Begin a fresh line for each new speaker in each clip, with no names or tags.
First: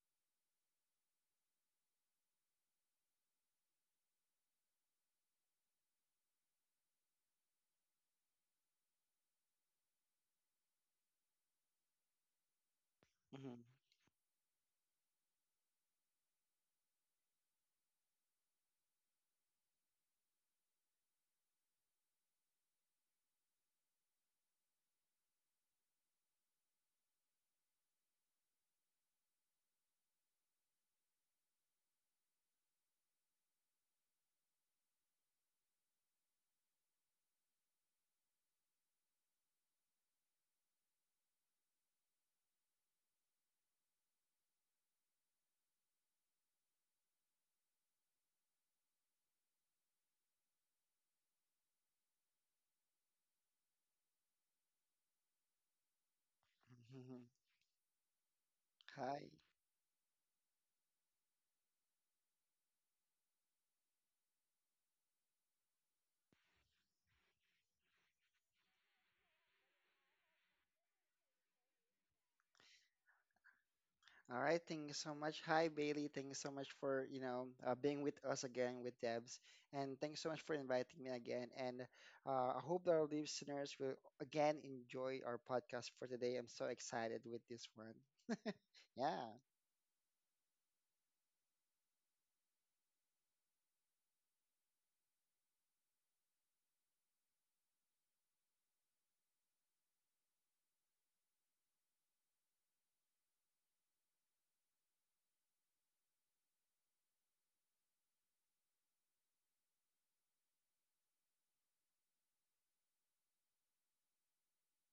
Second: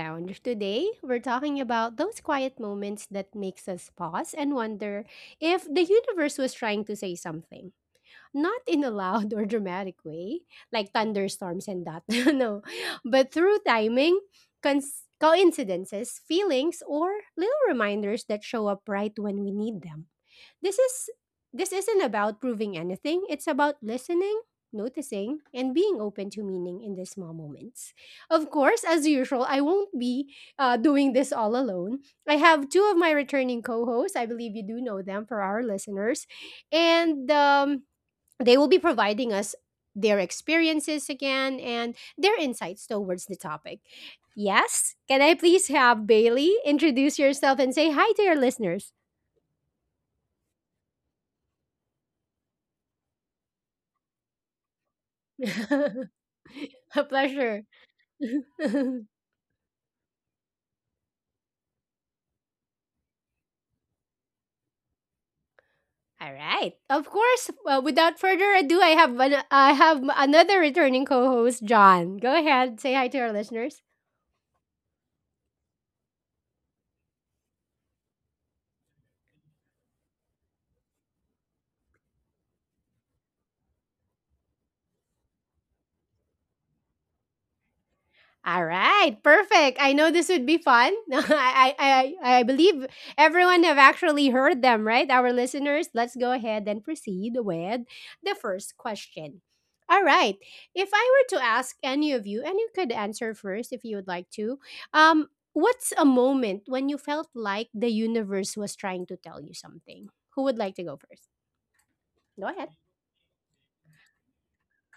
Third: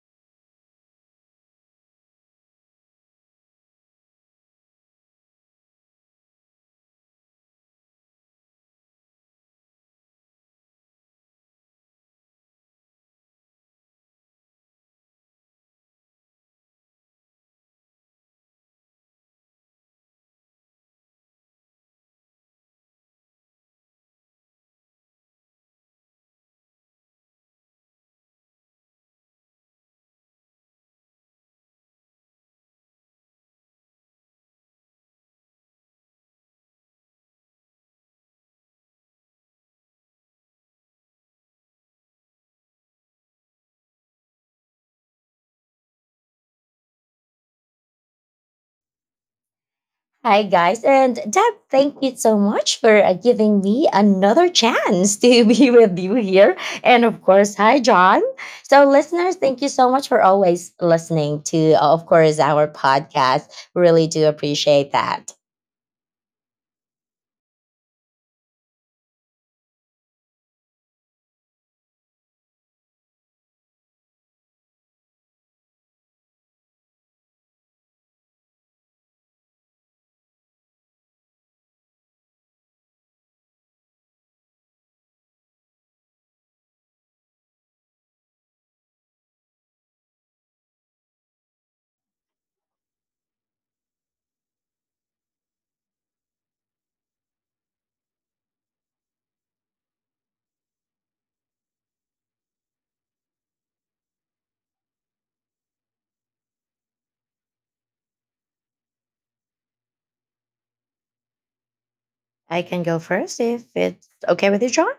Lounge. Today, we're talking about those quiet moments that makes us pause and wonder if the universe was trying to say something. Not in a loud or dramatic way, like thunderstorms and that. no, but through
Mhm,
timing, coincidences, feelings, or little reminders that show up right when we need them. This is this isn't about proving anything. It's about listening, noticing, and being open to meaning in the small moments. Of course, as usual, I won't be doing this all alone. I have two of my returning co-hosts. I believe you do know them for our listeners, and they will be providing us their experiences again and their insights towards the topic. Yes, can I please have Bailey introduce yourself and say hi to your listeners?
Hi, guys. And Deb, thank you so much for giving me another chance to be with you here. And
A
mhm.
of course,
pleasure.
hi, John.
All
So,
Hi.
listeners, thank you so much for always listening to, of course, our podcast. Really do appreciate that.
right. Of course, without further ado, another returning co-host, John. Go ahead, say hi to our listeners.
All right. Thank you so much. Hi, Bailey. Thank you so much for, being with us again with Debs. And thanks so much for inviting me again. And I hope that our listeners will again enjoy our podcast for today. I'm so excited with this one.
All right,
Yeah.
perfect. I know this would be fun. I believe everyone have actually heard them, right? Our listeners. Let's go ahead and proceed with the first question. All right. If I were to ask any of you, and you could answer first if you would like to, um, what's a moment when you felt like the universe was trying to tell you something? Who would like to go first? Go
I
ahead.
can go first if it's okay with you, John.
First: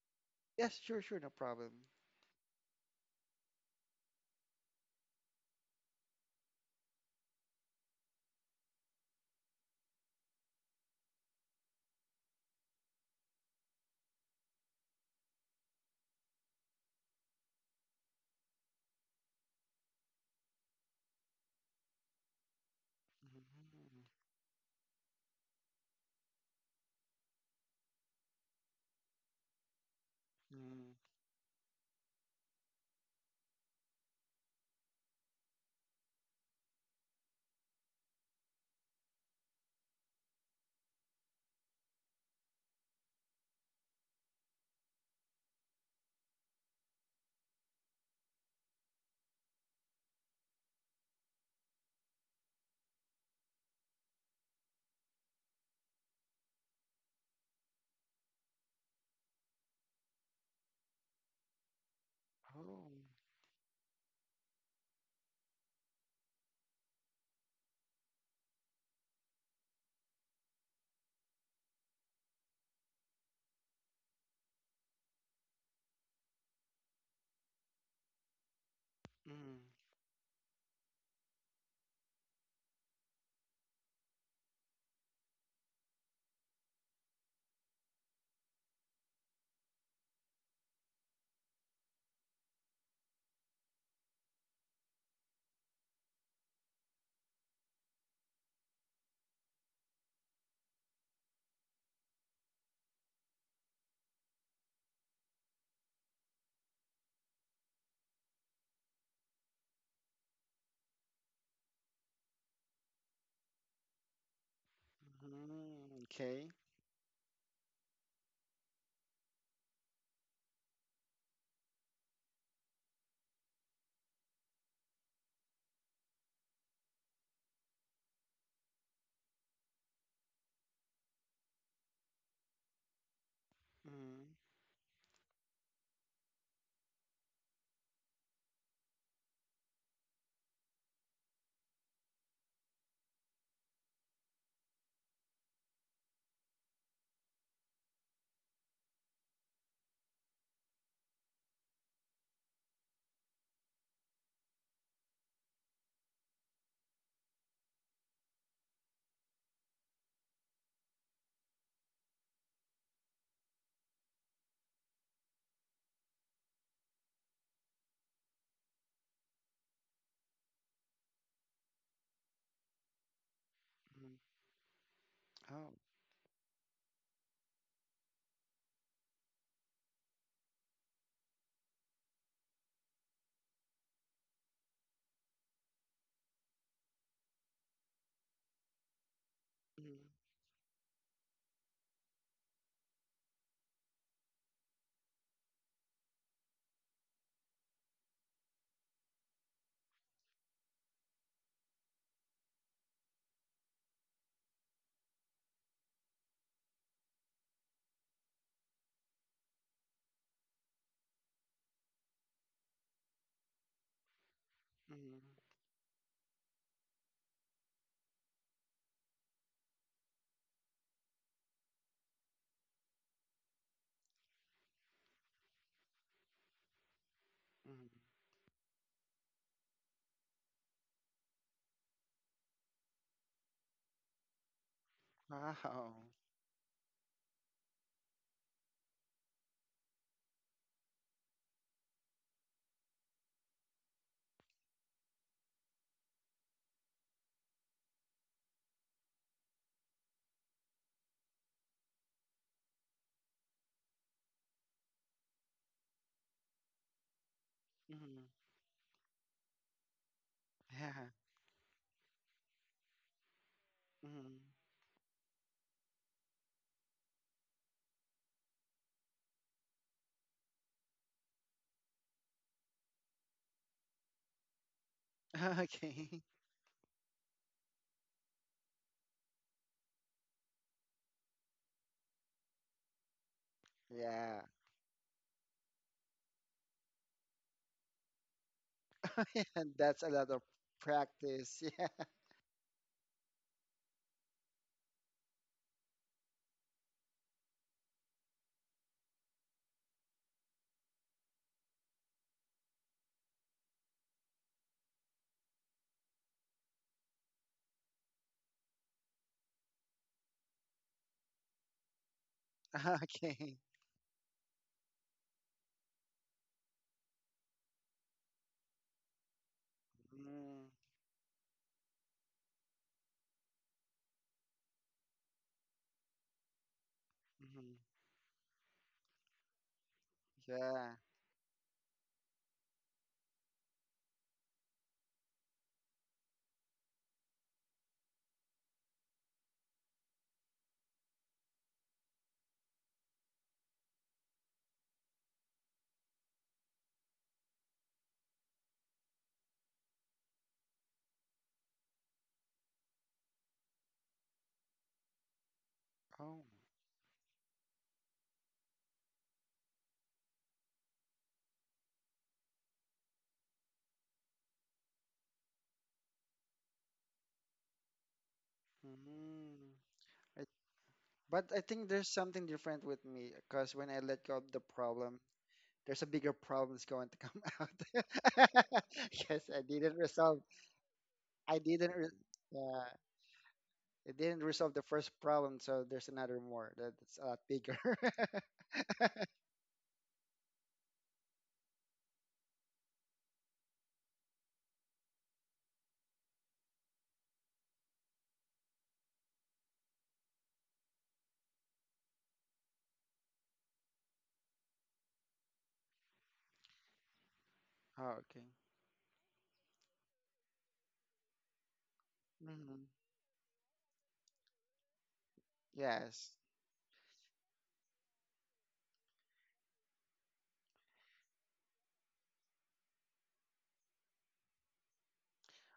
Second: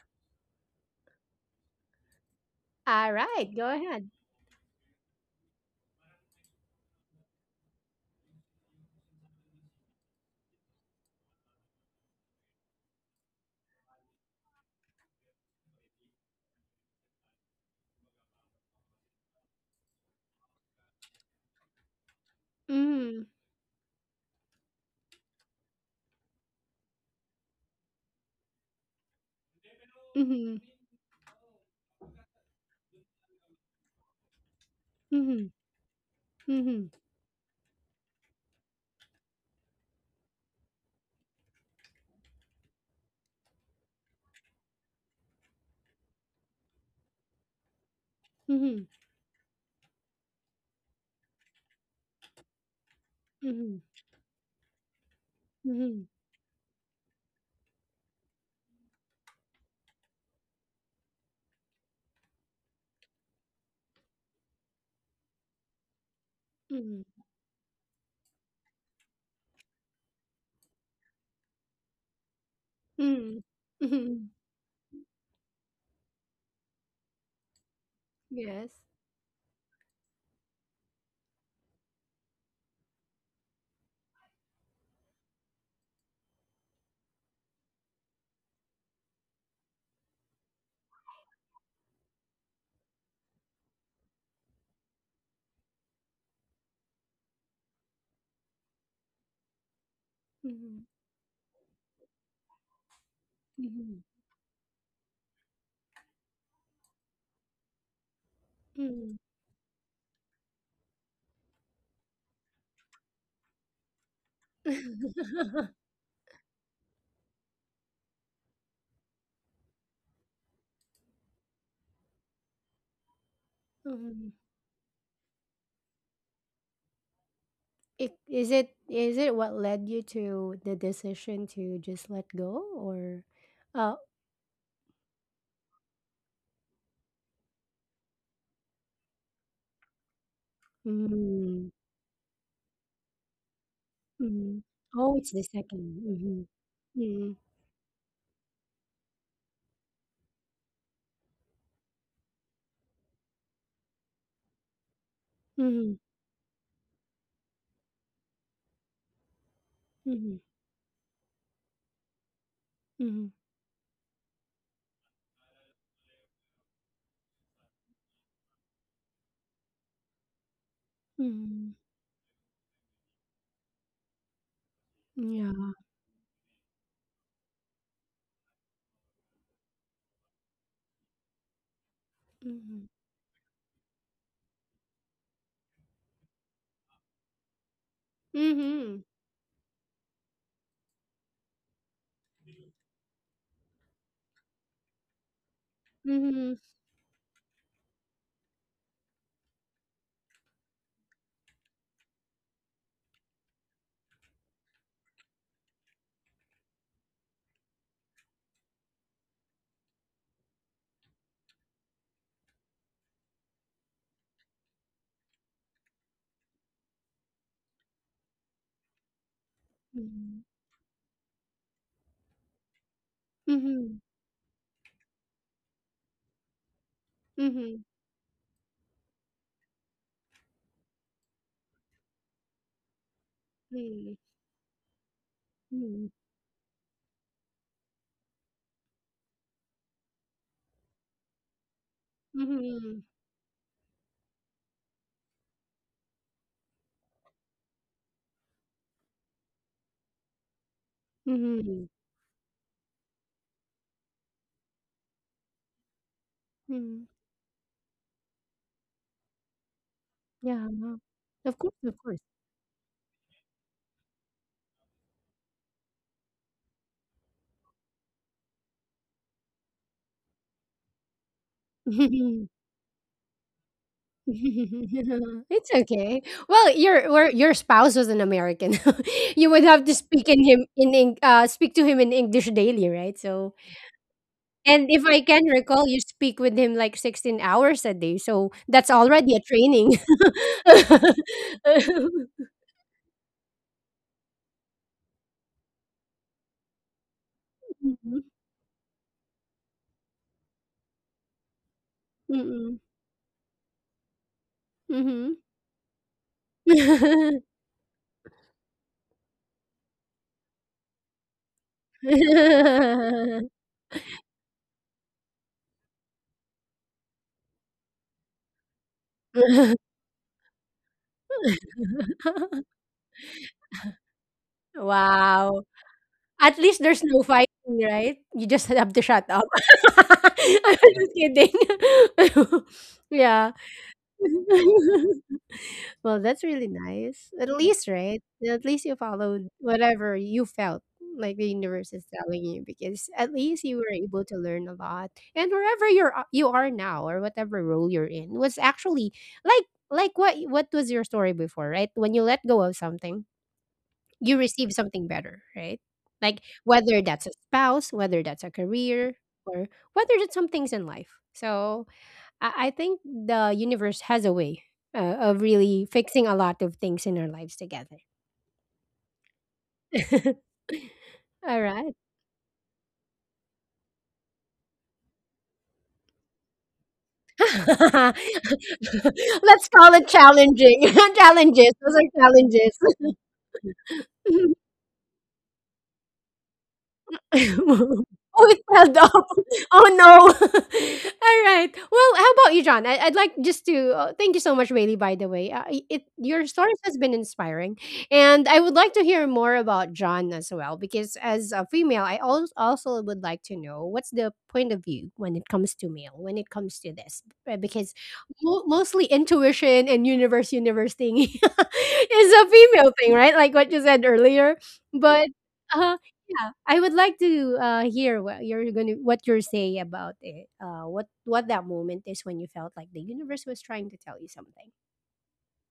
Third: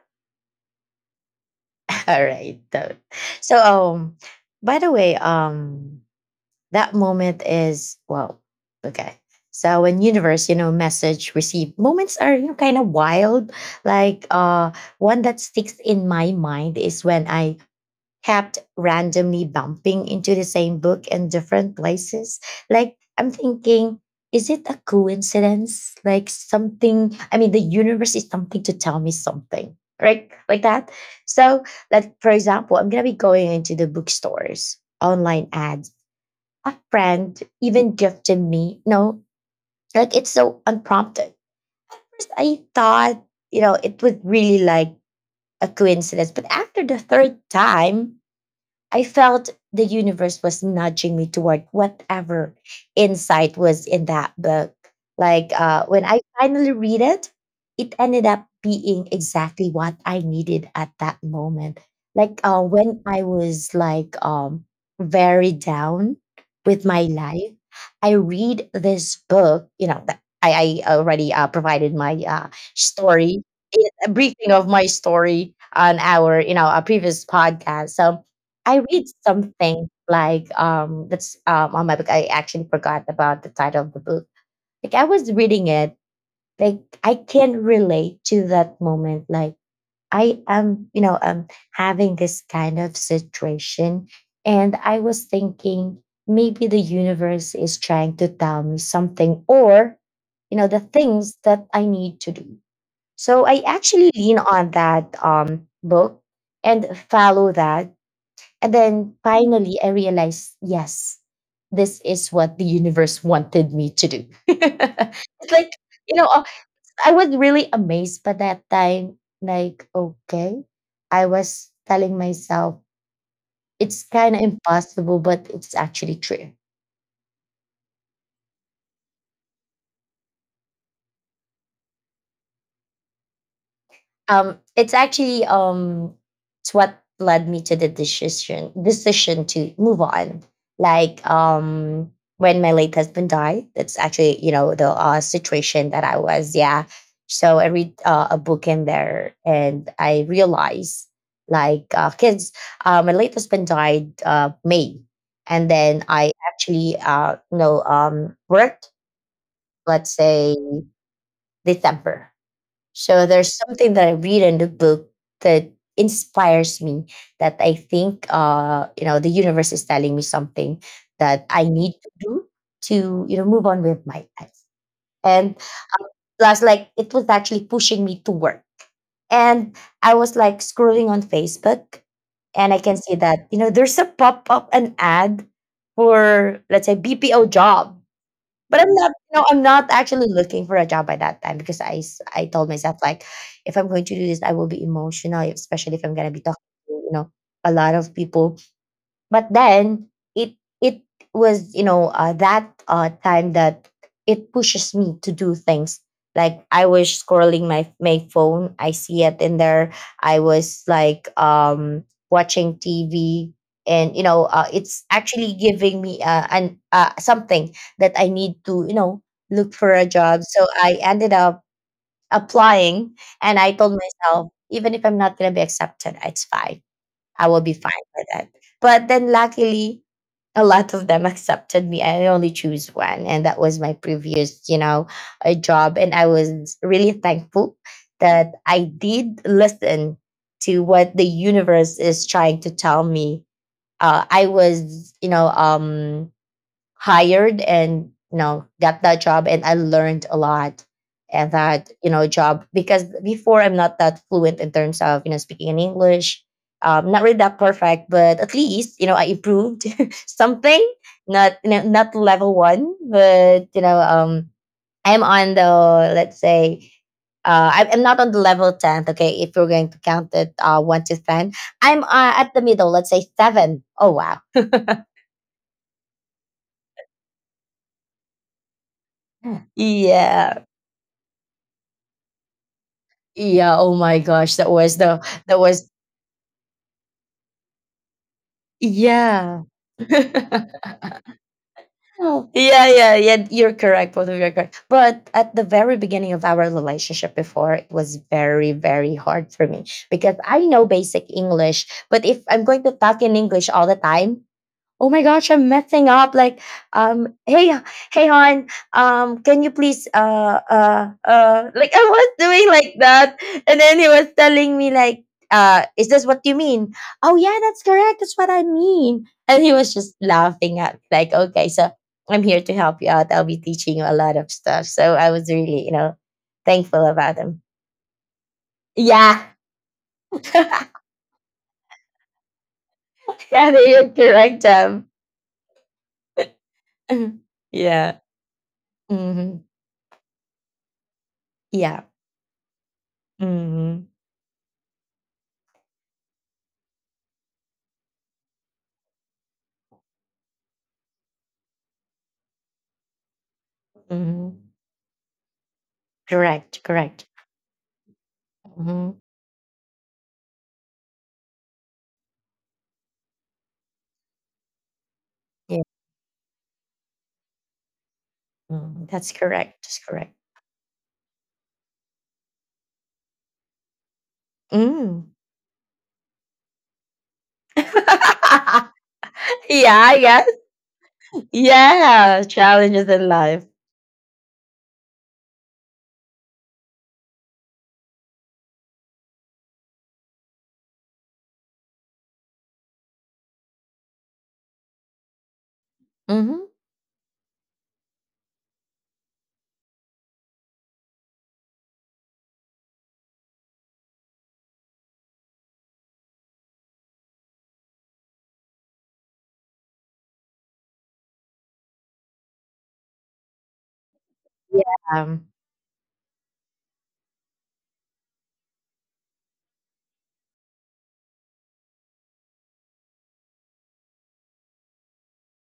Yes, sure, sure. No problem.
All right. So,
All right,
so,
go ahead.
um, by the way, that moment is, well, okay, so in universe, you know, message received moments are, you know, kind of wild. Like, one that sticks in my mind is when I kept randomly bumping into the same book in different places. Like,
Mm-hmm.
I'm thinking,
Mhm,
is it a coincidence? Like something, I mean, the universe is something to tell me something, right?
Mm-hmm.
Like that.
mhm.
So, like for example, I'm gonna be going into the bookstores
Mm-hmm.
online ads. A
Mm-hmm.
friend even gifted me. No, like it's so unprompted. I thought, you know, it was really like a coincidence. But after the third time,
Mm-hmm.
I felt the universe was nudging me toward whatever insight
Mm-hmm.
was in that book. Like,
Mm-hmm.
when I finally read it, it ended up being exactly what I needed at that moment. Like, when
Oh.
I was like, very down with
Mm,
my life, I read this book. You know, that I already provided my
mm,
story, a
mhm,
briefing of my story on our, you know, a previous podcast. So
yes.
I read
Mhm,
something like, that's, on my book. I actually forgot about the title of the book. Like I was reading it, like I can relate to that moment. Like I am, you know, having this kind of situation. And I was thinking maybe the universe is trying to tell me something, or, you know, the
Mhm,
things that I need to do. So I
mhm,
actually lean on that book and follow that, and
mm.
then finally, I realized, yes, this is what the universe wanted me to do. It's like,
mhm.
you know,
Okay.
I was really amazed by that time. Like, okay, I was telling myself, it's
Mhm.
kind of impossible, but it's actually true.
It, is it Is it what led you to the decision to just let go or uh
Mhm,
It's actually, it's what led me to the decision to move on. Like,
mm,
when my late husband died, that's actually, you
mm.
know, the
Oh, it's the second.
situation that I was. Yeah,
Mm-hmm. Mm.
so I read a book in there, and I realized, like, kids, my late husband died, May, and
Mm-hmm.
then I actually, you know, worked, let's
Mm-hmm.
say, December.
Mm-hmm.
So there's something that I read in the book that inspires me, that I think, you know, the universe is telling me something that I
Mm-hmm.
need to do, to, you know, move on with
mhm.
my life. And
Oh.
Yeah.
plus, like, it was actually pushing me to work. And I was like scrolling on Facebook, and I
Mm-hmm.
can see that, you know, there's a pop-up an ad for, let's say, BPO job. But I'm
Mm-hmm.
not, no, I'm not
Mhm,
actually looking for a job by that time, because I told myself like, if I'm going to do this, I will be emotional, especially if I'm gonna be
Mm-hmm.
talking to, you know, a lot of people, but then it it was, you know, that time that it pushes me to do things. Like I was scrolling my phone, I see it in there. I was like, watching tv, and you know, it's
mhm,
actually giving me, an something that I need to, you know, look for a job, so I ended up applying. And
Mm-hmm.
I told
Mm-hmm.
myself, even if I'm not going to be accepted, it's fine. I will be
Mm-hmm.
mhm.
fine with it. But then luckily, a lot of them accepted me. I only choose one, and that was my
Mm-hmm.
previous, you know, a
Wow.
job.
Mm-hmm.
And I was really thankful that I did listen to what the universe is trying to
Mm-hmm.
tell me. I was, you know, hired, and you know, got that job, and I learned a lot at
Mm-hmm.
that, you know, job, because before, I'm not that fluent in terms of, you know, speaking in English.
Mm-hmm.
Not really that perfect,
Mm-hmm.
but at least, you know, I improved
Yeah.
something.
Yeah.
Not,
Of
you
course,
know,
of
not
course.
level one, but you know, I'm on the, let's say, I'm not on the level 10th, okay, if you're going to count it, 1 to 10. I'm, at the middle, let's say 7. Oh, wow.
Mm.
It's
Okay.
okay. Well, your spouse was an American. You would have to
Yeah.
speak to him in English daily, right? So,
Yeah, oh my
Yeah.
gosh, that
and
was
if I
the
can
that
recall,
was
you speak with him like 16 hours a day. So that's already a
yeah.
And
training.
that's a lot of
Yeah,
practice. Yeah.
yeah, yeah, you're correct. Both of you are correct. But at the very beginning of our relationship before, it was very, very hard for me, because I know basic English. But if I'm
Mhm,
going to talk in English all the time, oh my
mhm,
gosh, I'm messing up. Like,
mhm.
hey, hey, hon, can you please, like, I was doing like that,
Okay.
and then he was telling me like, is this what you mean? Oh yeah, that's correct. That's what I mean. And he was just
Mm.
laughing at like, okay, so I'm here to help you out. I'll be teaching you a lot of stuff. So I was
Wow.
really, you know,
At least there's
thankful
no
about him.
hmm
fighting, right? You just have to shut
Yeah,
up. I'm
yeah,
Yeah.
just kidding. Yeah.
they are correct.
Well, that's really nice. At least,
Yeah.
right? At least you followed
Hmm.
whatever you felt like the universe
Yeah.
is telling you because at least you were
Hmm.
able to learn a lot. And wherever you're you are now or whatever role you're in was actually like what was your story before, right? When you let go of something you
Mhm.
receive something better, right?
Oh.
Like
Correct,
whether
correct.
that's a spouse, whether that's a career,
Mhm.
or whether that's some things in life. So I think the universe has a way of
Yeah,
really fixing a lot of things in our lives together.
mm, that's
Mm.
correct. That's correct.
I, but I
All
think
right.
there's something different with me because when I let go of the problem,
Mm.
there's a bigger problem's going to come
Let's
out. Yes, I didn't
Yeah,
call it
I
resolve.
guess.
challenging.
I
Challenges.
didn't.
Those
Re-
are
Yeah,
yeah.
challenges.
challenges in life.
I didn't resolve the first problem, so there's another more that's a lot bigger.
Oh, it fell down. Oh no. All right. Well, how about you, John? I'd like just to thank you so much, Bailey. By the way, it your
Hmm.
stories has been inspiring, and I would like to hear more about John as well. Because as a female, I also would like to know what's the point of view when it comes to male, when it comes to this, because
Oh, okay.
mostly intuition and universe thing is a
hmm
female thing, right? Like what you said earlier, but.
Yeah.
uh,
Yes.
yeah, I would like to hear what you're say about it. What that moment is when you felt like the universe was trying to tell you something.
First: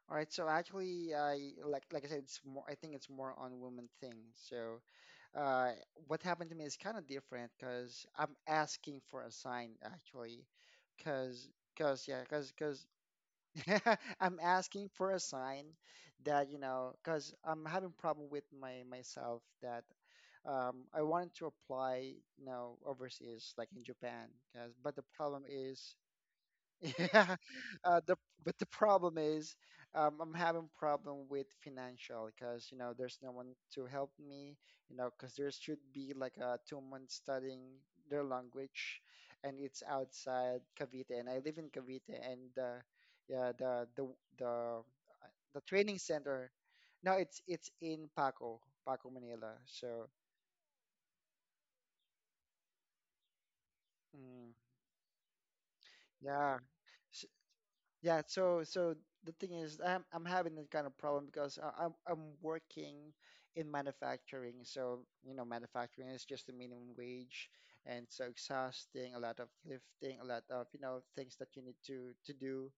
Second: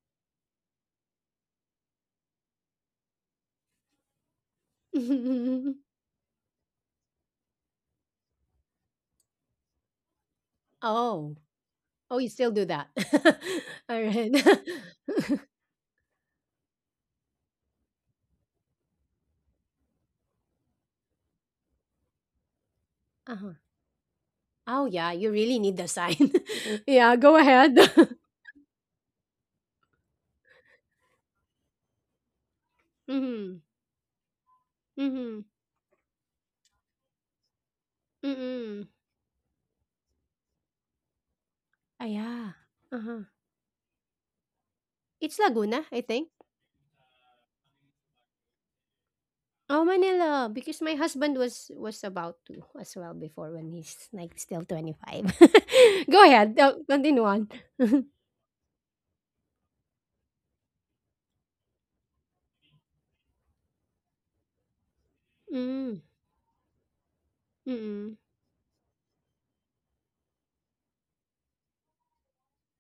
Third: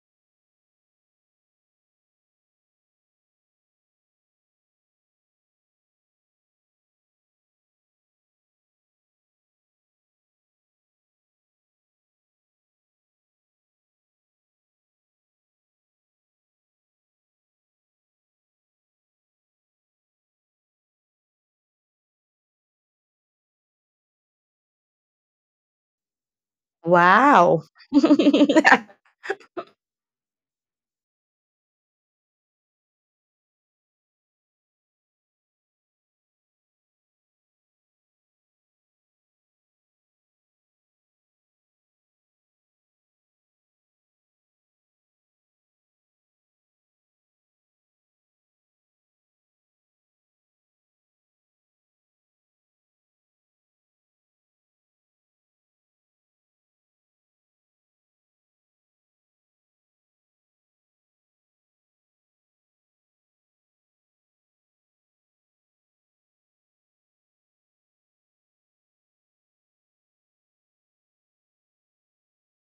All right, so actually, I like I said, it's more. I think it's more on women thing. So, uh, what happened to me is kind of different because I'm asking for a sign actually,
oh,
because because
oh,
yeah,
you still do
because
that? All right.
I'm asking for a sign that you know because I'm having problem with my myself that I wanted to apply you know
Uh-huh.
overseas like in Japan because
Oh
but the
yeah, you
problem
really need the
is
sign. yeah, go
yeah,
Wow.
ahead.
the but the problem is, I'm having problem with financial because you know there's no one
Mm-hmm.
to help me, you know, because
Mm-hmm.
there should be like a 2 months studying their
Mm-hmm.
language, and it's outside Cavite, and I live in
Ah,
Cavite,
yeah.
and
Uh-huh.
yeah, the uh,
It's
the
Laguna,
training
I think.
center, no, it's in Paco, Paco, Manila.
Oh,
So
Manila, because my husband was about to as well before when he's like
mm,
still 25. Go ahead,
yeah,
continue on.
so the thing is, I'm having that kind of problem because I'm working in manufacturing. So, you know,
Mm,
manufacturing is just the minimum wage, and
mm,
so exhausting, a lot of lifting, a lot of, you know, things that you need to do,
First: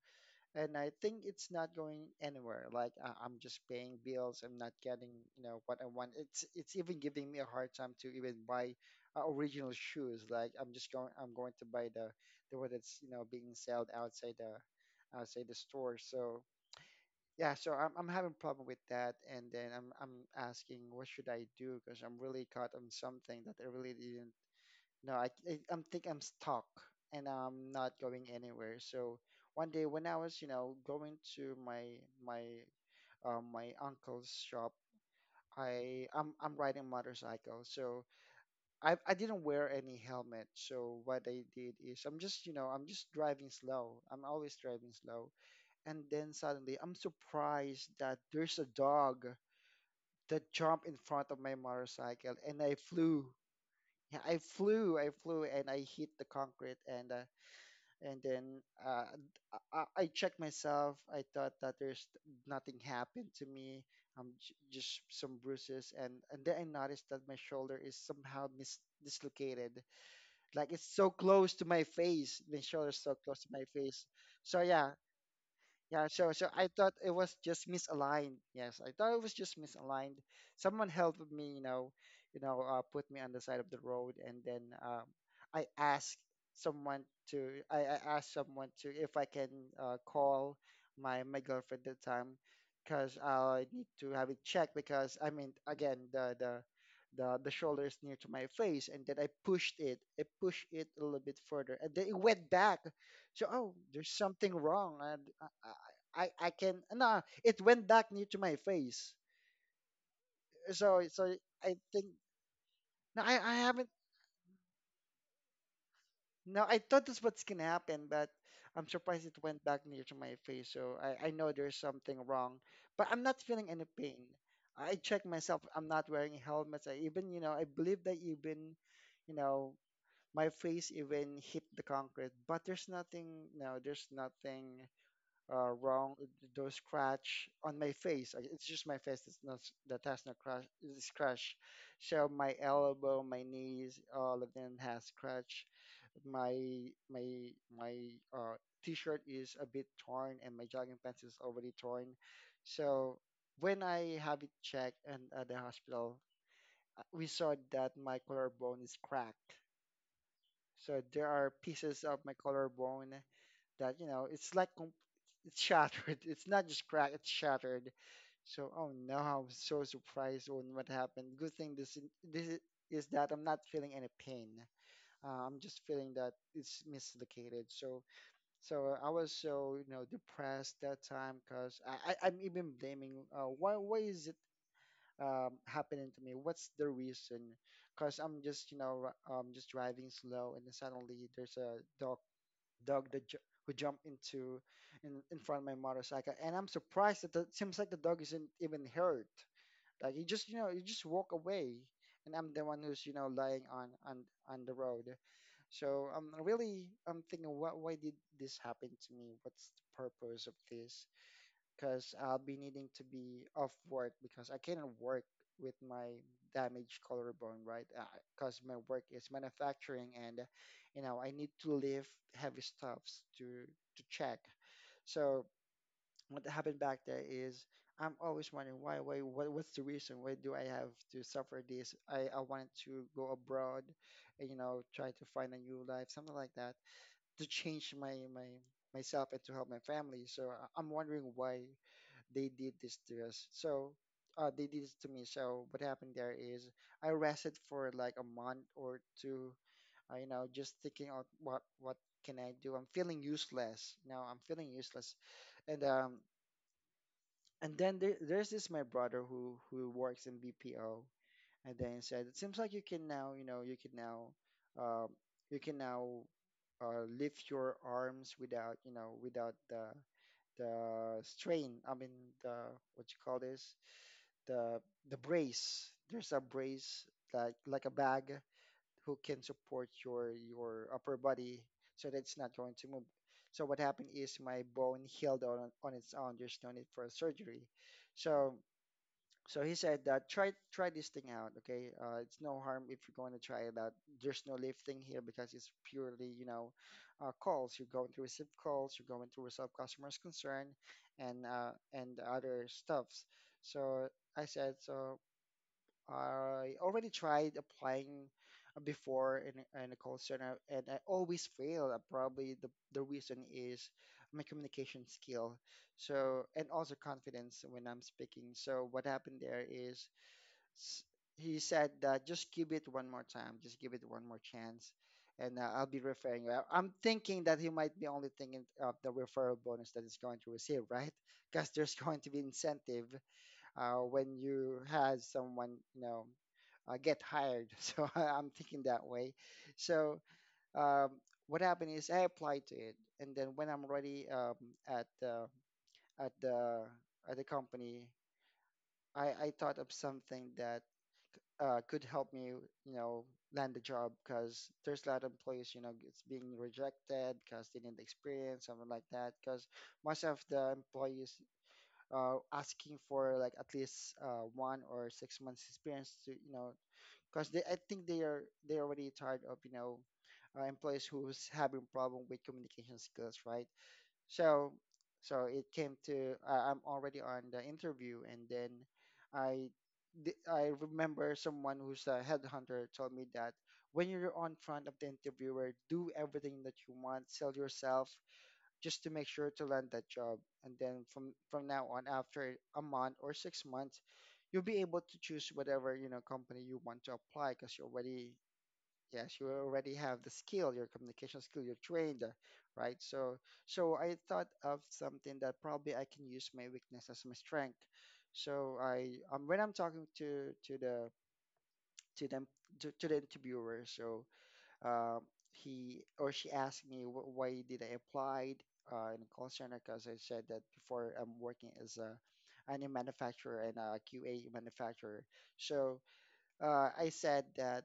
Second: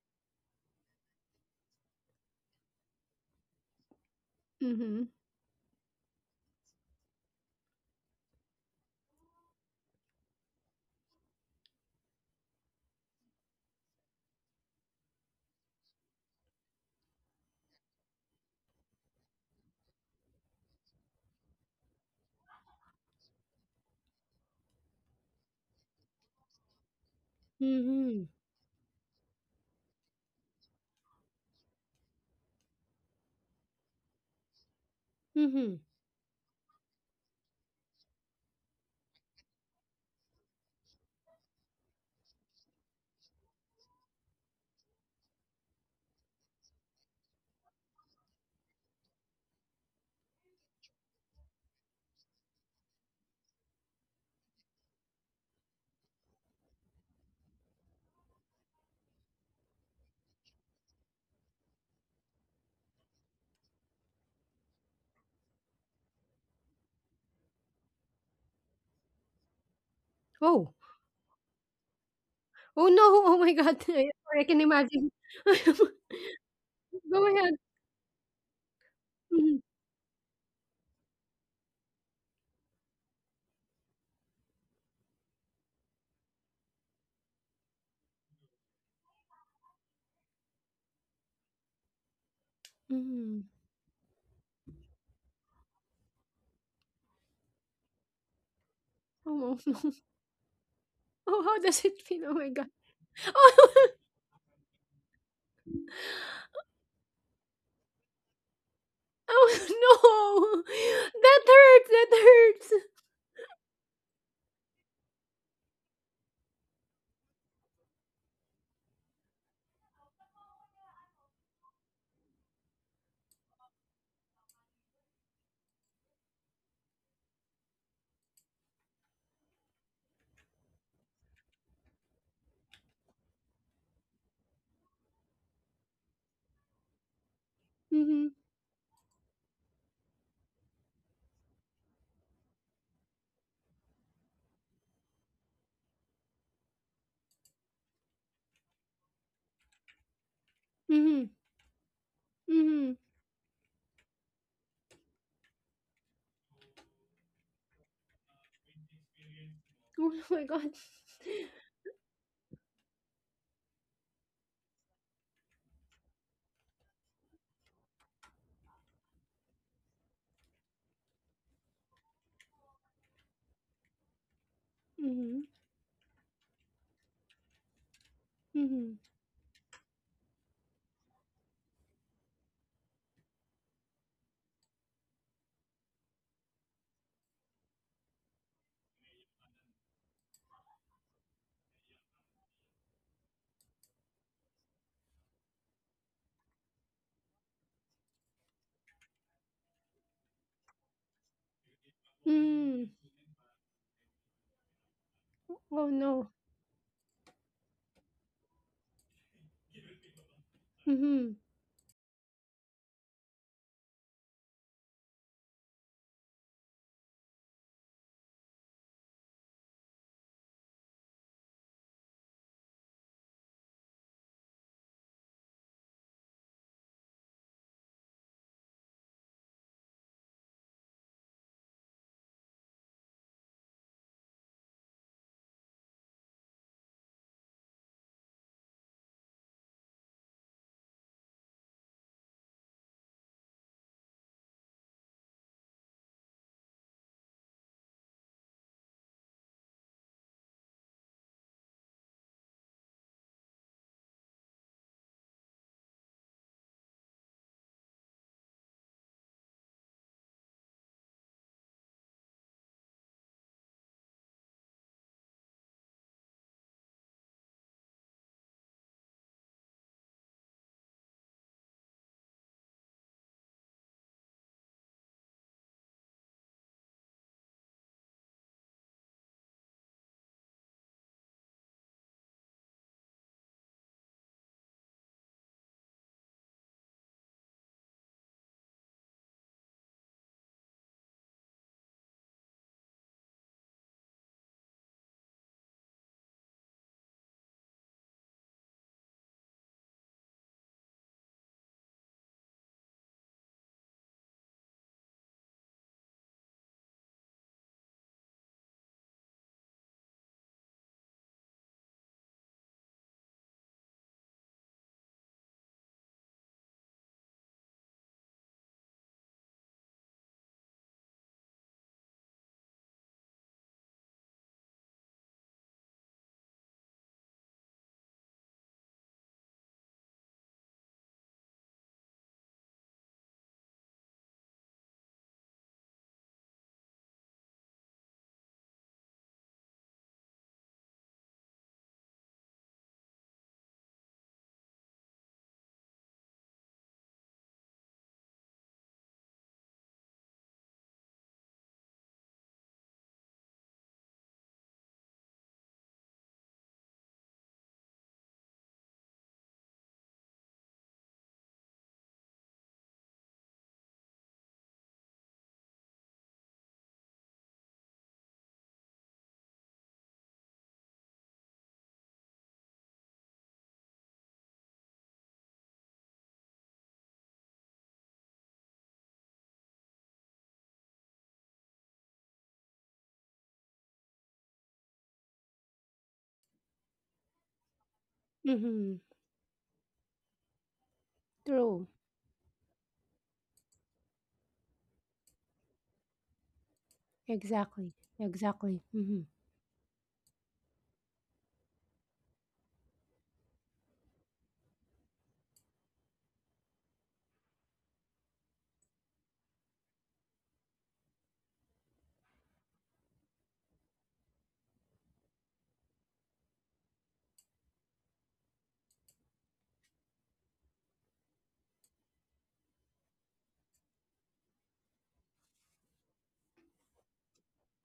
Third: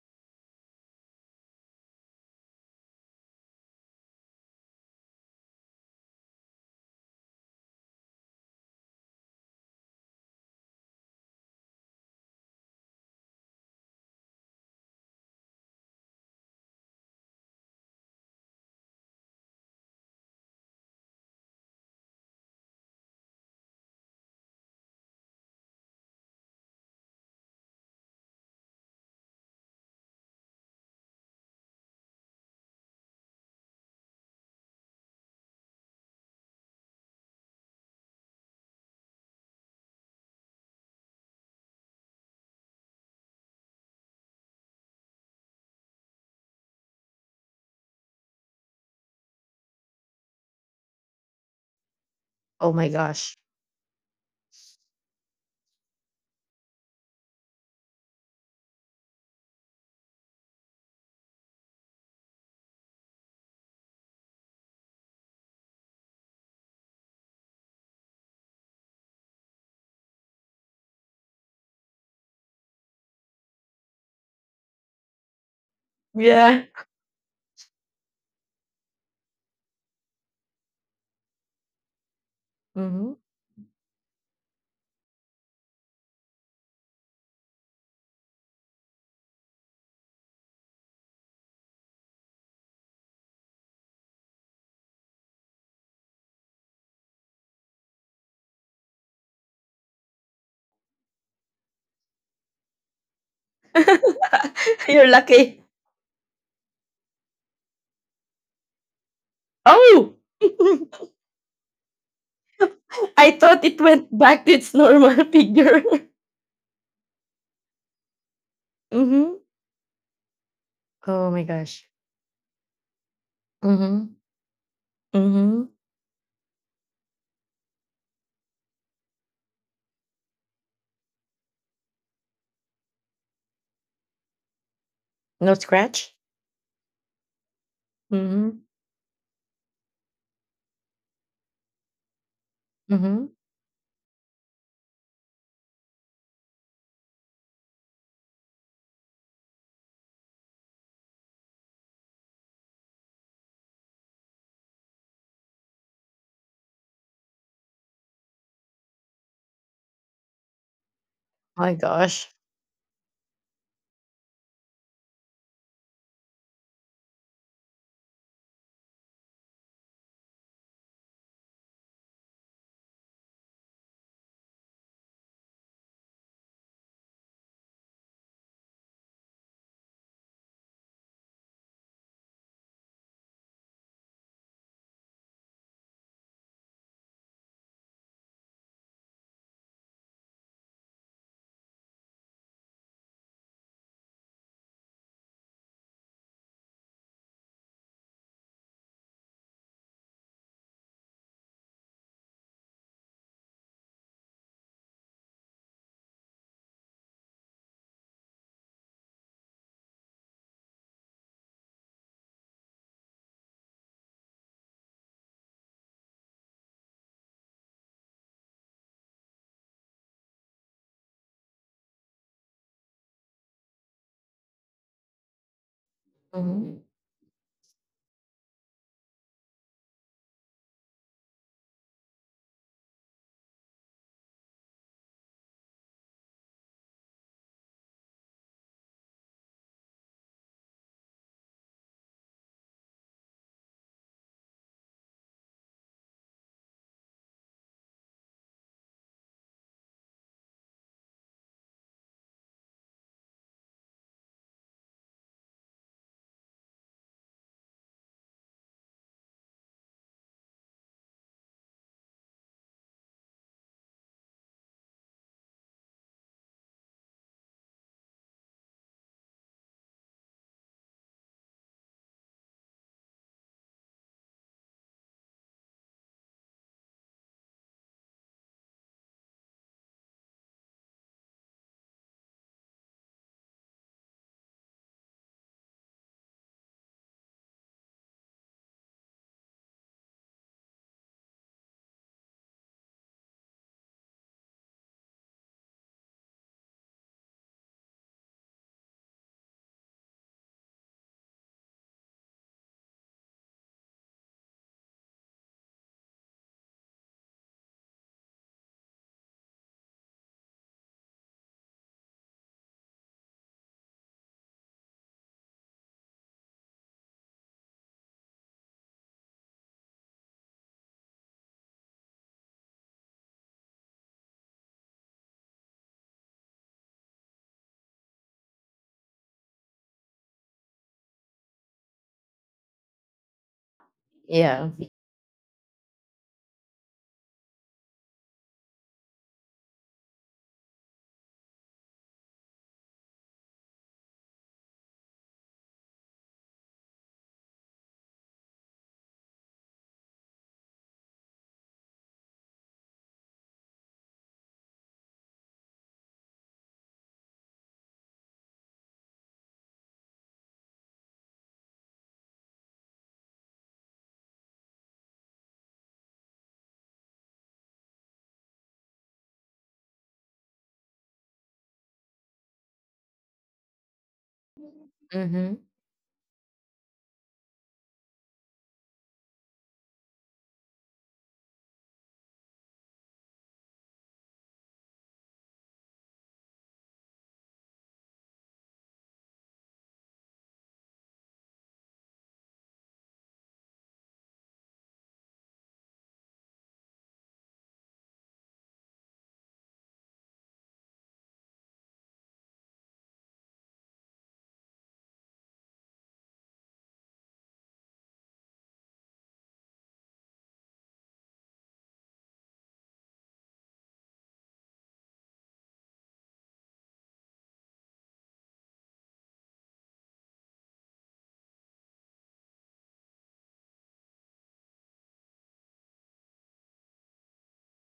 and I think it's not going anywhere. Like I'm just paying bills. I'm not
mm-hmm,
getting, you know, what I want. It's even giving me a hard time to even buy original shoes. Like I'm just going. I'm going to buy the one that's you know being sold outside the store. So yeah. So I'm having problem with that. And then I'm asking what should I do because I'm really caught on something that I really didn't no, I I'm think I'm stuck and I'm not
mm-hmm,
going anywhere. So one day when I was, you know, going to my my my uncle's shop,
mm-hmm.
I'm riding motorcycle. So I didn't wear any helmet. So what I did is I'm just, you know, I'm just driving slow. I'm always driving slow. And then suddenly I'm surprised that there's a dog that jumped in front of my motorcycle and
Oh
I
my
flew.
gosh.
Yeah, I flew and I hit the concrete, and and then uh, I checked myself. I thought that there's nothing happened to me. Just some bruises, and then I noticed that my shoulder is somehow dislocated. Like
Oh,
it's so close to my face. The
oh no,
shoulder's so
oh
close to
my
my
God,
face.
I can
So yeah,
imagine.
so
Yeah.
I thought it
Go
was
ahead.
just misaligned. Yes, I thought it was
Mm-hmm,
just misaligned. Someone helped me,
Hmm.
put me on the side of the road, and then I asked someone I asked someone to if I can call my girlfriend at the time, because
mm-hmm.
I need to have it checked because I mean again the shoulder is near to my face, and then
Oh, no.
I pushed it a little
oh,
bit
how does
further, and
it
then it
feel? Oh my
went
God.
back. So,
Oh,
oh, there's something wrong.
You're
And
lucky.
I, I can, no, it went back near to my face.
oh
Oh,
no,
So
that
so I
hurts,
think
that hurts.
no,
I
I
thought it
haven't.
went back to its normal figure.
No, I thought that's what's gonna happen, but I'm surprised
Hmm.
it went back near to my face. So
Oh
I
my
know there's
gosh.
something wrong, but I'm not feeling any
Hmm.
pain. I checked myself.
Hmm.
I'm not wearing helmets. I even you know I believe that even you know my face even hit the concrete, but there's nothing. No, there's nothing
No scratch.
wrong. Those scratch on my
Mm-hmm,
face. I-
Hmm.
It's just my face that's not s- that has no crash scratch. So my elbow,
Hmm.
my knees, all of them has scratch. My my my t-shirt is a bit torn, and my jogging pants
mm-hmm,
is already torn.
mm-hmm.
So when I have it checked and at the hospital, we saw that my collarbone is cracked.
Oh my God.
So there are
My
pieces of
gosh.
my collarbone that you know it's like it's shattered. It's not just cracked, it's shattered. So, oh no, I was so surprised on what happened. Good thing this is that I'm not feeling any pain.
Mm-hmm,
I'm just feeling that it's mislocated. So,
mm-hmm.
so I was so you know depressed that time because I'm even blaming why is it happening to me? What's the reason? Because I'm just you know just driving slow, and then suddenly there's a dog that who jumped into in front of my motorcycle, and I'm surprised that it seems like the dog isn't even hurt, like he just you know he just walk away, and I'm the one
Mm.
who's you know lying on the road.
Oh,
So
no.
I'm thinking what, why did this happen to me, what's the purpose of this,
Mhm.
because I'll be needing to be off work because I cannot work with my damaged collarbone, right? Because my work is manufacturing, and you know I need to lift heavy stuffs to check. So what
Mhm.
happened back there is I'm always wondering why, what, what's the reason? Why do I have to suffer this? I wanted to go abroad, and, you know, try to find a new life, something like that, to change my my myself and to help my family. So I'm wondering why they did this to us. So they did this to me. So what happened there is I rested for like a month or two. You know, just thinking of what can I do? I'm feeling useless. You know, I'm feeling useless, and there's this my brother who works in BPO, and then he said it seems like you can now um you can now lift your arms without you know without the strain. I mean the what you call this the the brace. There's a brace like a bag who can support your upper body so that it's not going to move. So what happened is my bone healed on its own. There's no need for surgery. So he said that try this thing out. Okay, it's no harm if you're going to try it out. There's no lifting here because it's purely you know calls. You're going to receive calls. You're going to resolve customers' concern, and other stuffs. So I said, so I already tried applying before in a call center, and I always fail. Probably the reason is my communication skill. So, and also confidence when I'm speaking. So, what happened there is s- he said that just give it one more time, just give it one more chance, and I'll be referring you. I'm thinking that he might be only thinking of the referral bonus that he's going to receive, right? Because there's going to be incentive when
Yeah.
you had someone you know get hired. So I'm thinking that way. So um, what happened is I applied to it, and then when I'm ready at the at the at the company, I thought of something that could help me, you know, land the job because there's a lot of employees, you know, it's being rejected because they didn't experience something like that. Because most of the employees asking for like at least 1 or 6 months experience to you know because they I think they are they already tired of you know employees who's having problem with communication skills, right? So so
Mhm.
it came to I'm already on the interview, and then I I remember someone who's a headhunter told me that when you're on front of the interviewer do everything that you want, sell yourself
Mhm.
just to make sure to land that job. And then from now
True.
on, after a month or 6 months, you'll be able to choose whatever you know company you want to apply because you
Exactly.
already
Exactly. Mhm.
yes you already have the skill, your communication skill, you're trained, right? So I thought of something that probably I can use my weakness as my strength. So I when I'm talking to the to them to the interviewer, so um, he or she asked me why did I apply in call center because I said that before I'm working as a an manufacturer and a QA manufacturer. So I said that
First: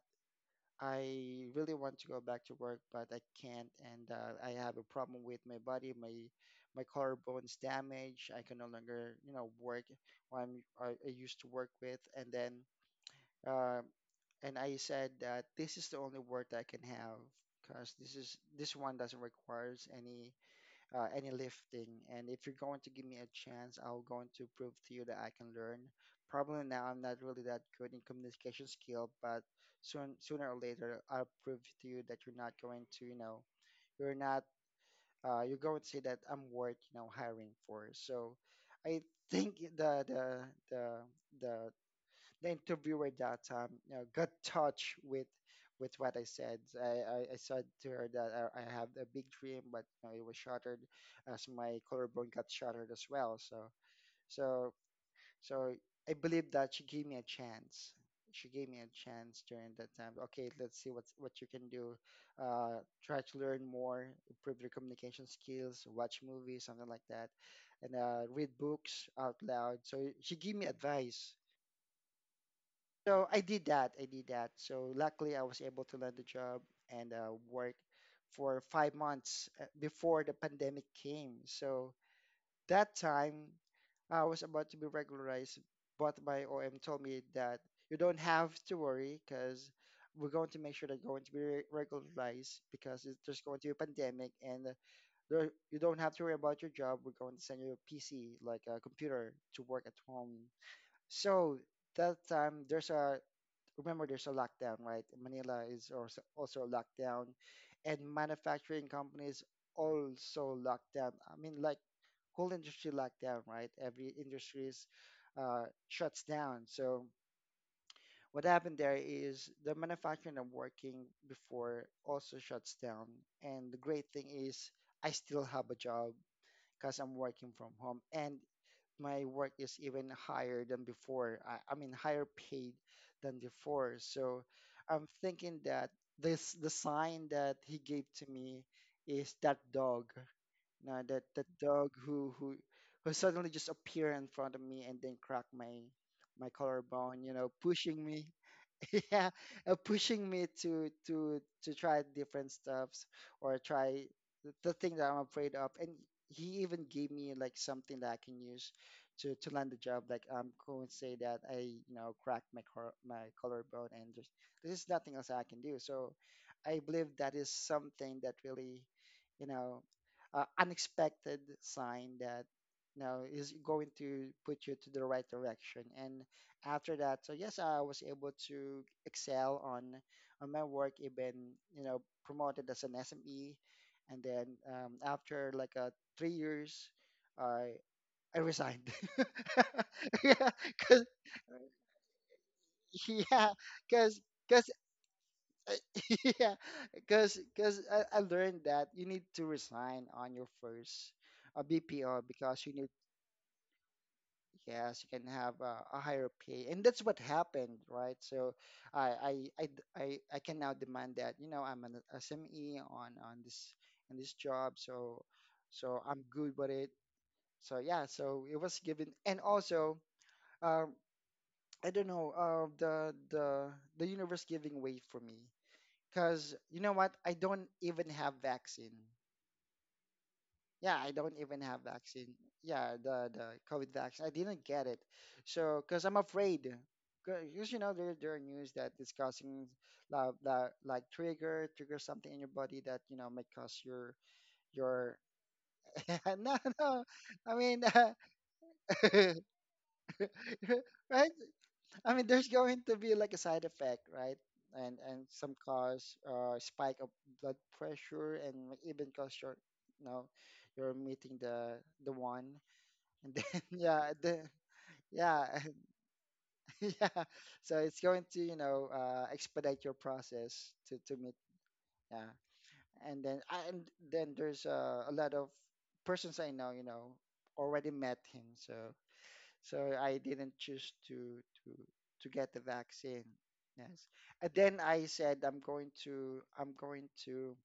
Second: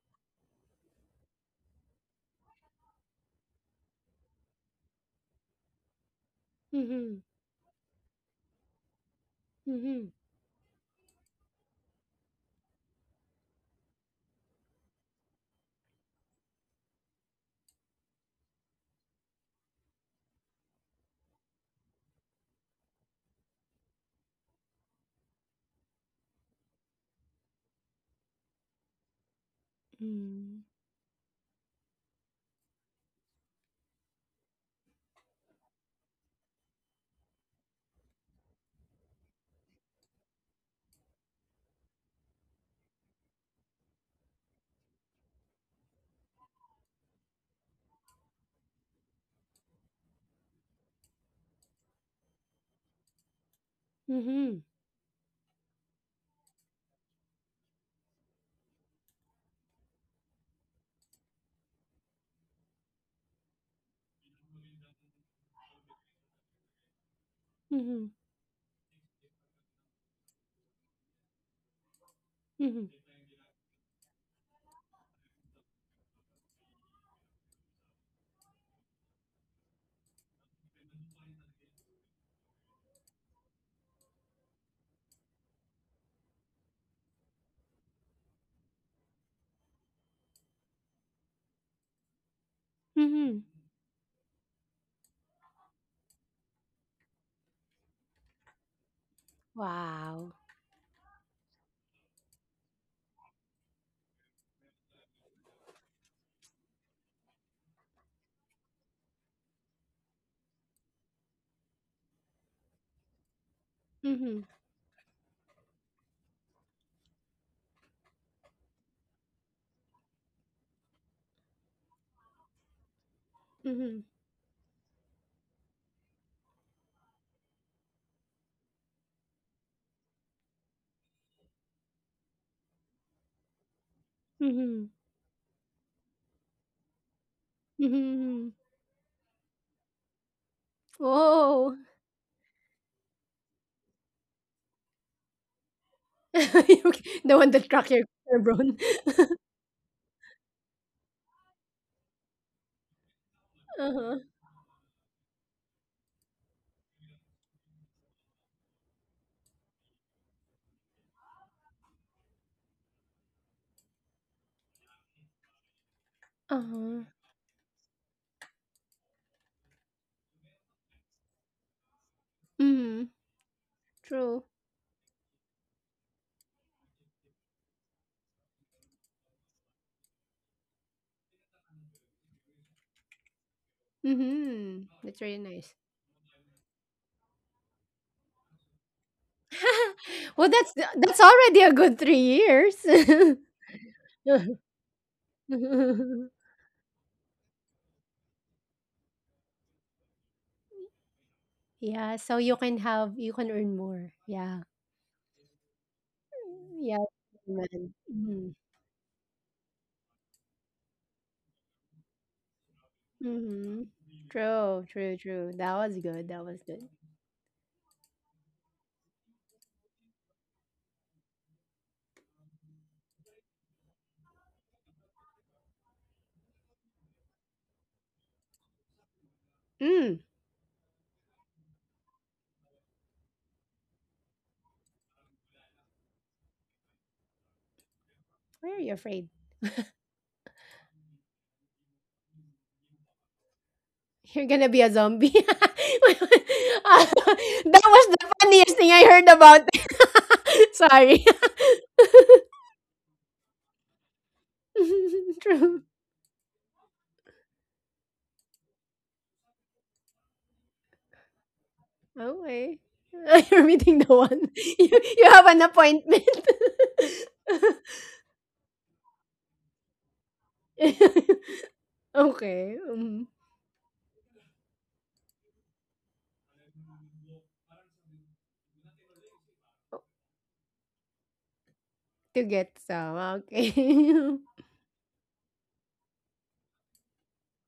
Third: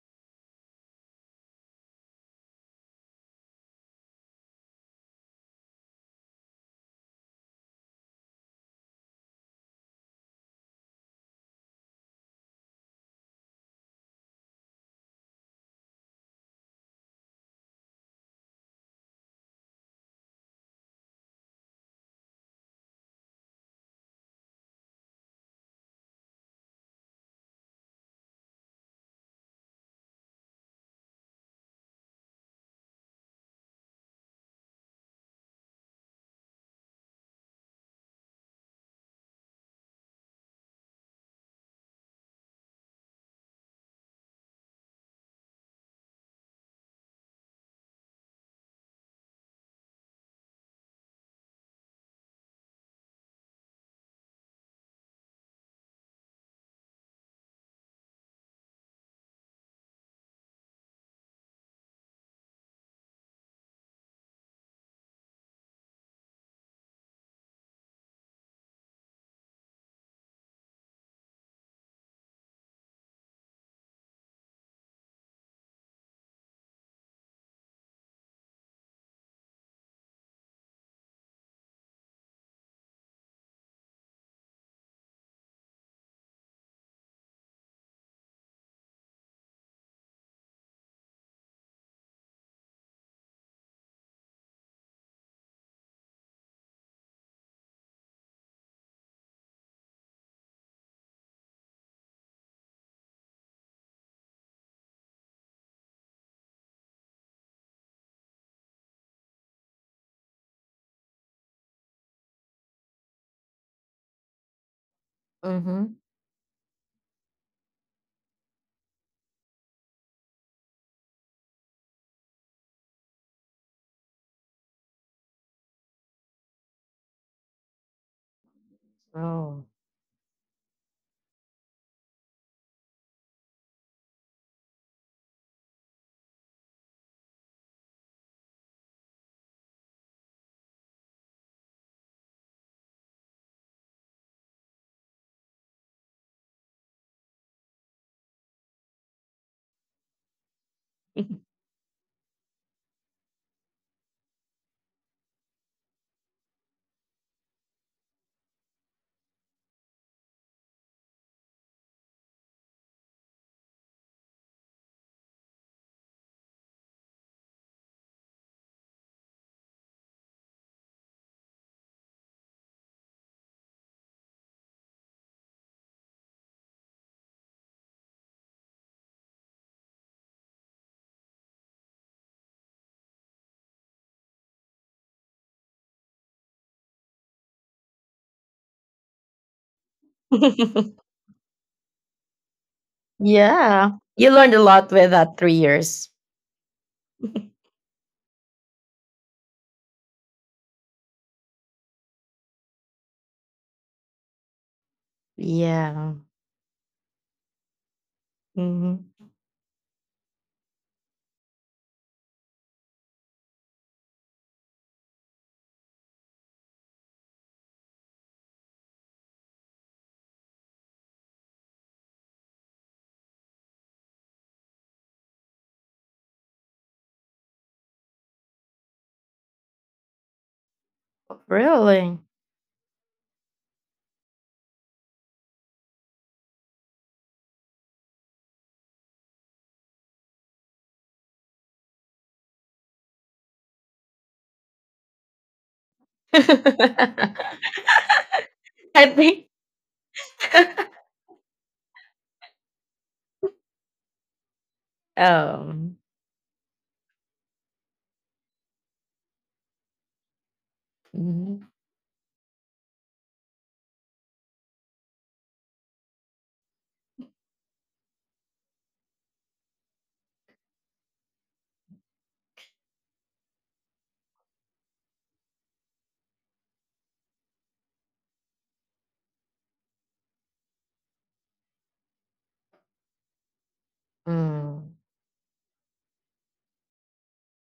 I really want to go back to work, but I can't, and I have a problem with my body, my
Mhm.
collarbones damaged. I can no longer, you know, work
Mhm.
what I used to work with, and then uh, and I said that this is the only work that I can have because this one doesn't requires any lifting. And if you're going to give me a chance, I'm going to prove to you that I can learn. Probably now I'm not really that good in communication skill, but sooner
Mm.
or later I'll prove to you that you're not going to you're not you're going to say that I'm worth you know hiring for. So I think the the the interviewer that time, you know, got touched with what I said. I said to her that I have a big dream, but you know, it was shattered as my collarbone got shattered as well.
Mhm.
So so I believe that she gave me a chance. She gave me a chance during that time. Okay, let's see what you can do. Try to learn more, improve your communication skills, watch movies, something like that, and
Mhm.
read books out loud. So she gave me advice
Mhm.
so I did that. I did that. So luckily, I was able to land a job and work for 5 months before the pandemic came. So that time, I was about to be regularized, but my OM told me that you don't have to worry because we're going to make sure that you're going to be regularized because
Mhm.
there's going to be a pandemic and there, you don't have to worry about your job. We're going to send you a PC, like a computer, to work at
Wow.
home. So that time, there's a remember there's a lockdown, right? Manila is also a lockdown, and manufacturing companies also lockdown. I mean, like whole industry lockdown, right? Every
Mhm.
industries
Mhm.
shuts down. So what happened there is the manufacturing I'm working before also shuts down. And the
Mhm.
great thing is I still have a job because I'm working from home. And my work
Oh.
is even higher than before. I mean, higher paid than before. So
Mhm.
I'm thinking that this the sign that he gave to
Mhm.
me is that dog. Now that that
Whoa.
dog who suddenly just appeared in front of me and then cracked my my
Okay,
collarbone, you
the one
know,
that cracked your
pushing me.
backbone.
Yeah, pushing me to try different stuffs or try
Uh-huh.
the thing that I'm afraid of. And he even gave me like something that I can use to land the job. Like I'm going to say that I you know cracked my my collarbone and there's nothing else I can do. So I
Uh-huh.
believe that is something that really you know unexpected sign that you
Mhm.
know is going to
True.
put you to the right direction, and after that, so yes, I was able to excel on my work, even you know promoted as an SME. And then
Mhm. That's really
after
nice.
like 3 years I resigned.
Well,
Yeah, because
that's already a good 3 years.
yeah
Yeah.
because
You learned a
because
lot with that 3 years.
yeah, because because I learned that you need to resign on your first
Yeah,
BPO
so you
because you
can
need
have you can earn more. Yeah.
Yes, you can have a
Yeah.
higher pay, and
Yeah,
that's what happened,
man.
right?
Mhm.
So,
Mhm.
I I I I can now demand that you know I'm an SME on this
Mhm.
in this job,
True, true,
so
true. That was
so
good.
I'm
That
good
was
with
good.
it. So yeah, so it was given, and also um, I don't know the universe giving way for me, because you know what? I don't even have vaccine.
Mm.
Yeah, I don't even have
Really?
vaccine. Yeah, the COVID vaccine. I didn't get it. So, because I'm afraid. Because you know there are
Why
news
are you
that is
afraid?
causing like trigger something in your body that you know may cause
You're gonna be a
your
zombie.
no
Uh,
no I
that
mean
was the funniest thing
I
I heard
think
about. Sorry.
right. I mean there's going to be like a side effect, right? And some
True.
um
cause spike of blood pressure and even cause your you know you're meeting
mhm.
the one.
Okay.
And then
You're meeting
yeah
the one.
the,
You, you have
yeah
an appointment.
yeah, so it's going to you know expedite your process to meet yeah.
okay. mhm.
And then there's a lot of persons I know you know already met him so so I didn't choose to
to
get the
get some.
vaccine yes.
Okay.
And then
Mm.
I said I'm going to I'm going to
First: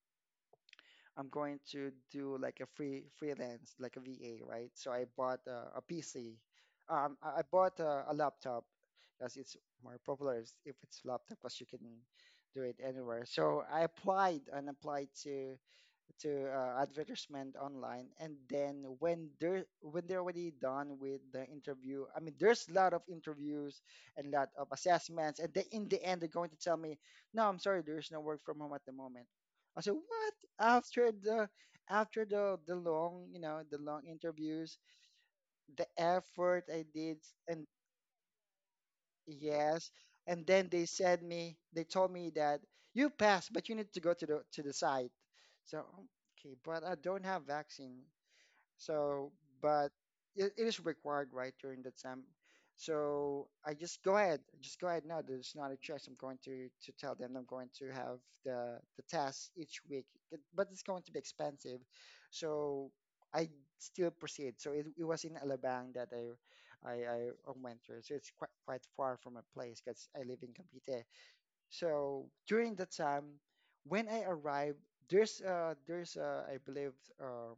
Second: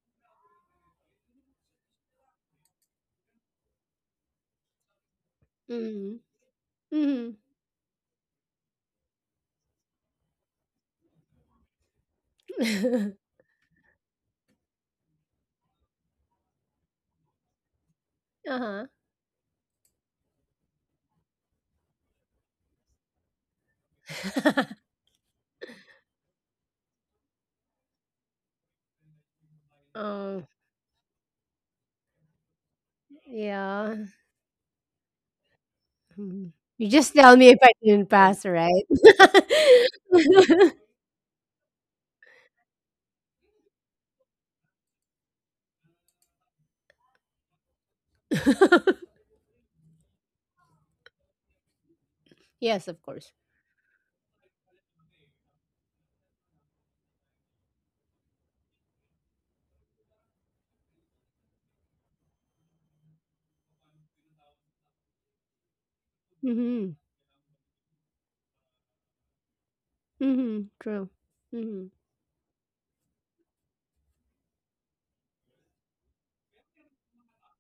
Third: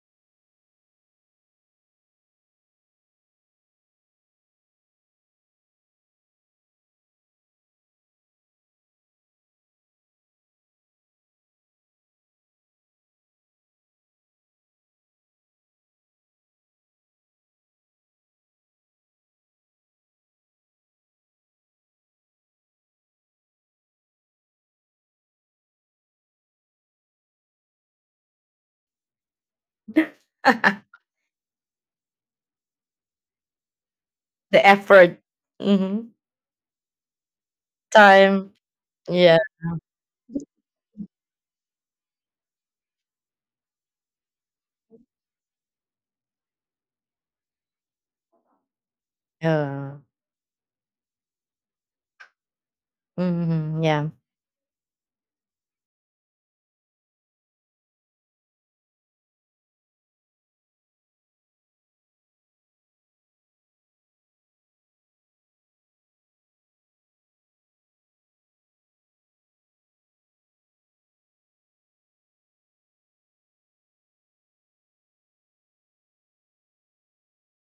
I'm going to do like a freelance, like a VA, right? So I bought a,
Mhm.
PC.
Mhm.
I bought a laptop because it's more popular is if it's laptop because you can do it anywhere. So I applied and applied to advertisement online, and then
Uh-huh.
when they're already done with the interview, I mean there's a lot of interviews and a lot of assessments, and they, in the end they're going to tell me no I'm sorry there's no work from home at the moment. I said what?
Oh,
After the the long you know the
yeah.
long
The
interviews,
effort.
the
Mhm.
Mhm.
effort I
You
did
just tell me if
and
I didn't pass,
Time.
right?
Yeah.
yes. And then they told me that you passed but you need to go to the site. So okay, but I don't have vaccine, so, but
Yeah.
it is required, right, during the time.
Yes, of course.
So I
Mhm.
just
Yeah.
go ahead, just go ahead. No, there's not a choice. I'm going to tell them I'm going to have the test each week, it- but it's going to be expensive. So I still proceed. So it was in Alabang that
Mhm.
I went through. So it's quite far from my place because I live in
Mhm.
Cavite.
True. Mhm.
So during the time when I arrived, there's uh I believe.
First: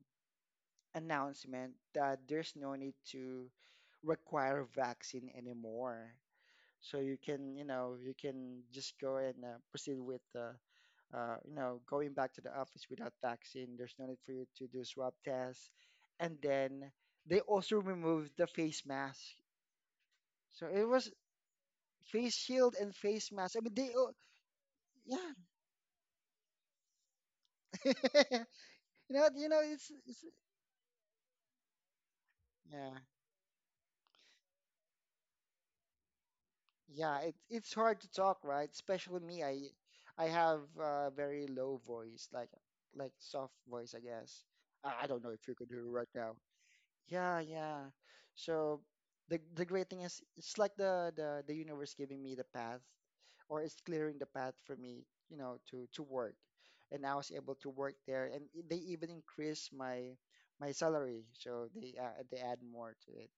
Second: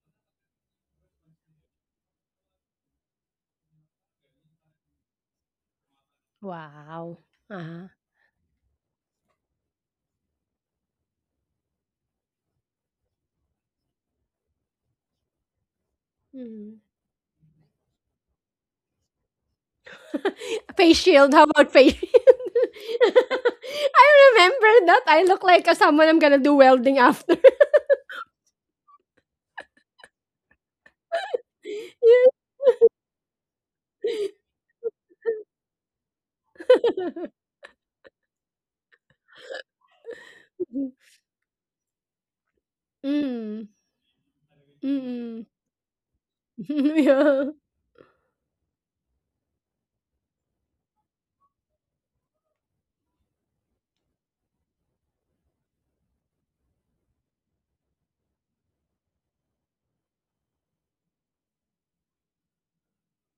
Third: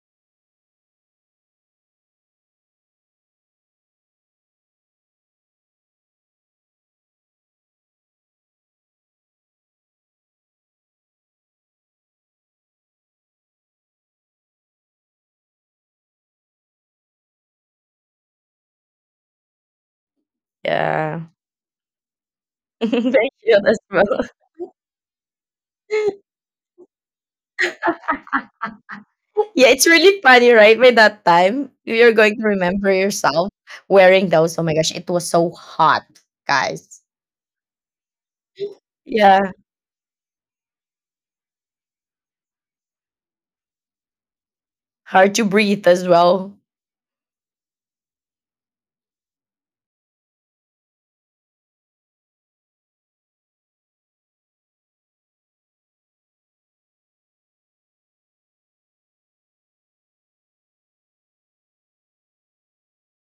Announcement that there's no need to require vaccine anymore. So you
Wow.
can, you
Uh-huh.
know, you can just go and proceed with the, you know, going back to the office without vaccine. There's no need for you to do swab tests. And
Mhm.
then they also removed the face mask. So it
Face
was
Yeah.
shield. How about face shield?
face shield and
Thank
face mask.
you
I mean,
as
they,
I
oh,
well.
remember that. I look like a, someone I'm gonna do welding after.
yeah, you know,
Yeah, it's really
it's
funny, right? By that time, you're
Yeah.
going to remember
yeah.
yourself wearing those. Oh my gosh, it was so hot, guys.
Yeah, it, it's hard to talk, right? Especially me.
Yeah,
I have a very low voice, like soft
Mm.
voice, I guess. I don't know
hard
Mm.
to
if you could do
breathe
it
as
right now.
well
Yeah,
Yeah.
yeah. So the great thing is it's like the universe giving me the path or is clearing the path for me, you know, to work. And I was able to work there, and they even increased my my salary, so they add more to it.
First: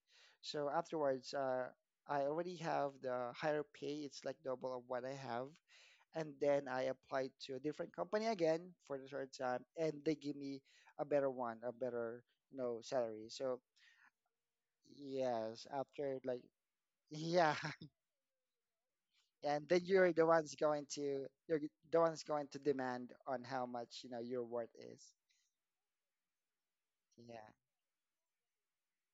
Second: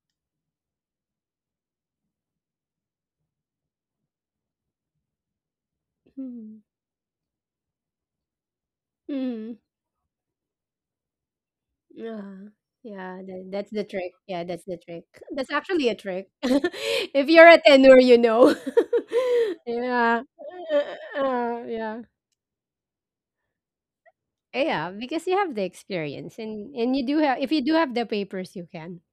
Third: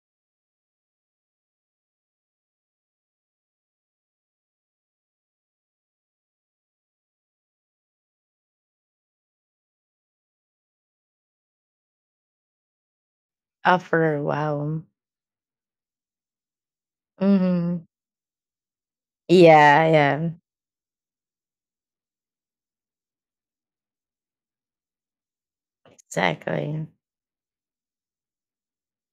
So afterwards, I already have the higher pay. It's like double of what I have, and
Mm.
then I applied to a different company again for the third
Mm.
time, and they give me a better one, a
Yeah.
better you know
Yeah,
salary.
that,
So
that's the trick.
after a
Yeah, that's the
while.
trick. That's
yes,
actually a
after
trick.
like
if you're
yeah.
a
Hmm.
tenor, you know.
And then
Yeah,
you're
yeah.
the
yeah,
ones going to you're the
Yeah.
ones going to demand on how much you know your worth
Yeah,
is
because you have the experience
exactly.
and you do have
yeah
if you do have the papers, you can.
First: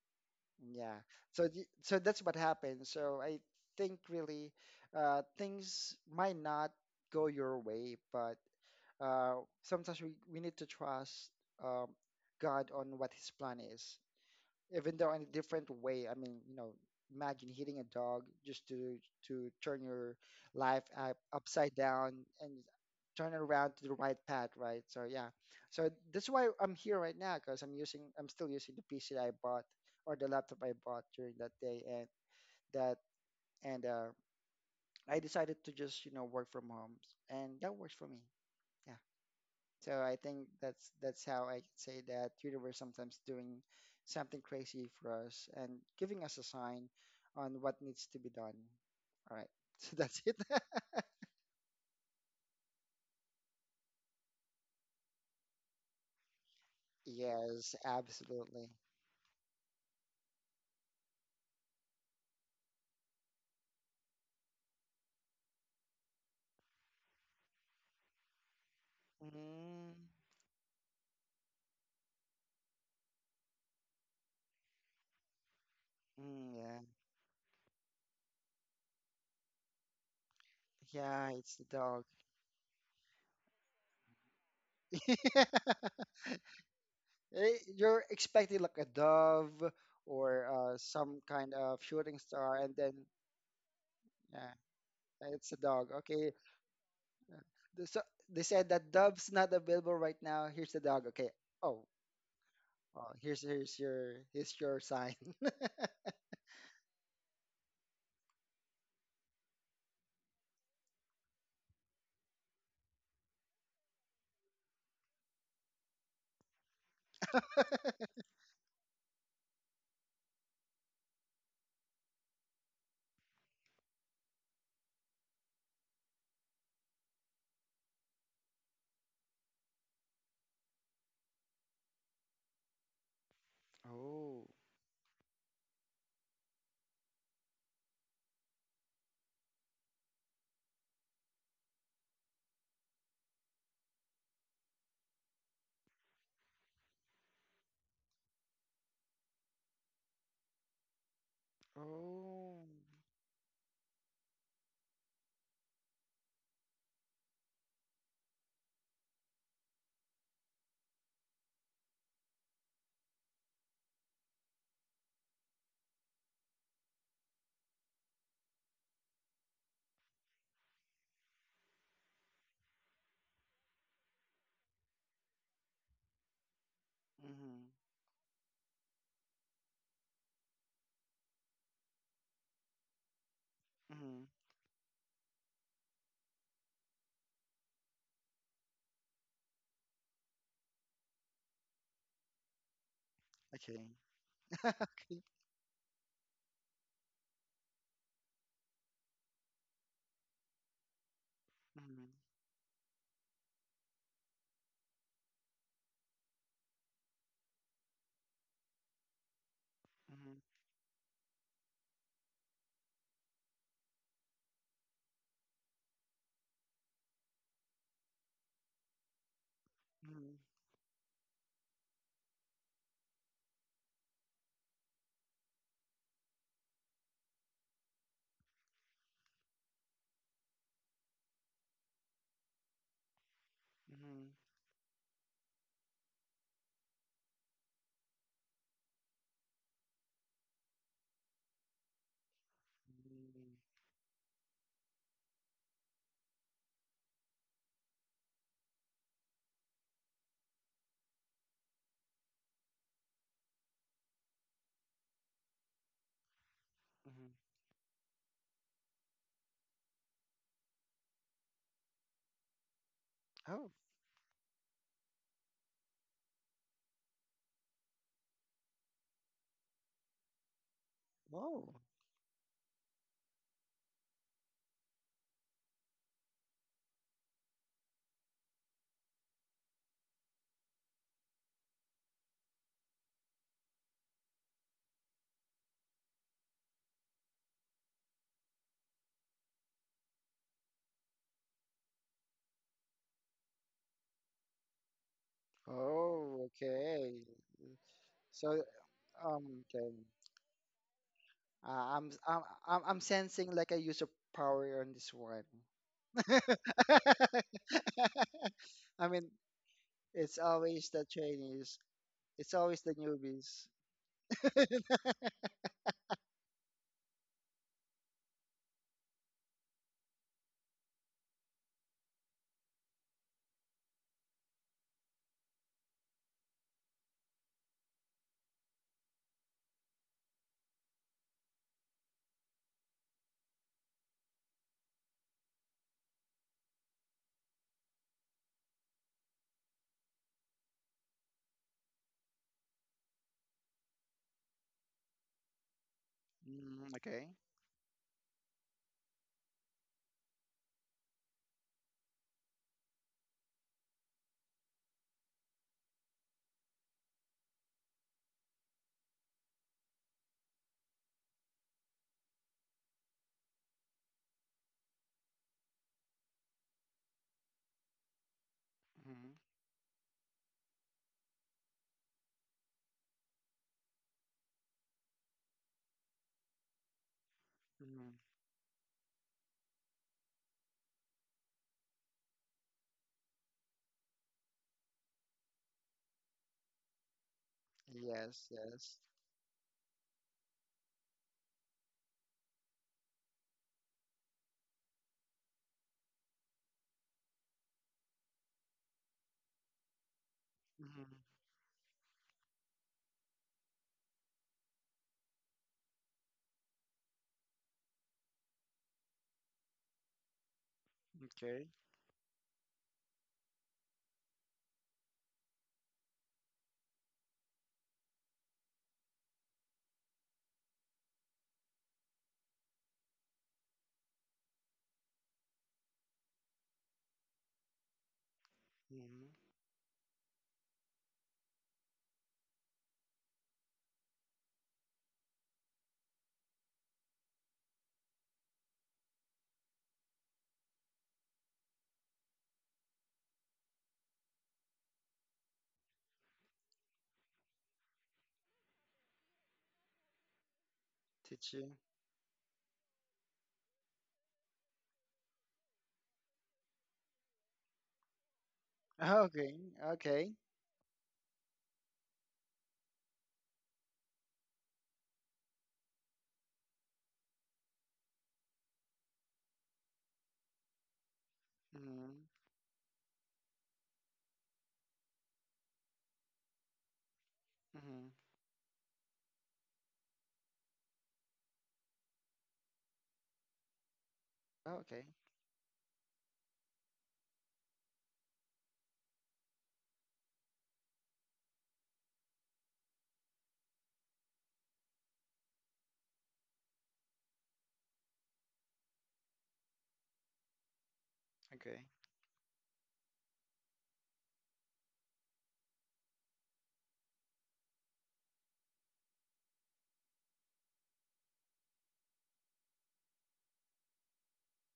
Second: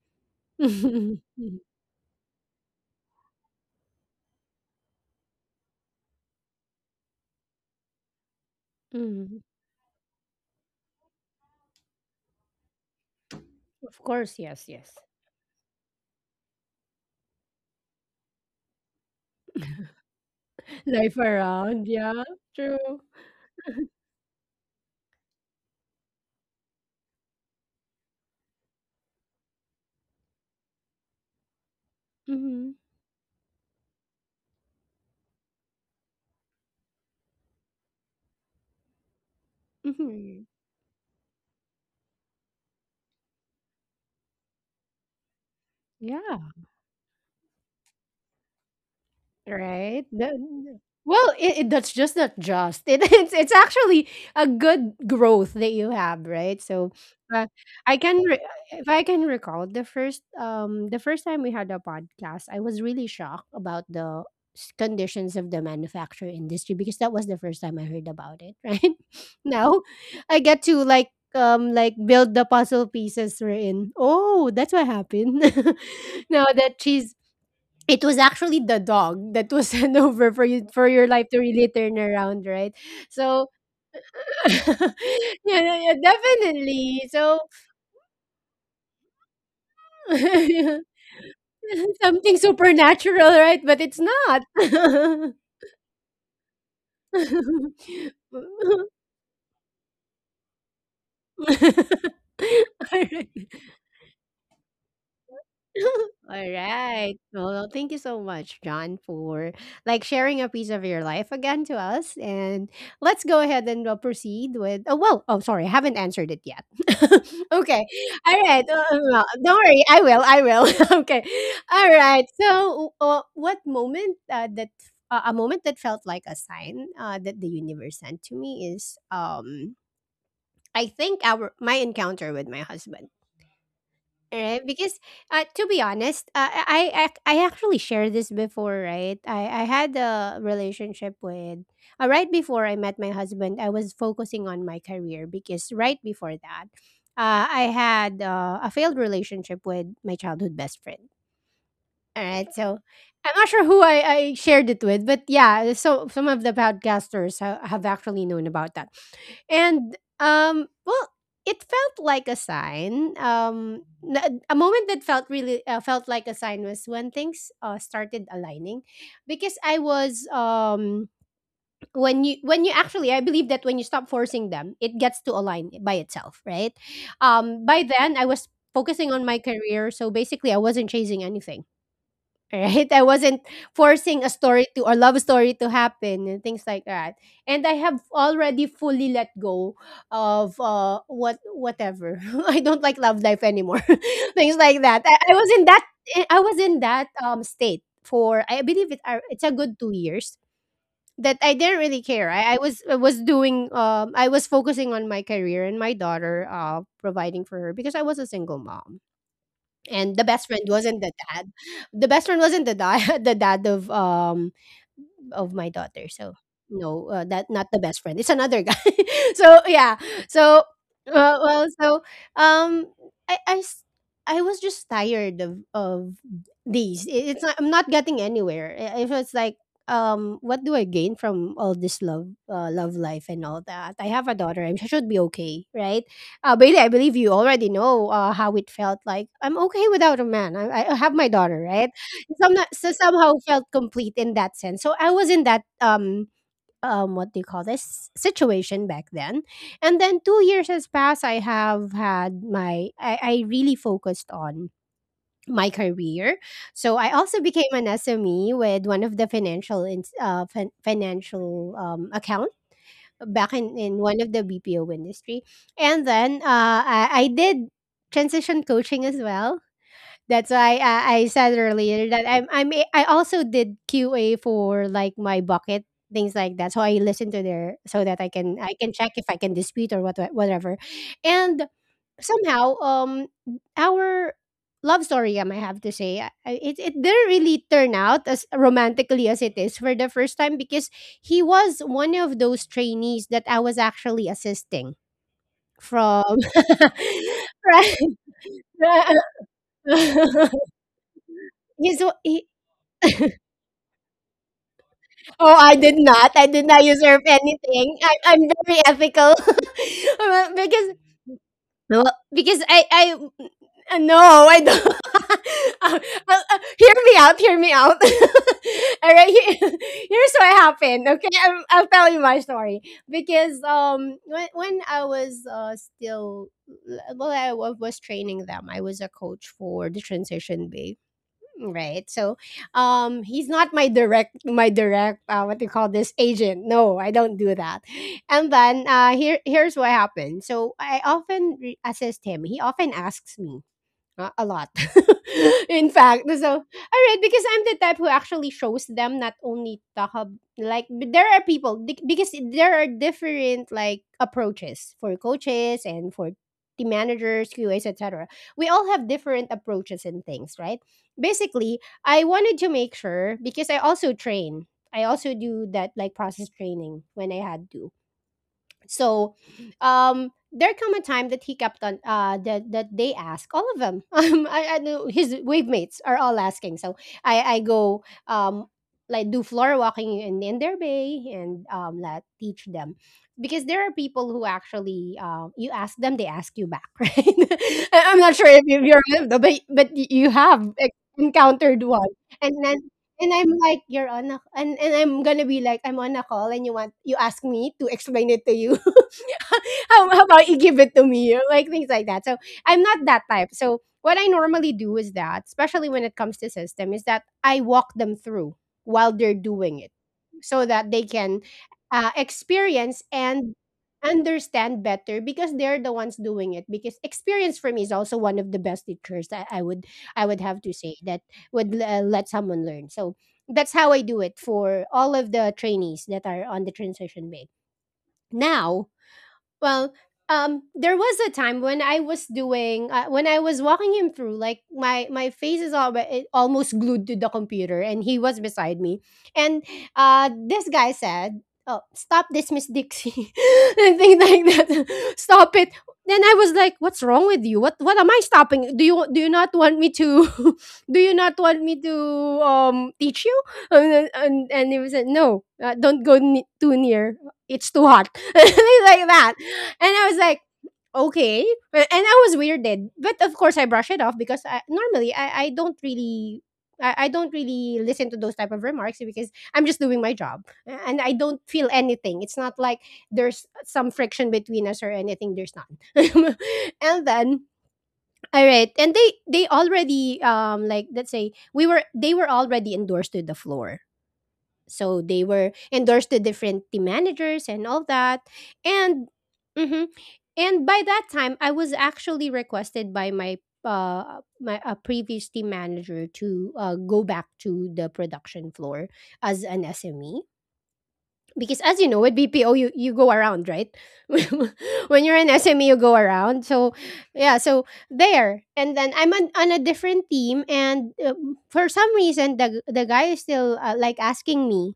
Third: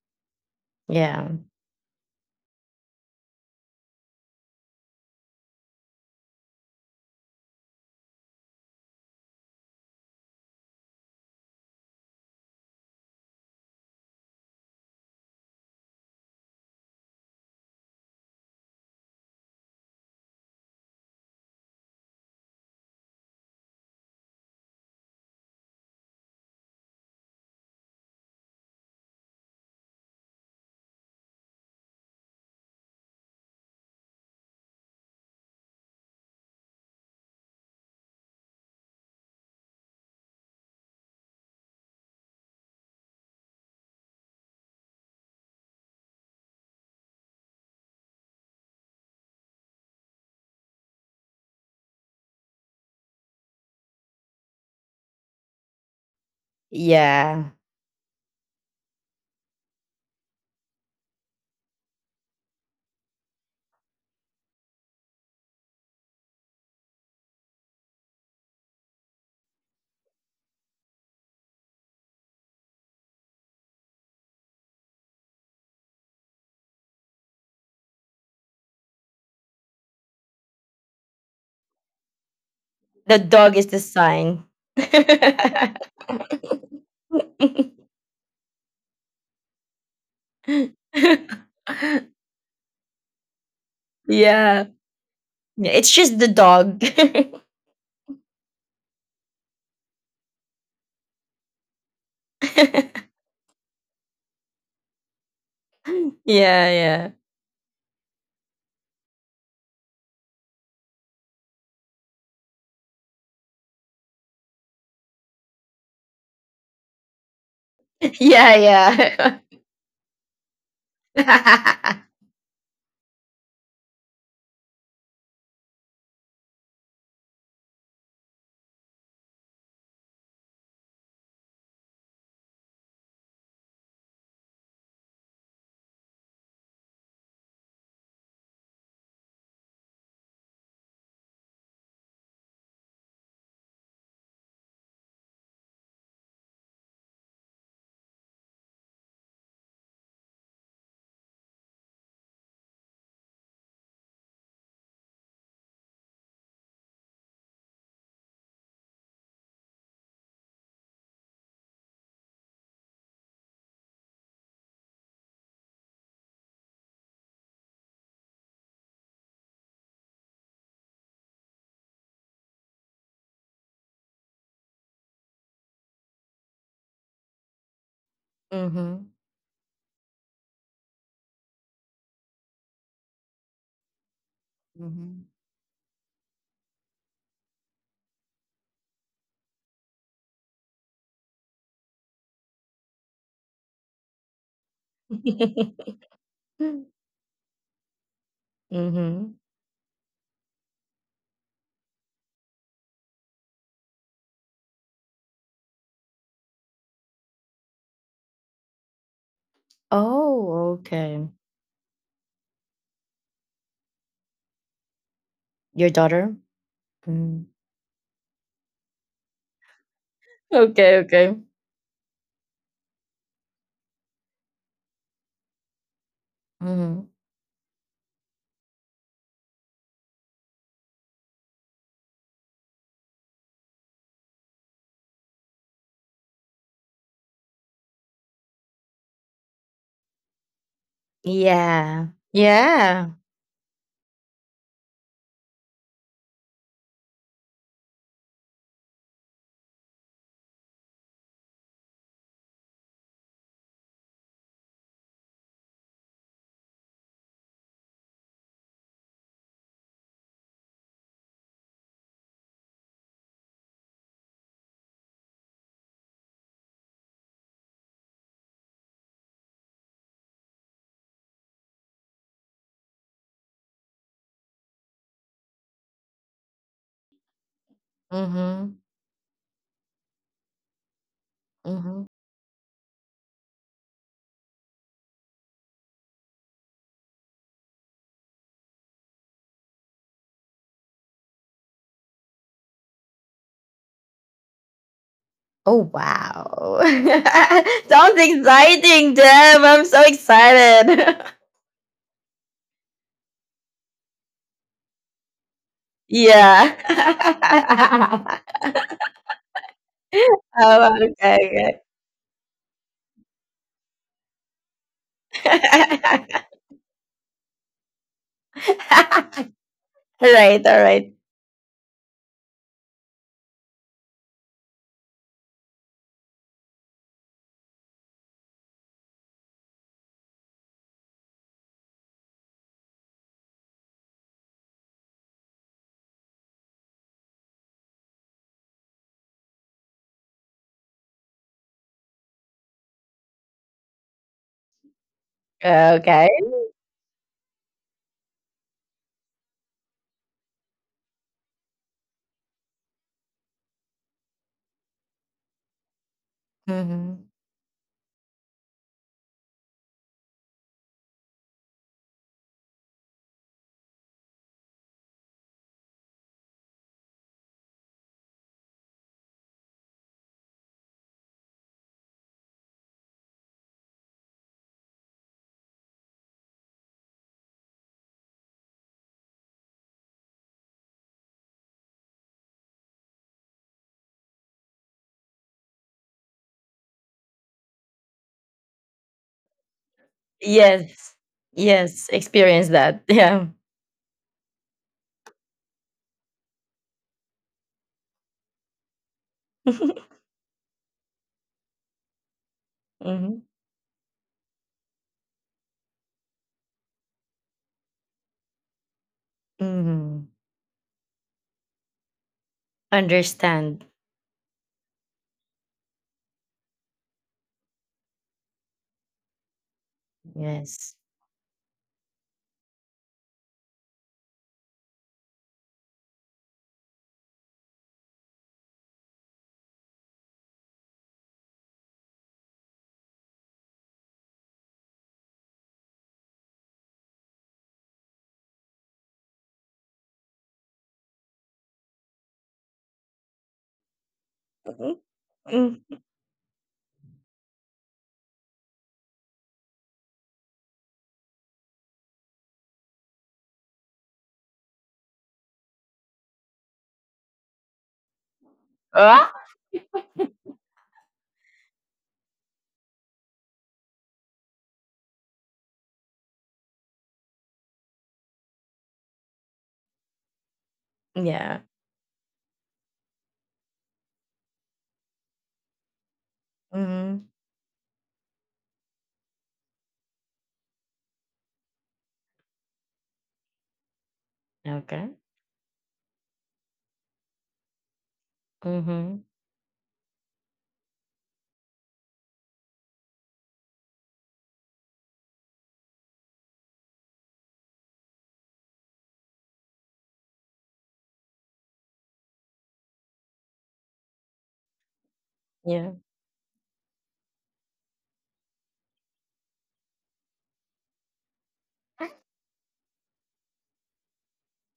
yeah.
Mhm.
Yeah,
So so that's what happened so I think really things might not go your way but uh
Mhm.
sometimes we need to trust um God on what his plan is,
Of course, yes, yes.
even though in a different way. I mean, you know, imagine hitting a dog just to turn your life
Life
upside
around,
down
yeah.
and
True.
turn it around to the right path, right? So yeah, so that's why I'm here right now because I'm using, I'm still using the PC that I bought or the laptop I bought during that day, and
Mhm.
that and I decided to just you know work from home, and that works for me. Yeah. So I
Mhm.
think that's how I could say that universe sometimes doing something crazy for us and giving us a
Yeah.
sign on what needs to be done. All right. So
Right.
that's it.
The- well, that's just not just. It, it's actually a good growth that you have, right? So, uh,
yeah.
Yes,
I can re-
absolutely.
if I can recall the first time we had a podcast, I was really shocked about the conditions of the manufacture industry because that was the first time I heard about it. Right now,
Mm,
I get to build the puzzle pieces we're in. Oh, that's what happened. now
mm,
that
yeah.
she's it was actually the dog that was sent over for you for your life
Yeah,
to
it's the
really turn
dog.
around, right?
The
So
dog is the sign.
yeah, yeah, yeah, definitely. So
You're expecting like a dove or
Yeah,
some kind of shooting
something
star and then
supernatural, right? But it's not.
yeah.
yeah, it's a dog.
It's just the
Okay.
dog.
Yeah. So they said that Dove's not available right now. Here's the dog. Okay. Oh,
All
oh
right.
here's your sign.
All
Yeah, yeah,
right. Well, thank you so much, John, for like sharing a piece of your life again to us. And let's go ahead and proceed with. Oh well. Oh, sorry, I haven't answered it yet. okay. All right.
yeah,
Well, don't worry. I will. I will. okay. All
yeah.
right. So, what moment that a moment that felt like a sign that the universe sent to me is I think our my encounter with my husband.
Oh.
Right, because to be honest, I actually shared this before, right? I had a relationship with right before I met my husband. I was focusing on my career because right before that, I had a failed relationship with my childhood best friend. All right,
Oh.
so I'm not sure who I shared it with, but yeah, so some of the podcasters have actually known about that, and well, it felt like a sign. A moment that felt really felt like a sign was when things started aligning, because I was when you actually I believe that when you stop forcing them, it gets to align by itself, right?
hmm
By then I was
Mhm.
focusing on my career, so basically I wasn't chasing anything, right? I wasn't
hmm
forcing a story to or love
Mhm.
story to happen and things like that. And I have already fully let go of whatever. I don't like love life
Okay.
anymore. Things like that.
okay.
I was in that state for I believe
Mhm.
it's a good 2 years that I didn't really
Mm-hmm.
care. I was doing I was focusing on my career and my daughter providing for her because I was a single mom and
Mm-hmm.
Oh, okay.
the best friend wasn't the dad the dad of my
Your
daughter.
daughter?
So no,
Mm.
that not the best friend. It's another guy. so yeah.
Mm-hmm.
So
Okay, okay.
well, so um, I I s- I was just tired of these.
Mhm.
It's not, I'm not getting anywhere. If it's like what do I gain from all this love life and all that? I
Mm-hmm.
have a daughter. I should be okay, right? Bailey, I believe you already know how it felt like. I'm okay without a man. I have my daughter, right?
Yeah.
So
Yeah.
somehow felt complete in that sense. So I was in that what do you call this situation back then, and then 2 years has passed. I have had my I really focused on my career, so I also
Mm-hmm.
became an SME with one of the financial financial account back
Oh.
in one of the BPO industry, and then I did transition coaching as well. That's why I said
Whoa.
earlier that I also did QA for like my bucket things like that. So I listen to their so that I can I
Mhm.
can check if I can dispute or whatever. And
Mhm.
somehow our love story, I have to say, it didn't really turn out as romantically as it is for the first time because he was one of those trainees that I was actually assisting
Oh,
from.
Oh,
wow.
okay.
Right.
Sounds
So
exciting, Deb. I'm
okay.
so excited.
Uh,
he's
I'm I'm
he,
I'm sensing like a user power on this one.
Oh, I did not. I did not usurp
Yeah.
anything. I, I'm very
I mean,
ethical.
it's always
Because
Oh,
the
okay,
trainees.
okay.
well,
It's
because
always the
I
newbies.
No, I don't. Uh, Hear me out. Hear me out. All right.
All
Here, here's what
right, all
happened.
right.
Okay, I'll tell you my story because when I was still well was training them. I was a coach for the transition. Mm, right. So he's not my direct what do you call this, agent. No, I don't do that. And then here's what happened. So I often assist him. He often asks me, a lot. In
Okay.
fact, so
Mm,
all right,
okay.
because I'm the type who actually shows them not only talk there are because there are different like approaches for coaches and for team
Mhm.
managers, QAs, etc. We all have different approaches and things, right? Basically, I wanted to make sure because I also train. I also do that like process training when I had to.
hmm
So there come a time that he kept on that that they ask all of them. I know his wave mates are all asking. So I go
hmm
like do floor walking in their bay and let teach them because there are people who actually you ask them, they ask you back. Right. I- I'm not sure
Yes,
if you- if
yes.
you're lived but you have
Yes.
encountered
Yes,
one. And
experience
then,
that.
and
Yeah.
I'm like, you're on a — and I'm gonna be like, I'm on a call and you ask me to explain it to you. how, how about you give it to me?
hmm
Like things like that. So I'm not that
Hmm.
type. So what I normally do is that, especially when it comes to system, is that I walk them through while they're doing it
Hmm.
so that they can
Okay.
experience and
Understand.
understand better because they're the ones doing it, because experience for me is also one of the best teachers that i would have to say
Yes.
that would let someone learn. So that's how I do it for all of the trainees that are on the transition bay now.
hmm
Well, there was a time when I was walking him through, like my face is it almost glued to the computer, and he was beside me, and this guy said, "Oh, stop this, Miss Dixie," and things like
Mhm.
that. Stop it.
Mm.
Then I was like, "What's wrong with you? What am I stopping? Do you not want me to? Do you not want
Teaching.
me to teach you?" And then- and he was like, "No, don't go too near. It's too hot." Things like
Ah?
that.
Okay,
And I was
okay.
like, okay. A- And I was weirded. But of course I brush it off because I, normally I don't really — I don't really listen to those type of remarks because I'm just doing my job. And I don't
Yeah.
feel
hmm
anything. It's not like there's some friction between us or anything. There's none. And
Hmm.
then
hmm
all right. And they already like let's say we were they were already endorsed to the floor,
Okay,
so
Okay.
they were endorsed to different team managers and all that. And
Hmm.
mhm. And by that time I was actually requested by my my a previous team manager to go back to the production floor as an sme, because as
okay.
you know with bpo you go around, right? When you're an sme you
Yeah.
go around. So yeah, so there and then i'm on a different team, and for some reason the guy is still like asking me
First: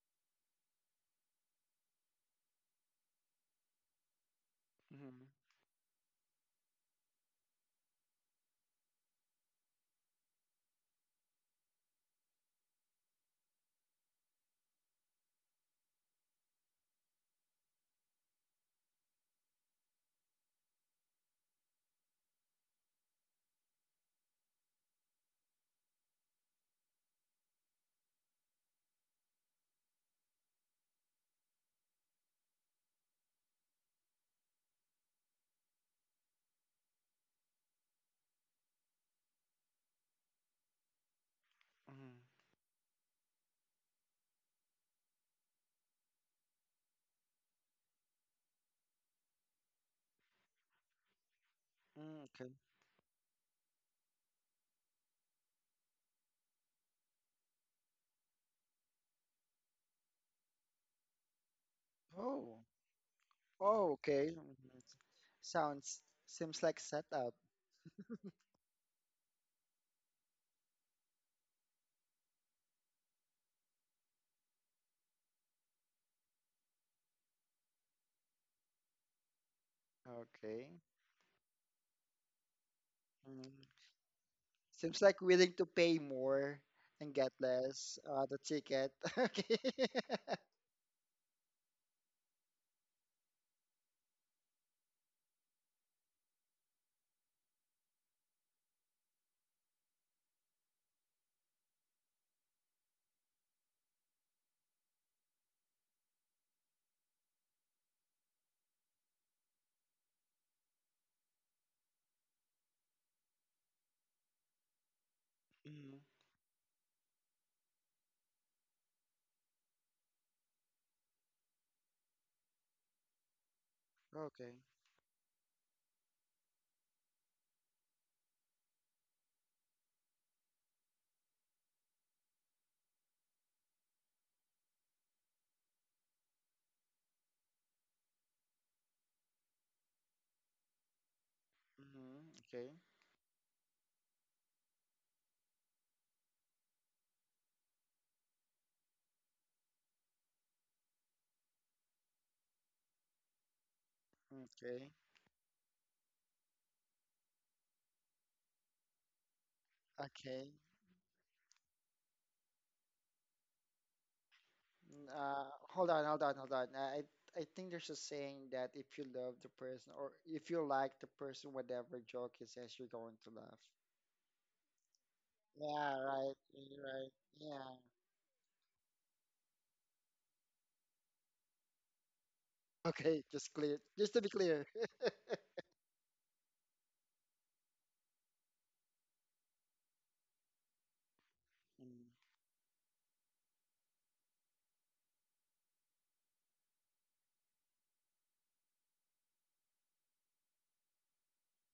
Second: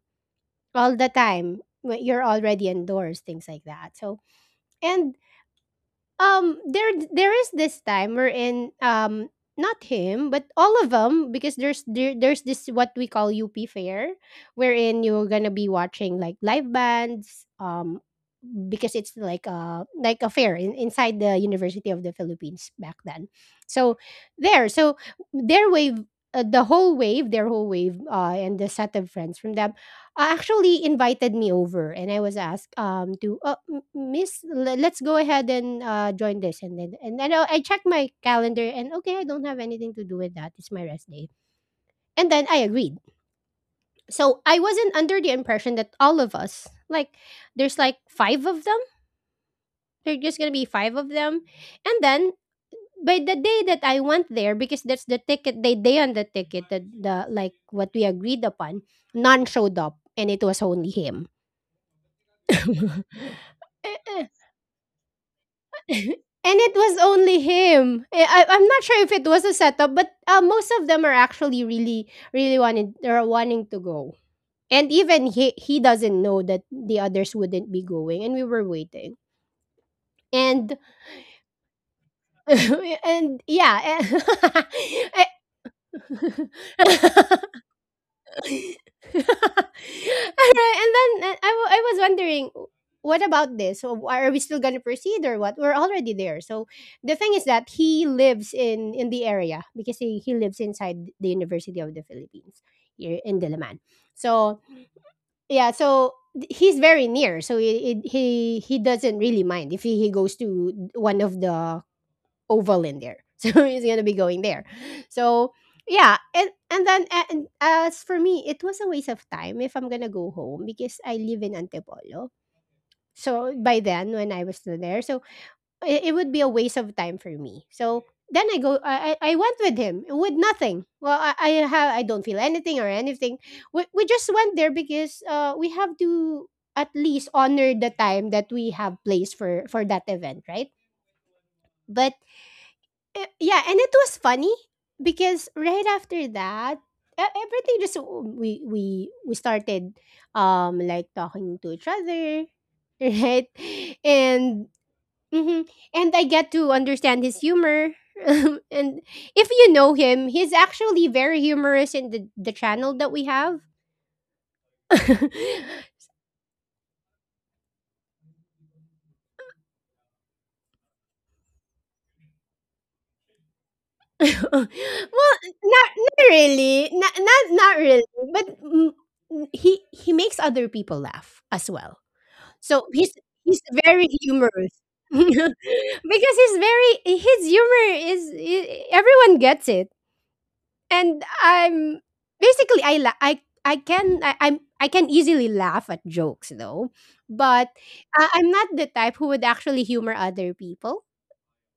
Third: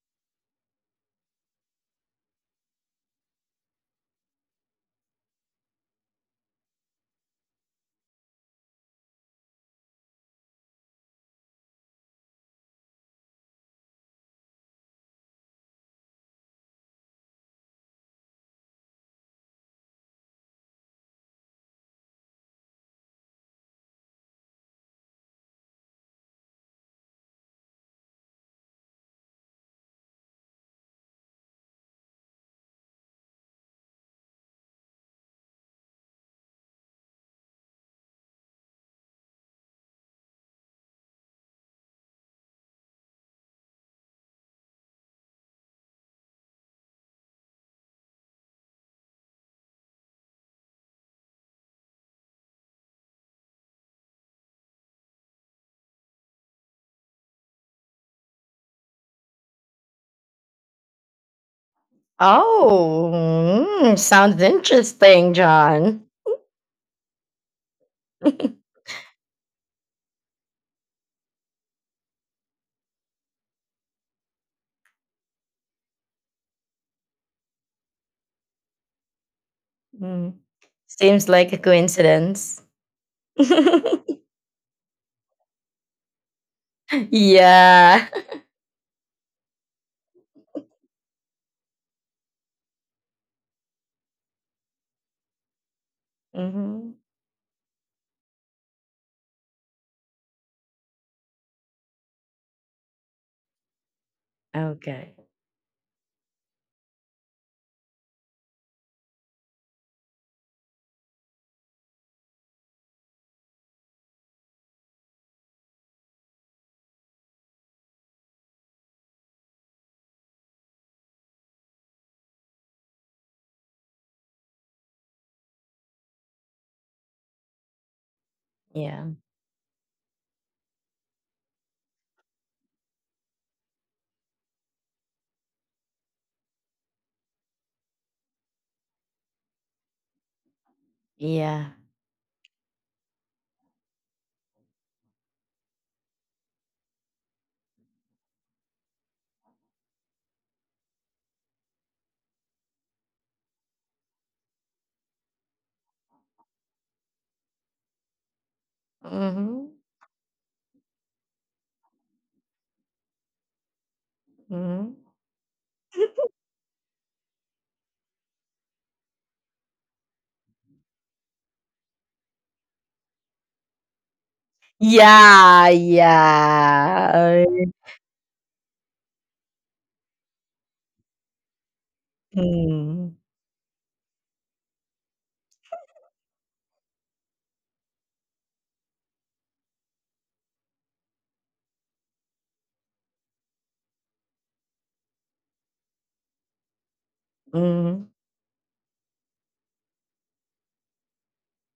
all the time when you're already indoors, things like that. So and
hmm
there is this time we're in not him but all of them, because there's this what we call up fair, wherein you're gonna be watching like live bands, because it's like a fair inside the University of the Philippines back then. So there, so their wave, their whole wave, and the set of friends from them actually invited me over, and I was asked to, "Miss, let's go ahead and join this," and then I checked my calendar, and okay, I don't have anything to do with that. It's my rest day, and
hmm
then I agreed. So I wasn't under the impression that all of us like there's like five of them — they're just gonna be five of them. And
Mm,
then
okay.
by the day that I went there, because that's the ticket they day on the ticket that the like what we agreed upon, none showed up and it was only him.
Oh,
And
Oh,
oh,
mm,
okay.
sounds
Mhm.
interesting,
Sounds,
John.
seems
it
like
was
setup.
only him. Eh, I'm not sure if it was a setup, but most of them are actually really, really wanted are wanting to go. And even he doesn't know that the others wouldn't be going, and we were waiting.
Mm.
Okay.
And
Seems like a coincidence.
and
Mm.
yeah, and,
Seems like willing to pay
all
more and get less
Yeah.
the ticket.
right, and then I was wondering, what about this? So are we still gonna proceed or what? We're already there. So
Hmm.
the thing is that he lives in the area because he lives inside the University of the Philippines here in Diliman. So
Okay.
yeah, so he's very near. So he doesn't really mind if he goes to one of the oval in there. So it's gonna be going there. So
Okay.
yeah, and as for me it was a waste of time if I'm gonna go home because I live in Antipolo. So by then when I
Okay.
was still there, so it would be a waste of time for me. So then I go
Yeah.
I went with him with nothing. Well i don't feel anything or anything. We just went there because we have to at least honor the time that we have placed for that event, right?
Yeah.
But
hmm Okay.
eh, yeah, and it was funny because right after that, everything just we started like talking to each other, right? And
Okay.
mhm, and I get to understand his humor. And if
Hmm.
you know him, he's
Okay.
actually very humorous in the channel that we have.
Hmm.
Mm,
Well,
Hold on, hold on, hold on. I think there's a saying that if you love the person or if you like the person, whatever joke he says, you're going to laugh.
Yeah,
Yeah, right. You're right.
yeah.
Yeah.
not really, but mm, he makes other people laugh as well. So he's —
Mm,
Okay, just
he's
clear.
very
Just to be clear.
humorous. Because he's very — his humor is everyone gets it. And I'm
Mm,
basically I la- I can I, I'm I can easily laugh at jokes though, but
mhm,
I'm not the type who would actually humor other people.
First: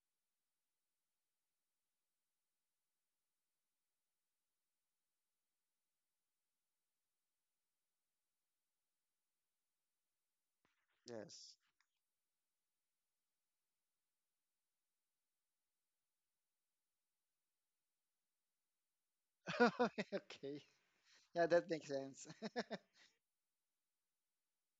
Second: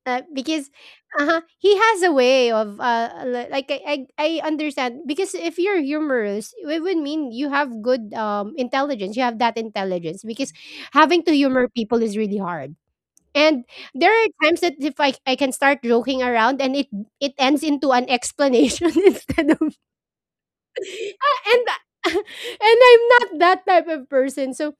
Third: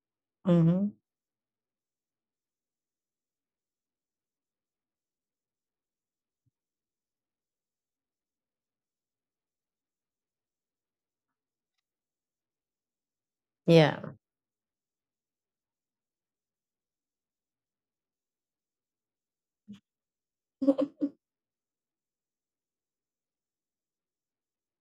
Because
mhm.
uh-huh, he has a way of like I understand, because if you're humorous it would mean you have good intelligence. You have that intelligence because having to
yes.
humor people is really hard. And there
Yeah.
are times that if I can start joking around and it ends into an explanation instead of
Okay. Yeah,
and
that makes sense.
and I'm not that type of person. So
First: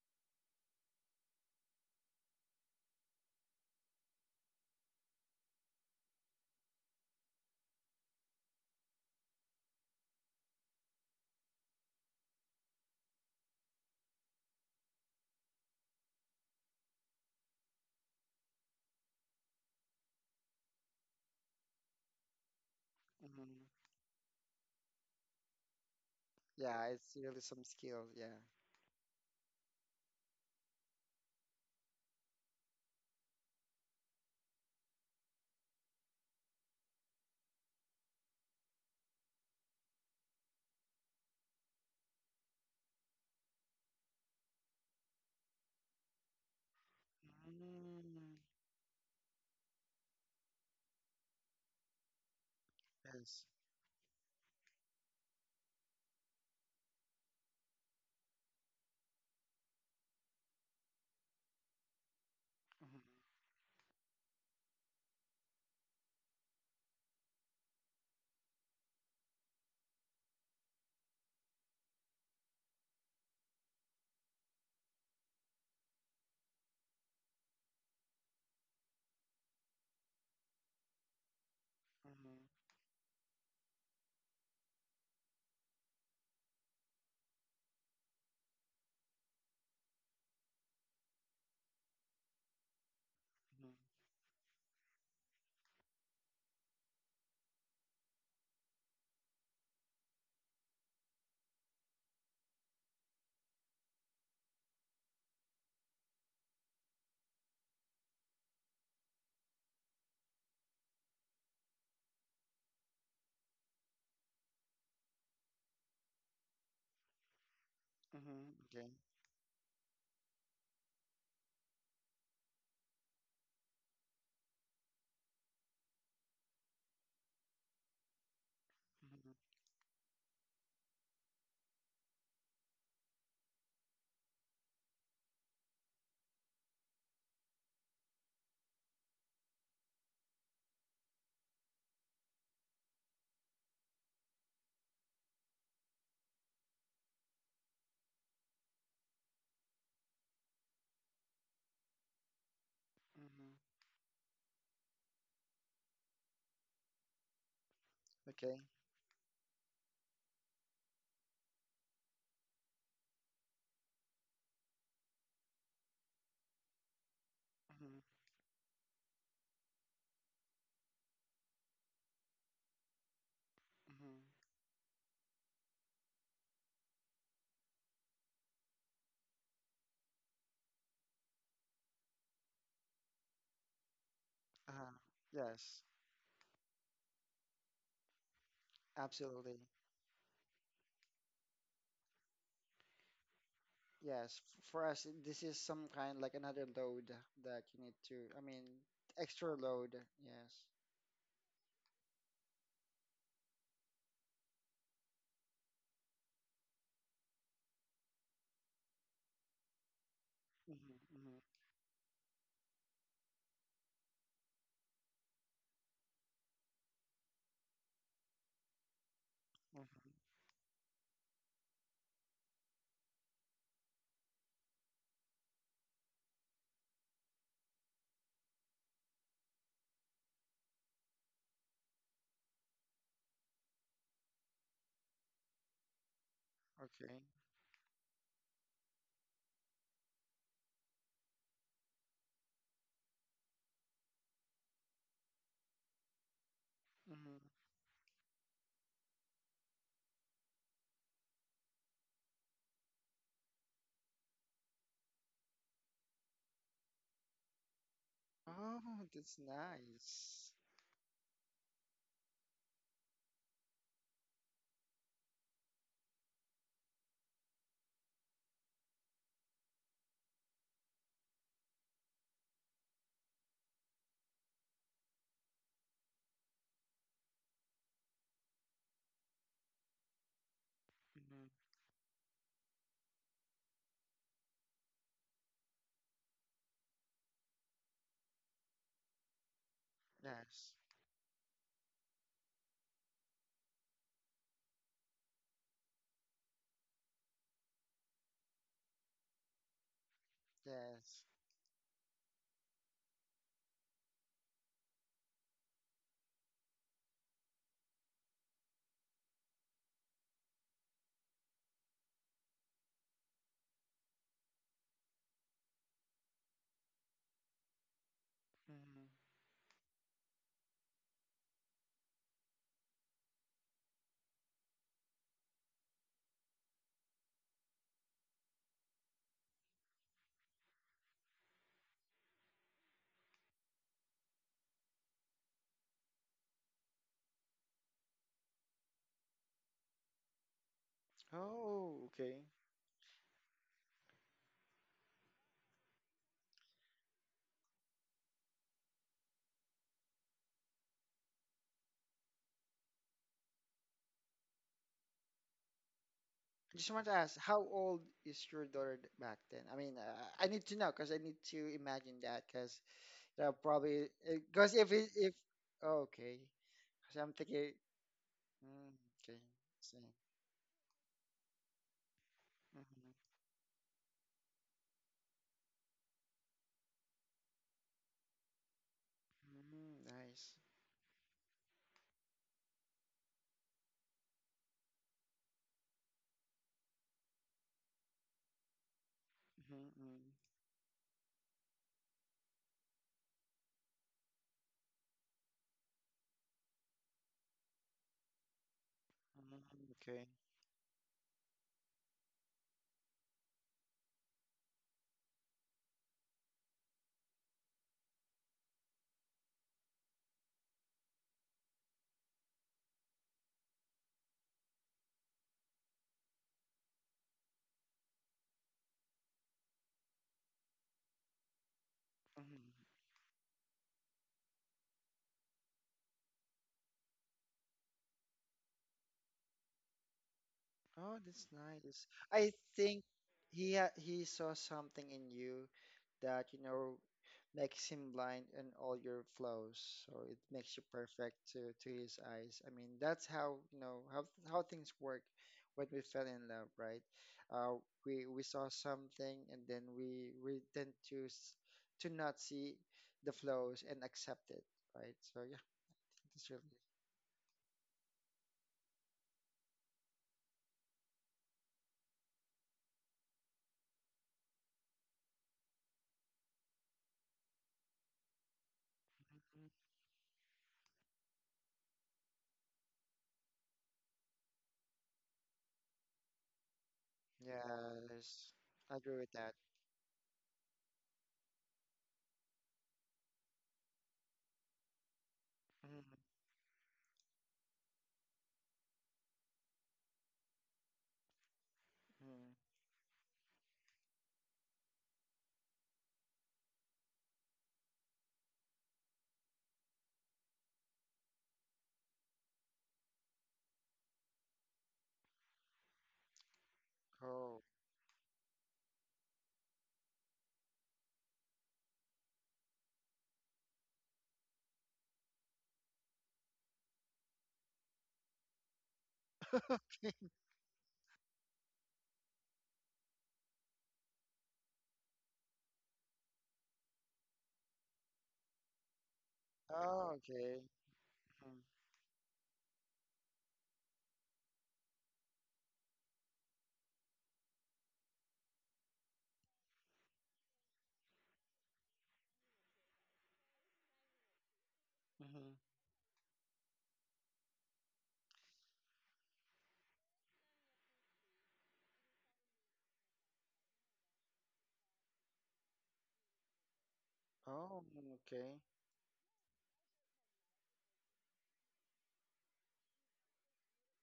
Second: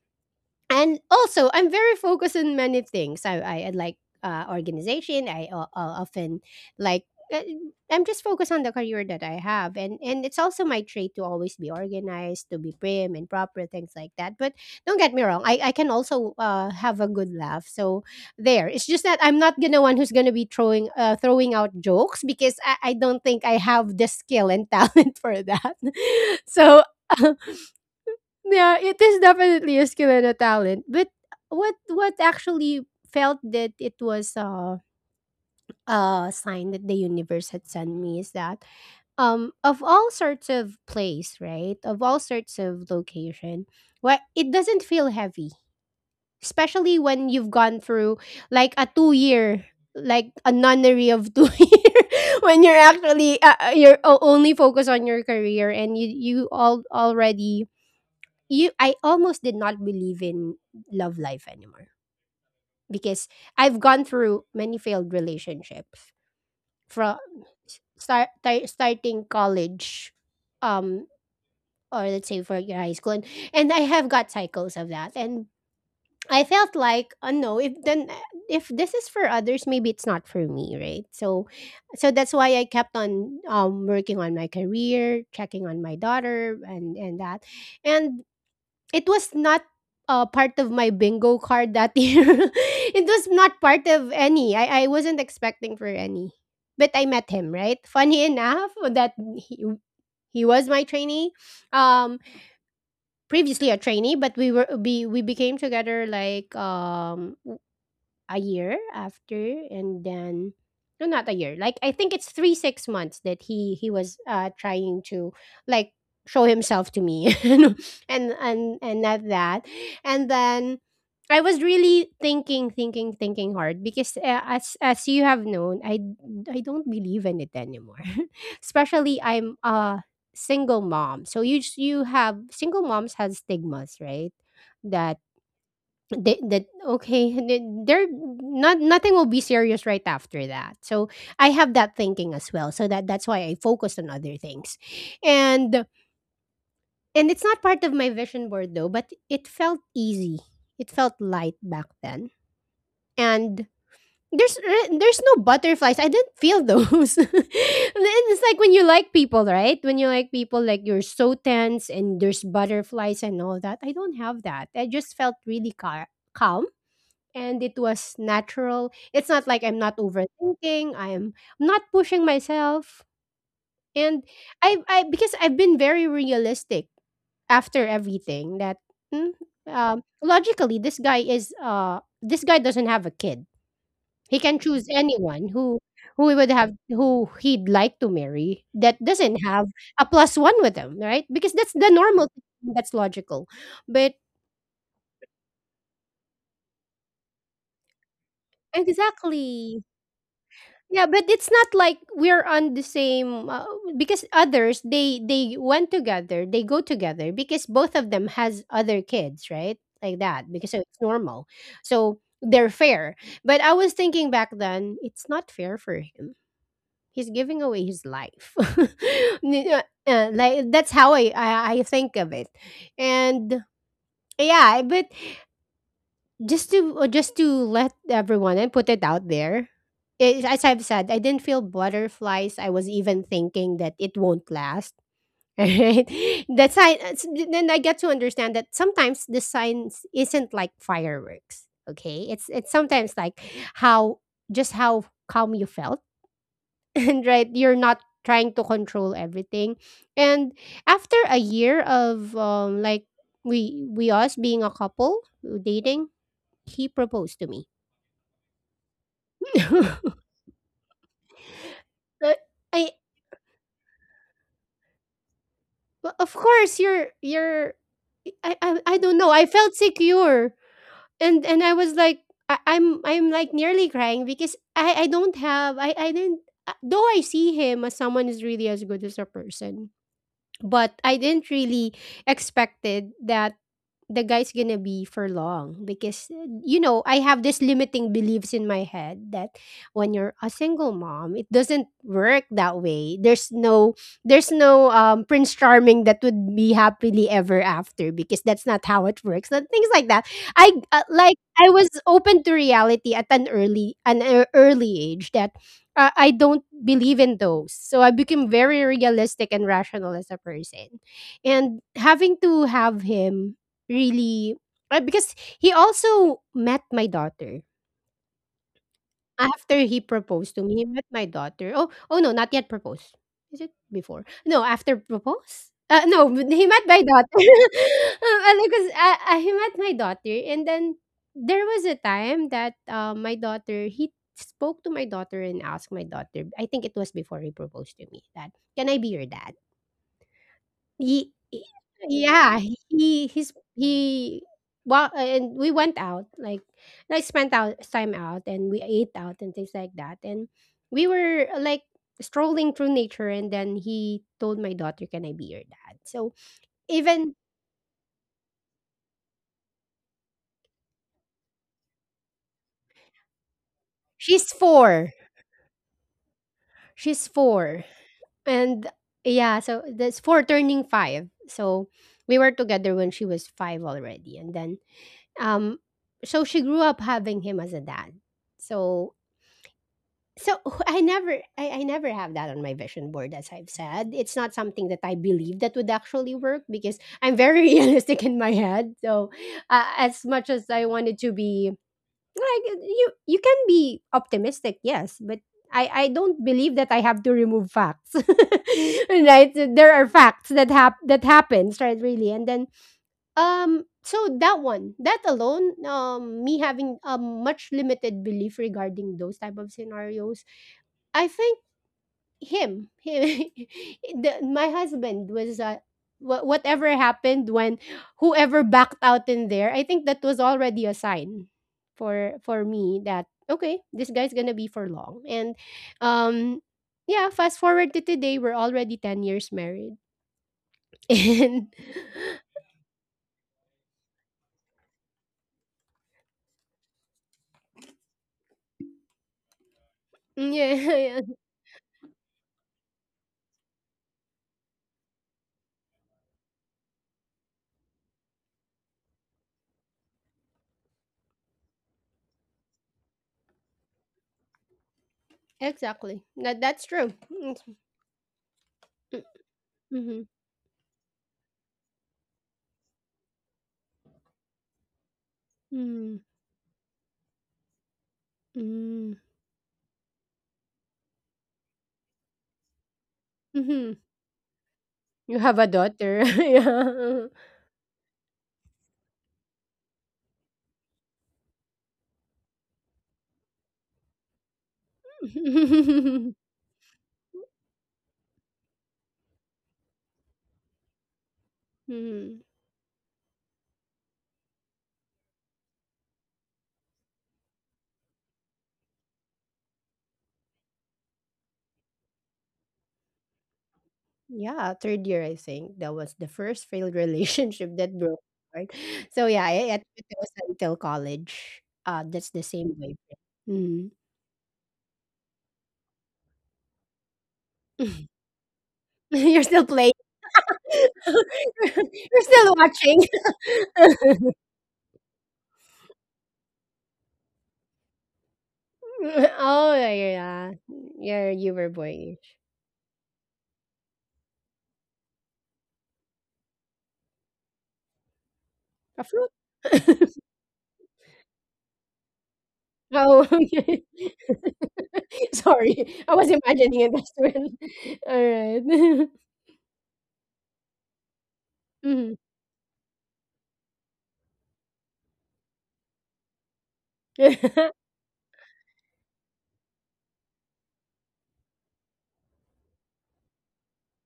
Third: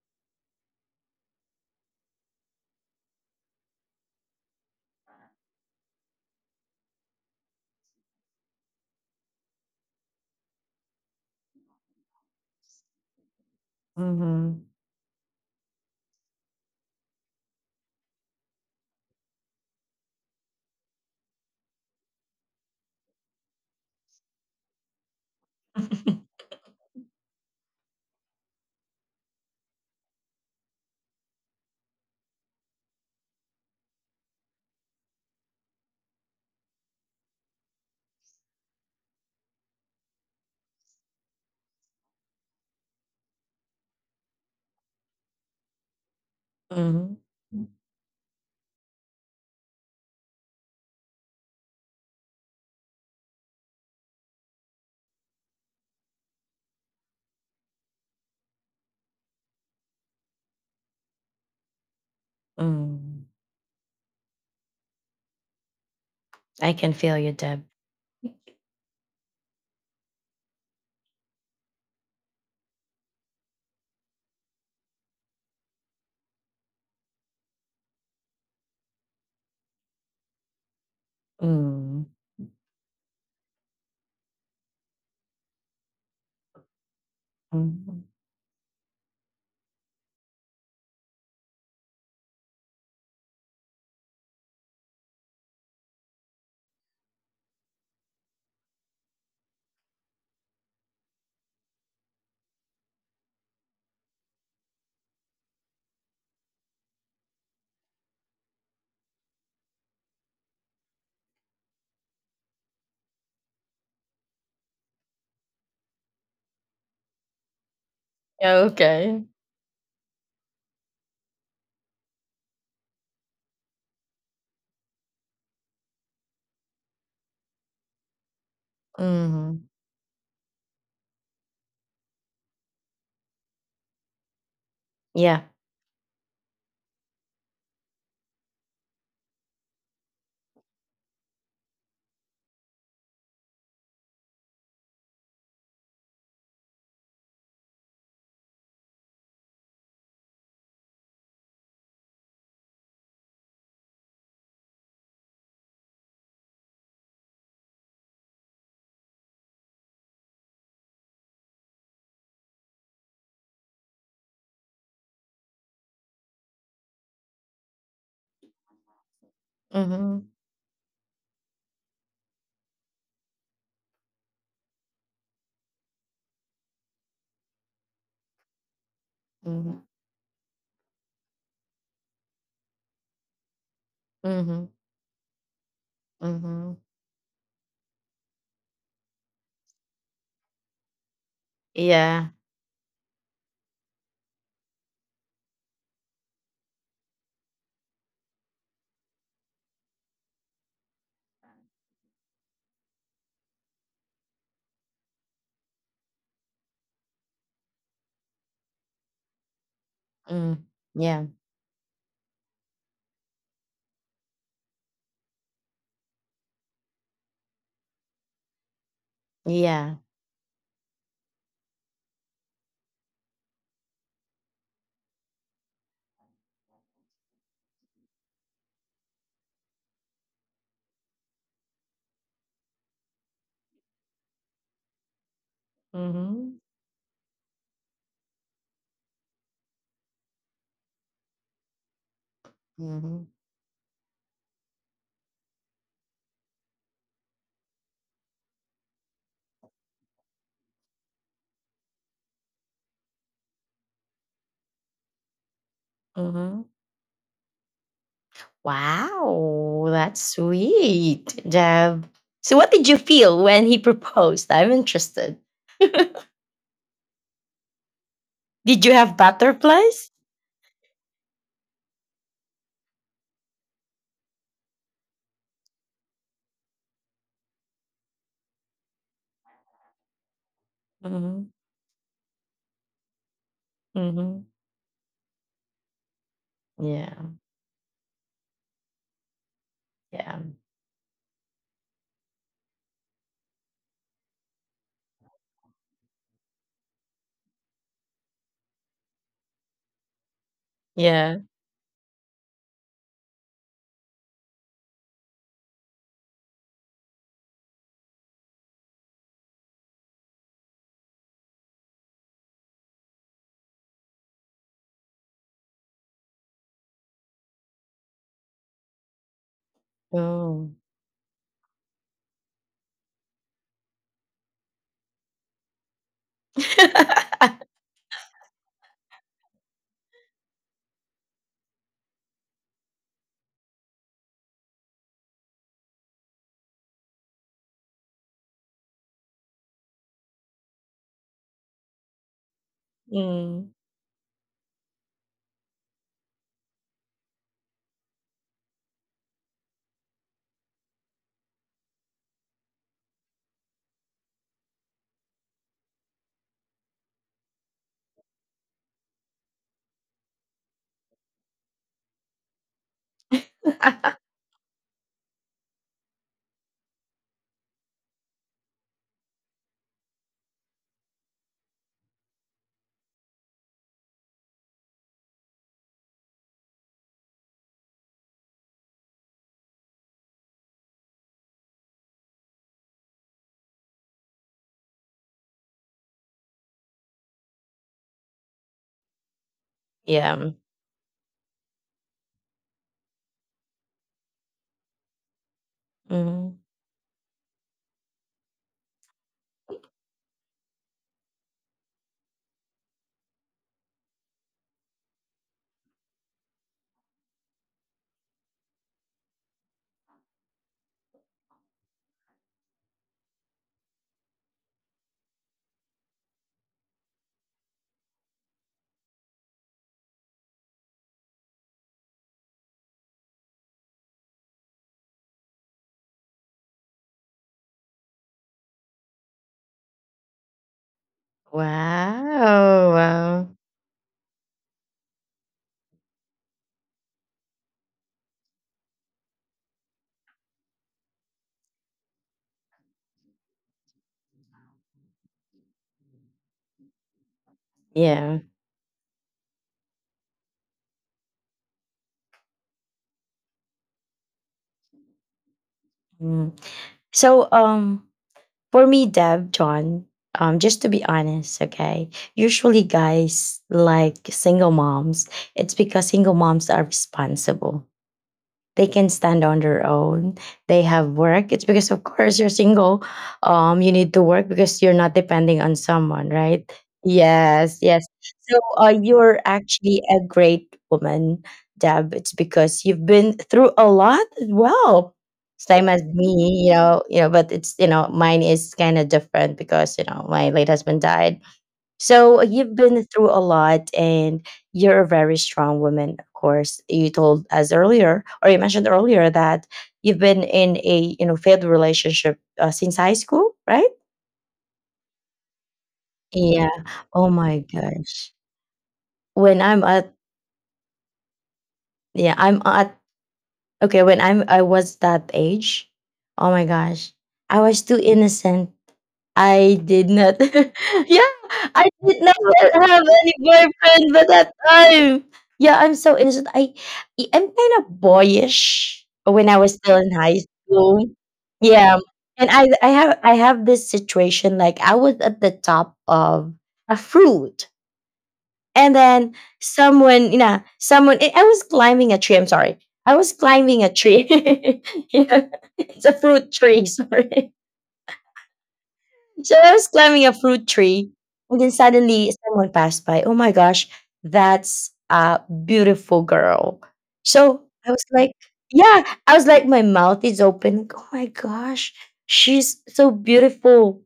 and also I'm very focused on many things. I like organization. Often, like, uh, I'm just focused on the career that I have, and it's also my trait to always be organized, to be prim and proper, things like that. But
Mhm.
don't get me wrong, I can also have a good laugh. So there, it's just that I'm not gonna one who's gonna be throwing throwing out jokes, because I don't think I
Mhm.
have the skill and talent for that. So
Yeah, it's really some skill. Yeah.
yeah, it is definitely a skill and a talent. But what actually felt that it was a sign that the universe had sent me is that, of all sorts of place, right? Of all sorts of location, what it doesn't feel heavy, especially
Mhm.
when you've gone through,
Mm,
like, a 2-year, like, a nunnery of two year, when you're actually
yes.
only focused on your career and you all already you I almost did not believe in love life anymore,
Mm.
because I've gone through many failed relationships
I can feel
from
you, Deb.
starting college, um or let's say for your high school, and I have got cycles of that. And I felt like, oh no, if this is for others maybe it's not for me, right? So
Mm,
that's
Mhm,
why I kept on working on my career, checking on my daughter and that.
mhm.
And it was not part of my bingo card that year. It was not
mhm,
part of any. I wasn't expecting for any. But I met him, right? Funny enough that he was my trainee. Um Previously a trainee, but we became together, like, a year after. And then, no, not a year, like, I think it's 3-6 months that he was trying to, like, show himself to me. and
mm-hmm.
and
Okay.
and
Okay.
not that. And then I was really thinking hard because, as you have known, I don't believe in it anymore, especially
Mm-hmm.
I'm
Mhm.
a single mom. So you have, single moms have stigmas, right? That
Yeah.
that okay, they're not, nothing will be serious right after that. So I have that thinking as well. So that's why I focused on other things. and and it's not part of my vision board, though, but it felt easy. It felt light back then. And
Mm-hmm.
there's there's no butterflies. I didn't feel those. And then it's
Okay.
like when you like people, right, when you like people, like, you're so tense and there's butterflies and all that. I don't have that. I just felt really calm. And it was
Mm-hmm.
natural. It's not like. I'm not
Mhm.
overthinking. I'm not pushing myself. And
Mm-hmm.
I, because I've been very realistic after everything that, mm,
Mhm.
logically, this guy doesn't have a kid. He can
Mhm.
choose
Uh-huh.
anyone
Yes.
Mhm.
who he'd like to marry, that doesn't
Absolutely.
have a plus one with him, right? Because that's the normal
Yeah.
thing. That's logical, but
Yes. For us, this is some kind like another load that you need to. I mean, extra
exactly.
load. Yes.
Yeah, but it's not like we're on the same, because others, they went together, they go together because both of them has other kids, right? Like that,
Mm.
because, so
Mm-hmm.
it's
Yeah.
Mm-hmm.
normal. So they're fair. But I was thinking back then, it's not fair for him. He's giving away his life.
Yeah.
Mm-hmm.
Like, that's how I think of it. And yeah, but just to let everyone and put it out there. It, as I've said, I didn't feel butterflies. I was even thinking that it won't last, right?
Mhm.
Okay.
Then I get to understand that sometimes the science isn't like fireworks. Okay, it's sometimes
Mhm.
like how, just how calm you felt, and, right,
Mm-hmm.
you're not trying to control everything. And after a year of, like, we us being a couple, dating,
Mhm.
he proposed to me.
Oh, that's
Wow, that's
nice.
sweet, Deb.
Uh,
So, what did
I
you feel when he proposed? I'm interested.
Of course you're,
Did you
I
have
don't know. I felt
butterflies?
secure, and I was like, I'm like nearly crying because I don't have I didn't, though I see him as someone who's really as good as a person. But I
Mm-hmm.
didn't
Hmm.
really expected that the
Hmm.
guy's gonna be for long because,
Yeah,
I have this limiting beliefs in my head that when you're
yeah,
a
Yes.
single mom it doesn't work that way. There's no, prince charming that would be happily ever after, because that's not how it works, and things like that. I
Yes.
Like,
yeah.
I was open to reality at an early, early age, that, I don't believe in those. So I became very realistic and rational as a person. And having to have him really, because he also met my daughter.
Mm-hmm.
After he proposed to
Oh.
me, he met my daughter. Oh, no, not yet proposed. Is it before? No, after propose? No, but he met my daughter. Because he met my daughter, and then there was a time that, my daughter he spoke to my daughter and asked my daughter, I think it was before he proposed to me, that, can I be your dad? Ye
Oh, okay.
yeah,
I
he he's
Mm.
he well, and we went out, like, I spent out time out, and we ate out and things like that, and we were, like, strolling through nature, and then he told my daughter, "Can I be your dad?" So,
just want to
even
ask, how old is your daughter back then? I mean, I need to know because I need to imagine that because that probably
she's
because
4,
if okay, because 'Cause
she's
I'm thinking
4, and
mm, okay,
yeah, so
see.
that's 4 turning 5, so we were together when
Mm-hmm.
she was 5 already, and then, um so she grew up having him as a dad. So
Mm-hmm, nice.
So I never, I never have that on my vision board, as I've said. It's not something that I believe that would actually work, because I'm very realistic in my head. So
Mm-hmm,
as
mm-hmm,
Yeah.
much as I wanted to be like, you can be optimistic, yes, but I don't
Mhm.
believe that I have to remove facts. Right?
mm-hmm.
There are
Okay.
facts that that happens, right, really. And then, so that one, that alone, me having a much limited belief regarding those type of scenarios. I think him, him my husband was, whatever happened when whoever backed out in there. I think that was already a sign for
Mm-hmm.
me that, okay, this guy's gonna be for long. And, um, yeah, fast forward to today, we're already 10 years married,
Oh, that's
and
nice. I
Wow.
think
Wow.
he saw something in you that, you know, makes him blind in all your flows. So it
yeah,
makes you
yeah,
perfect to his eyes. I mean, that's how, you know, how things work when we fell in love, right?
Yeah.
We saw something and then we tend to to not see the flows and accept it, right? So yeah,
exactly.
Mm.
that's really
That's true.
So, for me, Deb, John,
Mm-hmm.
just to be honest, okay, usually guys like single moms, it's because
Mm-hmm.
single moms are responsible, they can
Mm-hmm.
stand on their own, they have work. It's because, of course, you're single, you
Mm-hmm.
need to work because you're not
You
depending
have a
on
daughter.
someone, right? Yes, yes.
yes.
So,
I agree with
you're
that.
actually a great woman, Deb. It's because you've been through a lot as well, same as
Mhm,
Yeah.
me, you know, but it's, you know, mine is kind of different because, you know, my late husband died. So
Mhm.
mhm.
you've been through a lot, and you're a very strong woman, of course. You told us earlier or you mentioned earlier that you've been in a, you know, failed relationship since high school, right?
Yeah, third year, I think that was the
Yeah.
first failed
Oh my
Oh.
relationship that broke
gosh.
my heart. So yeah,
When
I
I'm
took it
at
was until college. That's
Yeah,
the
I'm
same
at
way. Mm.
okay, when I was that age, oh my gosh. I was too innocent.
You're still
I
playing.
did
okay.
not. Yeah, I did
You're
not
still
yet have
watching.
any boyfriend by that time. Yeah, I'm so innocent. I'm kind of boyish when I was
Oh,
still in
Oh,
high
yeah,
okay.
school.
yeah. You
Mm-hmm.
were
Yeah,
boyish.
and I have this situation like I was at the top of a fruit, and
A fruit.
then someone, you know, someone. I was climbing a tree. I'm sorry, I
Oh,
was
okay.
climbing a tree. Yeah,
Mm-hmm.
Sorry,
it's a
I was
fruit
imagining
tree.
it as well.
Sorry.
All right.
So I was climbing a fruit tree, and then suddenly someone passed by. Oh my gosh, that's a beautiful girl. So
Mhm.
Oh,
I was like,
okay.
yeah, I was like, my mouth is open. Like, oh my gosh, she's so beautiful.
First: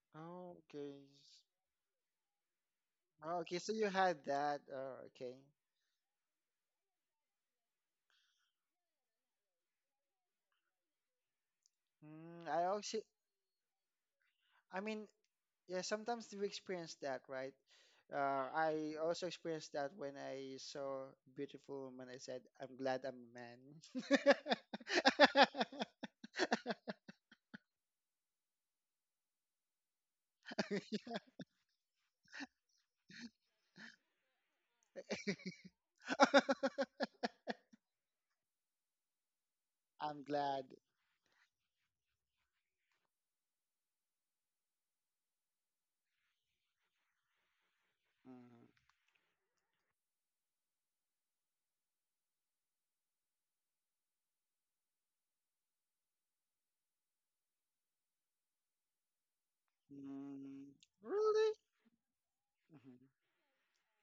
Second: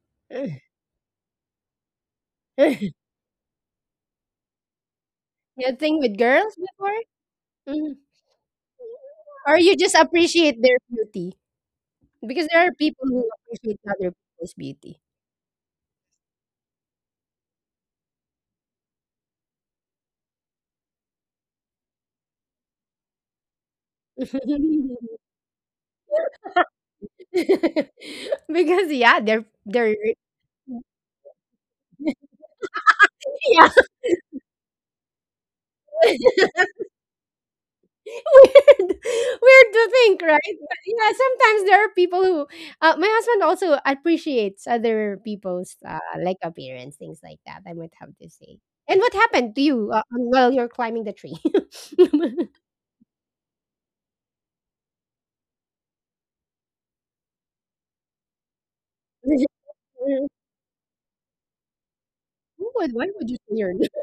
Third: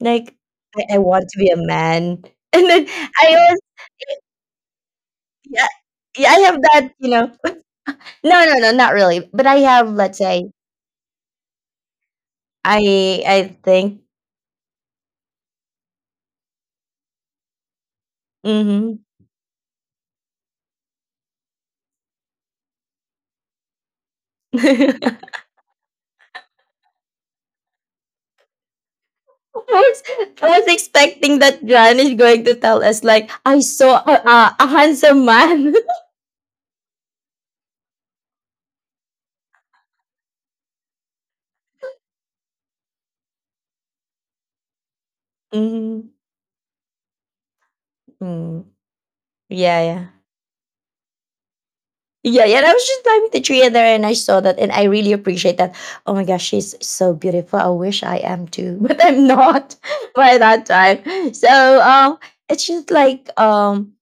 Like,
Oh,
I
okay.
want to
S-
be a man. And then I
oh,
always,
okay, so you had that. Oh, okay.
yeah,
You think with
yeah, I
girls
have that,
before?
you know.
Mhm.
No, no, no, not really. But I
Or you
have,
just
let's say,
appreciate their beauty? Because
Mm, I
there are
also,
people who
I
appreciate
think,
other people's
I
beauty.
mean, yeah, sometimes you experience that, right?
mm-hmm.
I also experienced that when I saw beautiful woman. I said, "I'm glad I'm a man."
Because yeah,
I
they're,
was, I was expecting that John is going to tell us like I
yeah,
saw a handsome man.
weird weird to think,
I'm
right?
glad.
But yeah, sometimes there are people who, my husband also appreciates other people's,
Mm-hmm.
like, appearance, things like that. I might have to say.
Mhm.
And what happened to
Yeah,
you,
yeah.
while you're climbing the tree?
Yeah, yeah, I was just climbing the tree and there and I saw that and I really appreciate that. Oh my gosh, she's so beautiful. I wish I am too, but I'm not by that
Mm.
time.
Really?
So it's
Who
just
would Why
Mm-hmm.
would
like
you say your name?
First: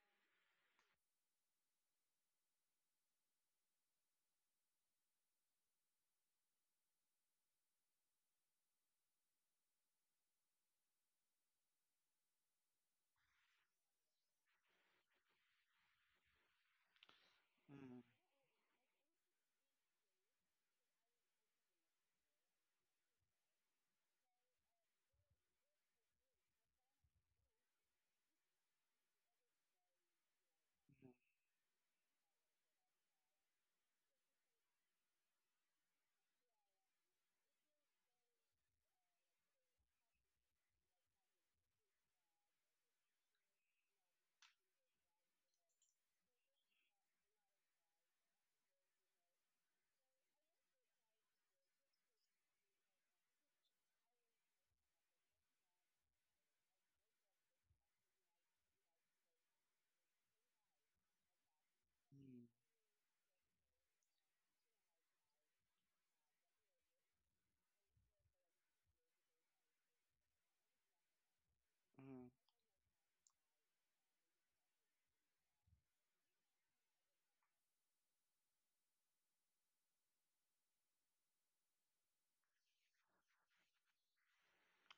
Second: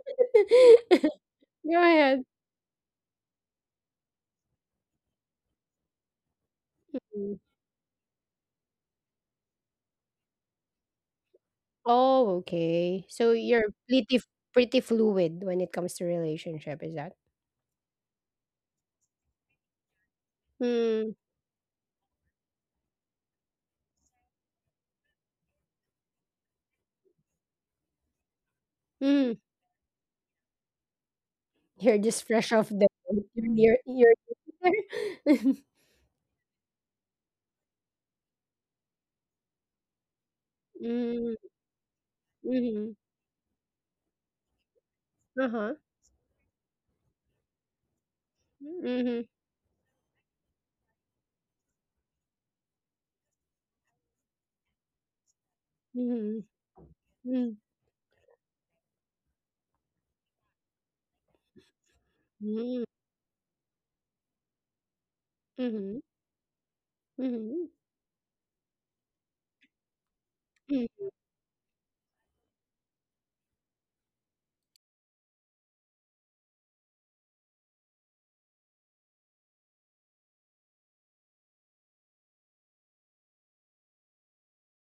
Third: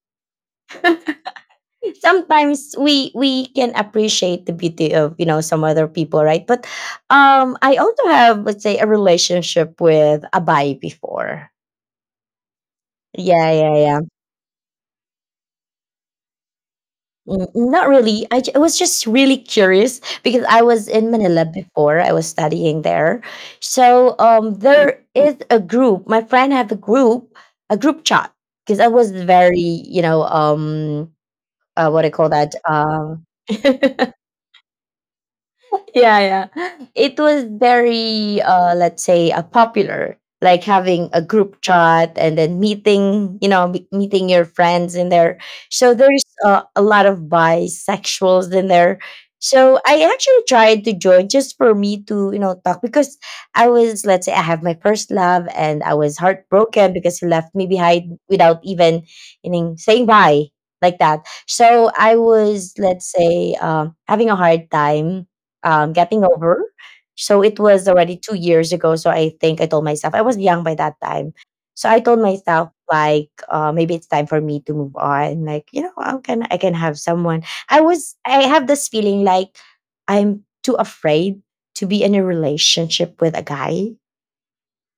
Go ahead.
sometimes we can appreciate the beauty of some other people, right? but
Mm.
um I also have, let's say, a relationship with a guy before.
Oh, okay. So
yeah
you're
yeah yeah
pretty fluid when it comes to relationship, is that?
Mm, not
Mm-hmm.
really. I was just really curious because I was in
Mm,
Manila before. I was studying there. So there is a group. My friend have a group chat, because I was
mm.
very, you know,
You're
what I
just
call
fresh
that
off the boat. You're
yeah, yeah. It was very, let's say, popular. Like having a
mm,
group chat and then
mm-hmm.
meeting, you know, meeting your friends in there.
Uh-huh.
So there's a lot of bisexuals in there.
Mm-hmm.
So I actually tried to join just for me to, you know, talk, because I was, let's say, I have my first love and I was
Mm-hmm.
heartbroken because he left me behind without even, you know, saying bye like that. So I
Mm-hmm.
was,
Mm-hmm.
let's say, having a hard time
Mm-hmm.
getting over. So it
Mm-hmm.
was already 2 years ago. So I think I told myself I was young by that
Mm.
time. So I told
Mm-hmm.
myself like maybe it's time for me to move on. Like, you know, I can have someone. I have this feeling like I'm too afraid to be in a relationship with a guy.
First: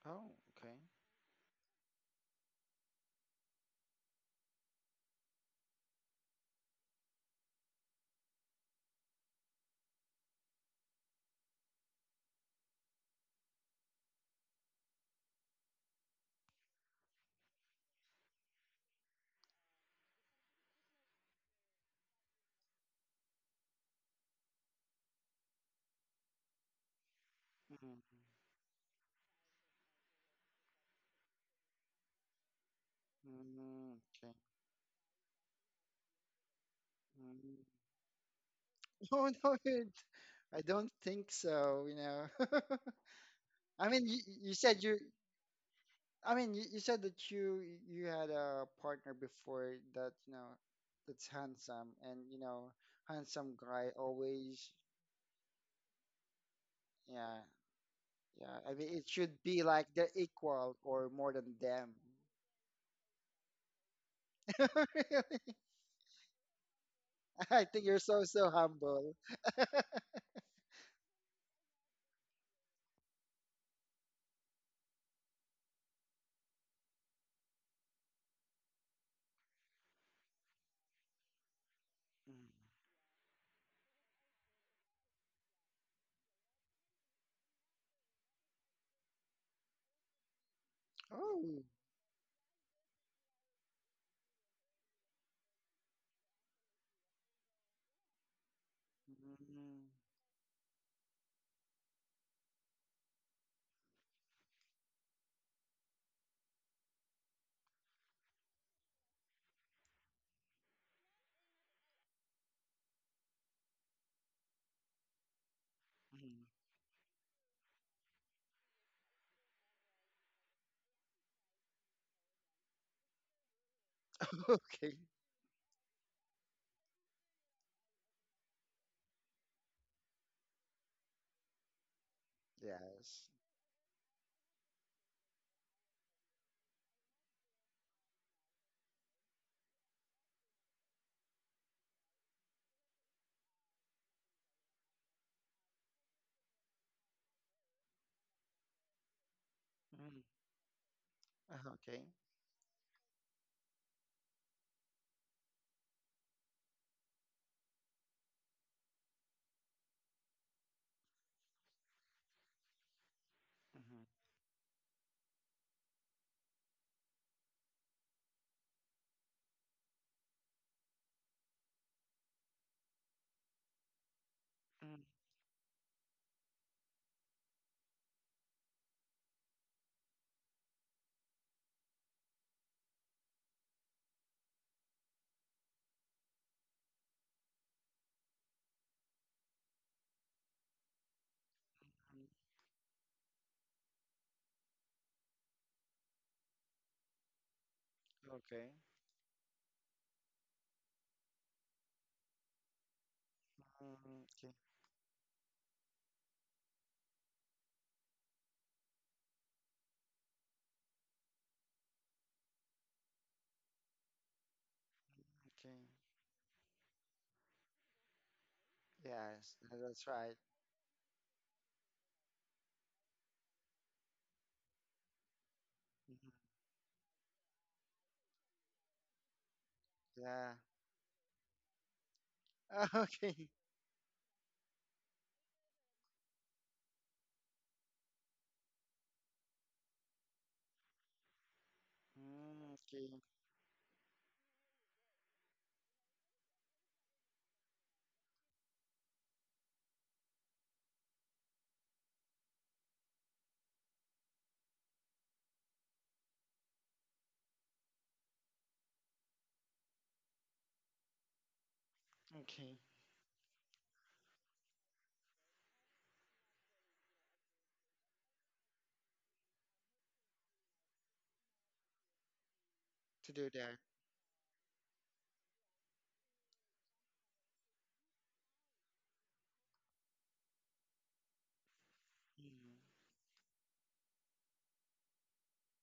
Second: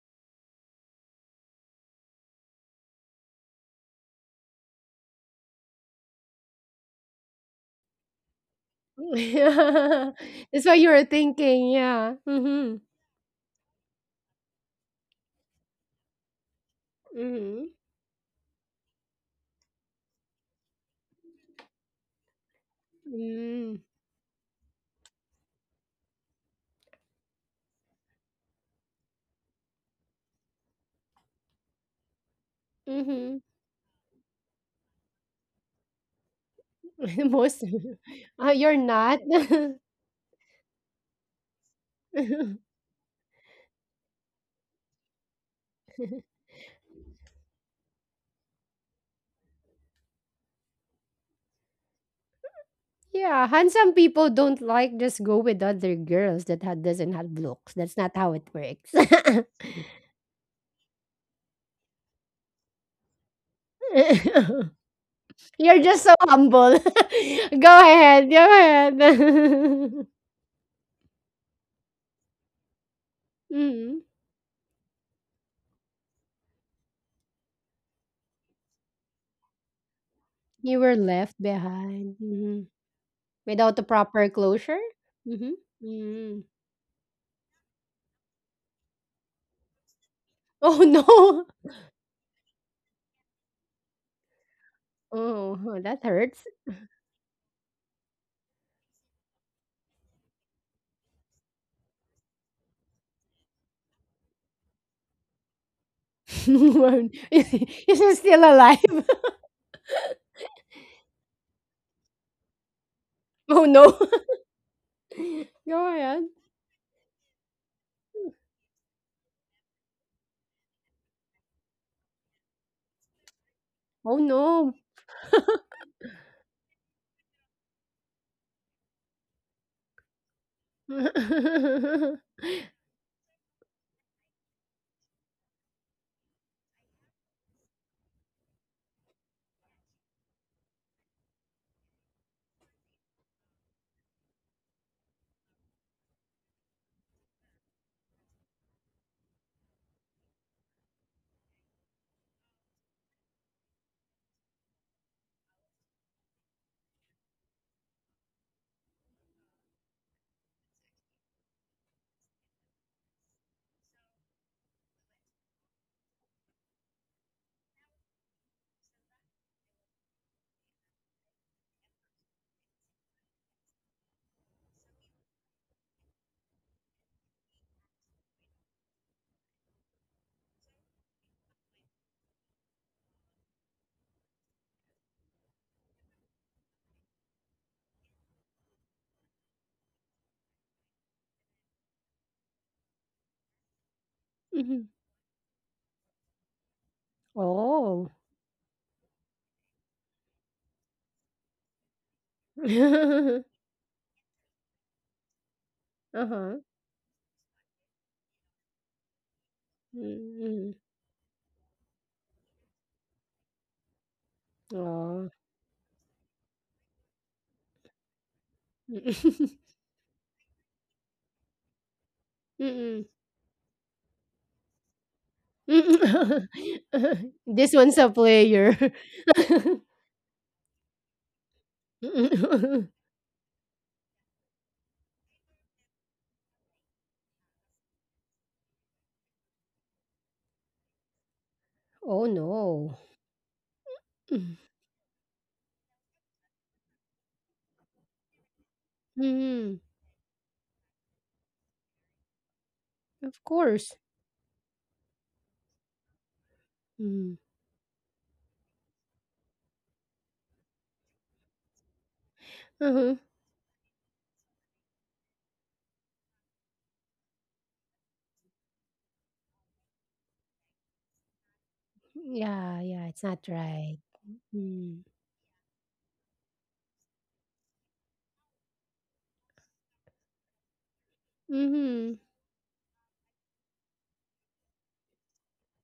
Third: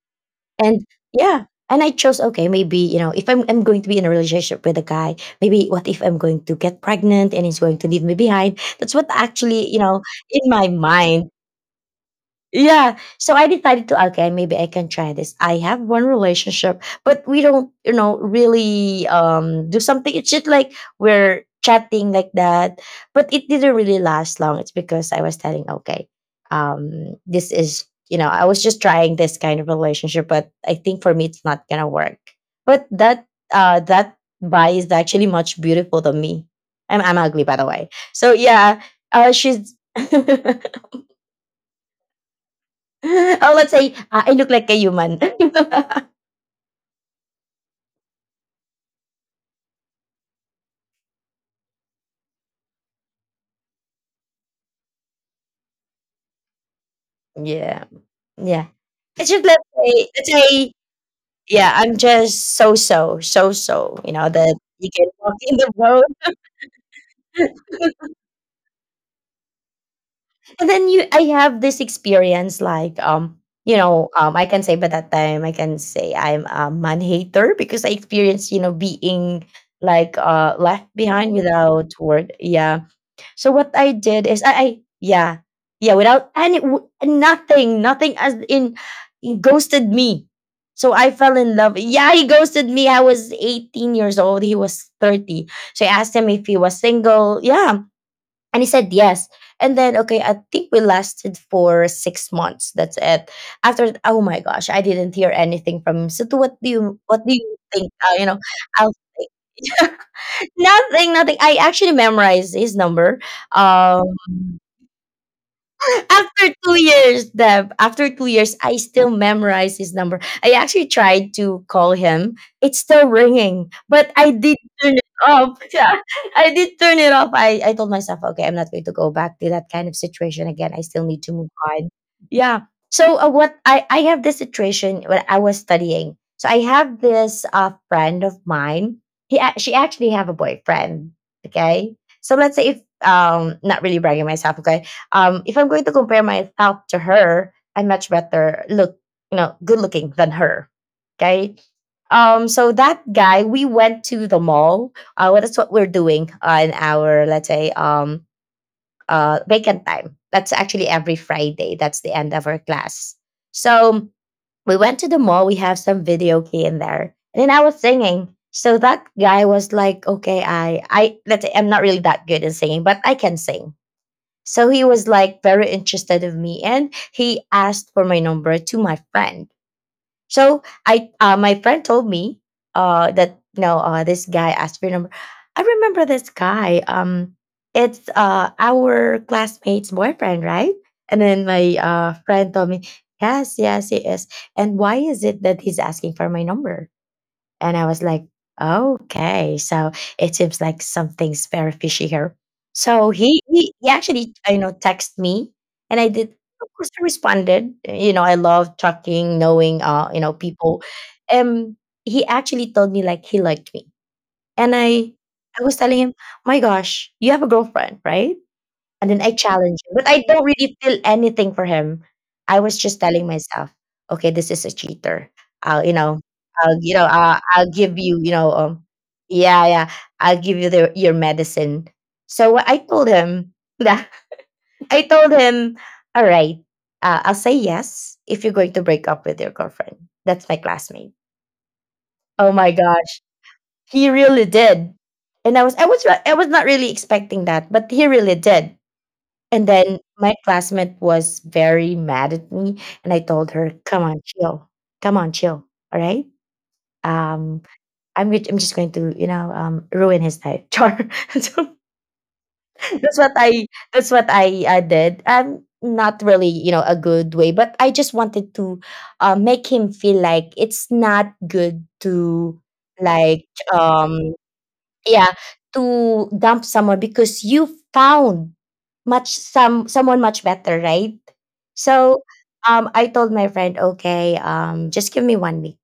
Oh, okay.
And yeah, and I chose, okay, maybe, you know, if I'm going to be in a relationship with a guy, maybe what if I'm going to get pregnant and he's going to leave me behind? That's what actually, you know, in
That's
my
what you were
mind.
thinking, yeah. Mm-hmm.
Yeah. So I decided to, okay, maybe I can try this. I have one relationship, but we
Mm-hmm.
don't, you know, really do something. It's just like we're chatting like that. But it didn't really last long. It's because I was telling, okay, this is,
Mm,
you know, I was just trying this kind of relationship, but I think for me it's not gonna work. But that
Mm-hmm.
uh
mm,
that
okay.
guy is actually much beautiful than me. I'm ugly
Mm.
by
Most
the way. So
ah, you're
yeah,
not?
No, no,
she's
it, I don't think so, you know.
oh, let's
I
say
mean,
I look
you
like a
said you,
human.
I mean, you said that you had a partner before that, you know, that's handsome and, you know,
Yeah,
handsome guy
handsome people don't
always,
like just go with other girls that doesn't have
yeah,
looks.
yeah,
That's not how it
yeah.
yeah.
I mean,
works.
it
It's
should
just,
be
let's
like
say,
they're
let's say,
equal or more than
yeah,
them.
I'm just so so so so. You know, that you can walk in
Really?
the
You're
road,
just so humble.
I think you're so,
Go
so
ahead.
humble.
and then you, I have this experience like. You
Mm.
know, I can say by that time I can say I'm a man hater, because I experienced, you know, being like
You
left
were
behind
left
without
behind,
word.
Mm.
mhm,
Yeah. So what
without the
I did
proper
is I
closure.
yeah
Hmm.
yeah, without
Mm.
any nothing, as in, he ghosted me.
Oh
So I fell
no!
in
Oh.
love. Yeah, he ghosted me. I was 18 years old. He was 30.
Oh, huh,
So I
that
asked him if
hurts.
he was single. Yeah. And he said yes. And then, okay, I think we lasted for 6 months. That's it. After, oh my gosh, I didn't hear anything from him. So, to
Is
what do you think?
he
You know,
still
I'll.
alive?
Nothing, nothing. I actually memorized his number.
Oh no!
Um,
Go ahead.
Mhm.
after 2 years, Deb, after 2 years, I still memorize his number. I actually tried to call him. It's still ringing, but
Oh,
I did
no.
turn
Okay.
it off. Yeah, I did turn it off. I told myself, okay, I'm not going to go back to that kind of situation again. I still need to move on. Yeah. So
Yes.
I have this situation when I was studying. So I have this friend of mine. She actually have a boyfriend. Okay. So let's say if not really bragging myself. Okay, if I'm going to compare myself to her, I'm much better look, you know, good looking
Mm.
than her. Okay.
Okay.
So that guy, we went to the mall. Well, that's what we're doing in our, let's say, vacant time. That's actually every Friday. That's the end of our class. So
Mhm.
we went to the mall. We have some video key in there, and then I was singing. So that guy was like, "Okay, let's say, I'm not really that good in singing, but I can sing." So he
Mm,
was like very interested of me, and he asked for my number to my friend. So I, my friend told me, that no, this guy asked for your number. I remember this guy. It's our classmate's boyfriend, right? And then my
mm,
friend told me, yes, yes, he is. And
Mhm.
why is it that he's asking for my number? And I was
Oh.
like,
okay.
okay, so it seems like something's very fishy here. So he
Mm,
actually,
okay.
you know, texted me, and I did,
Uh-huh.
of course, I responded. You know, I love talking, knowing you
Mm,
know,
mm.
people. Um, he actually told me like he liked me, and
Oh.
I
Okay.
was telling him, my gosh, you have a girlfriend, right? And then I
Yes,
challenge him.
that's
But I
right.
don't really feel anything for him. I was just
Mm,
telling myself, okay, this is a cheater. I'll, you know,
Mhm.
mm.
I'll, you know, I'll
This
give
one's a
you, you know,
player.
yeah, yeah, I'll
Yeah.
give you the, your medicine. So what I
Mm.
told
Okay.
him, that I told him, all right, I'll say yes if you're going to break up with your girlfriend. That's my classmate.
Oh,
Oh
Mm,
my
no.
okay.
gosh, he really did. And I was not really expecting that, but he really did. And
Mhm.
then my classmate was very mad at me, and I
Of
told her,
course.
"Come on, chill. Come on, chill. All right.
Mm.
Um, I'm just going to, you know, ruin his life." Char. So
Okay.
Uh-huh.
that's what I that's what I did. Not really, you know, a good way, but I just wanted to make him feel like it's not good to
Yeah, yeah, it's
To
like
not
do that.
right.
um
Mm.
yeah, to dump someone because you found much some someone much better, right?
Mhm.
So
Mm,
I told my friend, okay, just give me 1 week.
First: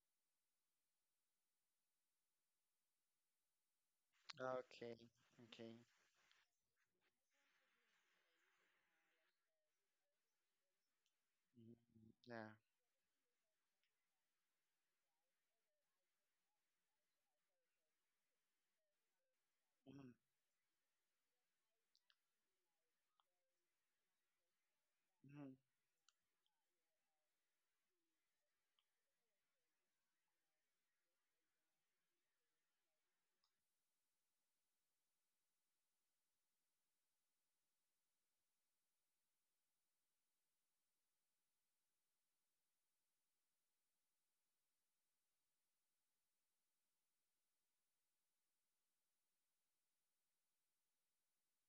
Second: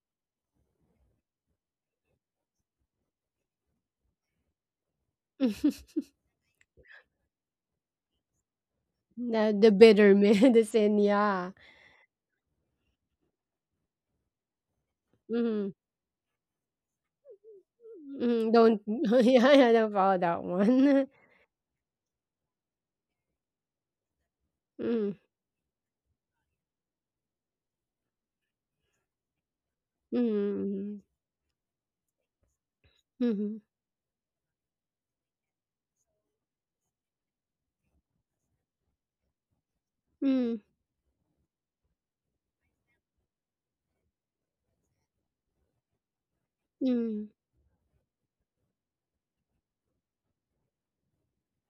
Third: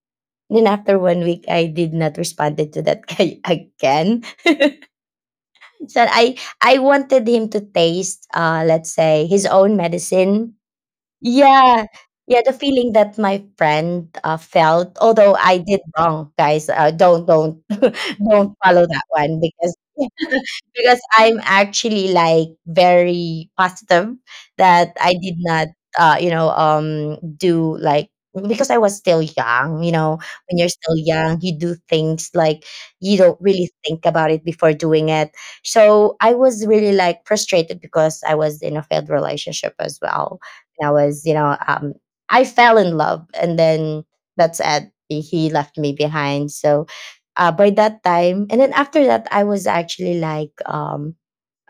Then after 1 week I did not responded to that guy again.
okay. Okay.
So I wanted him to taste let's say his
The
own
bitter man,
medicine.
the sin, yeah.
Mm,
Yeah. Yeah,
yeah.
the feeling that my friend felt, although I
Mhm.
did wrong, guys. Don't don't
Mm, don't,
follow that one,
yeah, yeah,
because
don't
Mm,
follow that
because
one.
I'm actually like very positive that I
Mm,
did
mhm,
not you know, do like, because I was still young, you know, when you're still
mhm,
young, you do things like you don't
mhm,
really think about it before doing it. So I was really like frustrated because I was in a failed relationship as well,
mhm,
and I was, you know, I fell in love, and then that's it. He left me behind. So
mhm,
by that time, and then after that, I was actually like um,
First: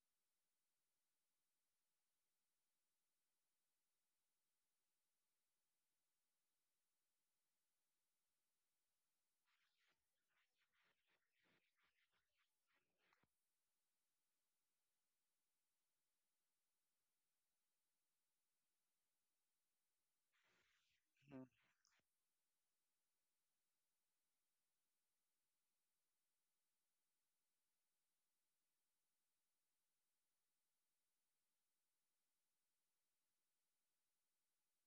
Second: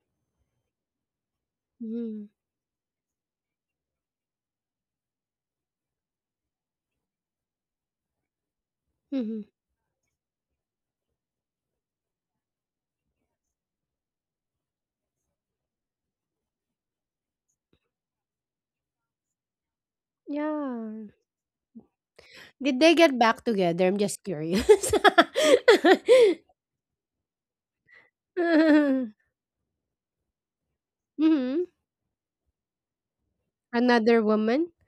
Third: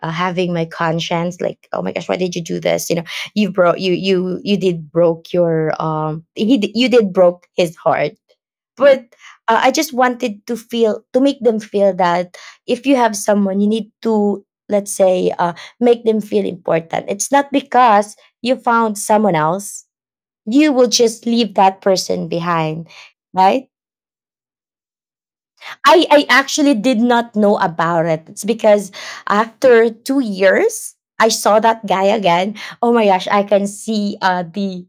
uh, having my conscience, like, oh my gosh, why
mhm,
did you do this? You know, you did broke your you did broke his heart. But
mhm.
I just wanted to feel to make them feel that if you have someone, you need to, let's say, make them feel important. It's not because you found someone else, you will
Yeah.
just
mhm,
leave that person
Did
behind,
they get back
right?
together? I'm just curious.
I actually did not know about it. It's because after 2 years. I saw
Mhm.
that guy again. Oh my gosh, I can see
Another woman?
the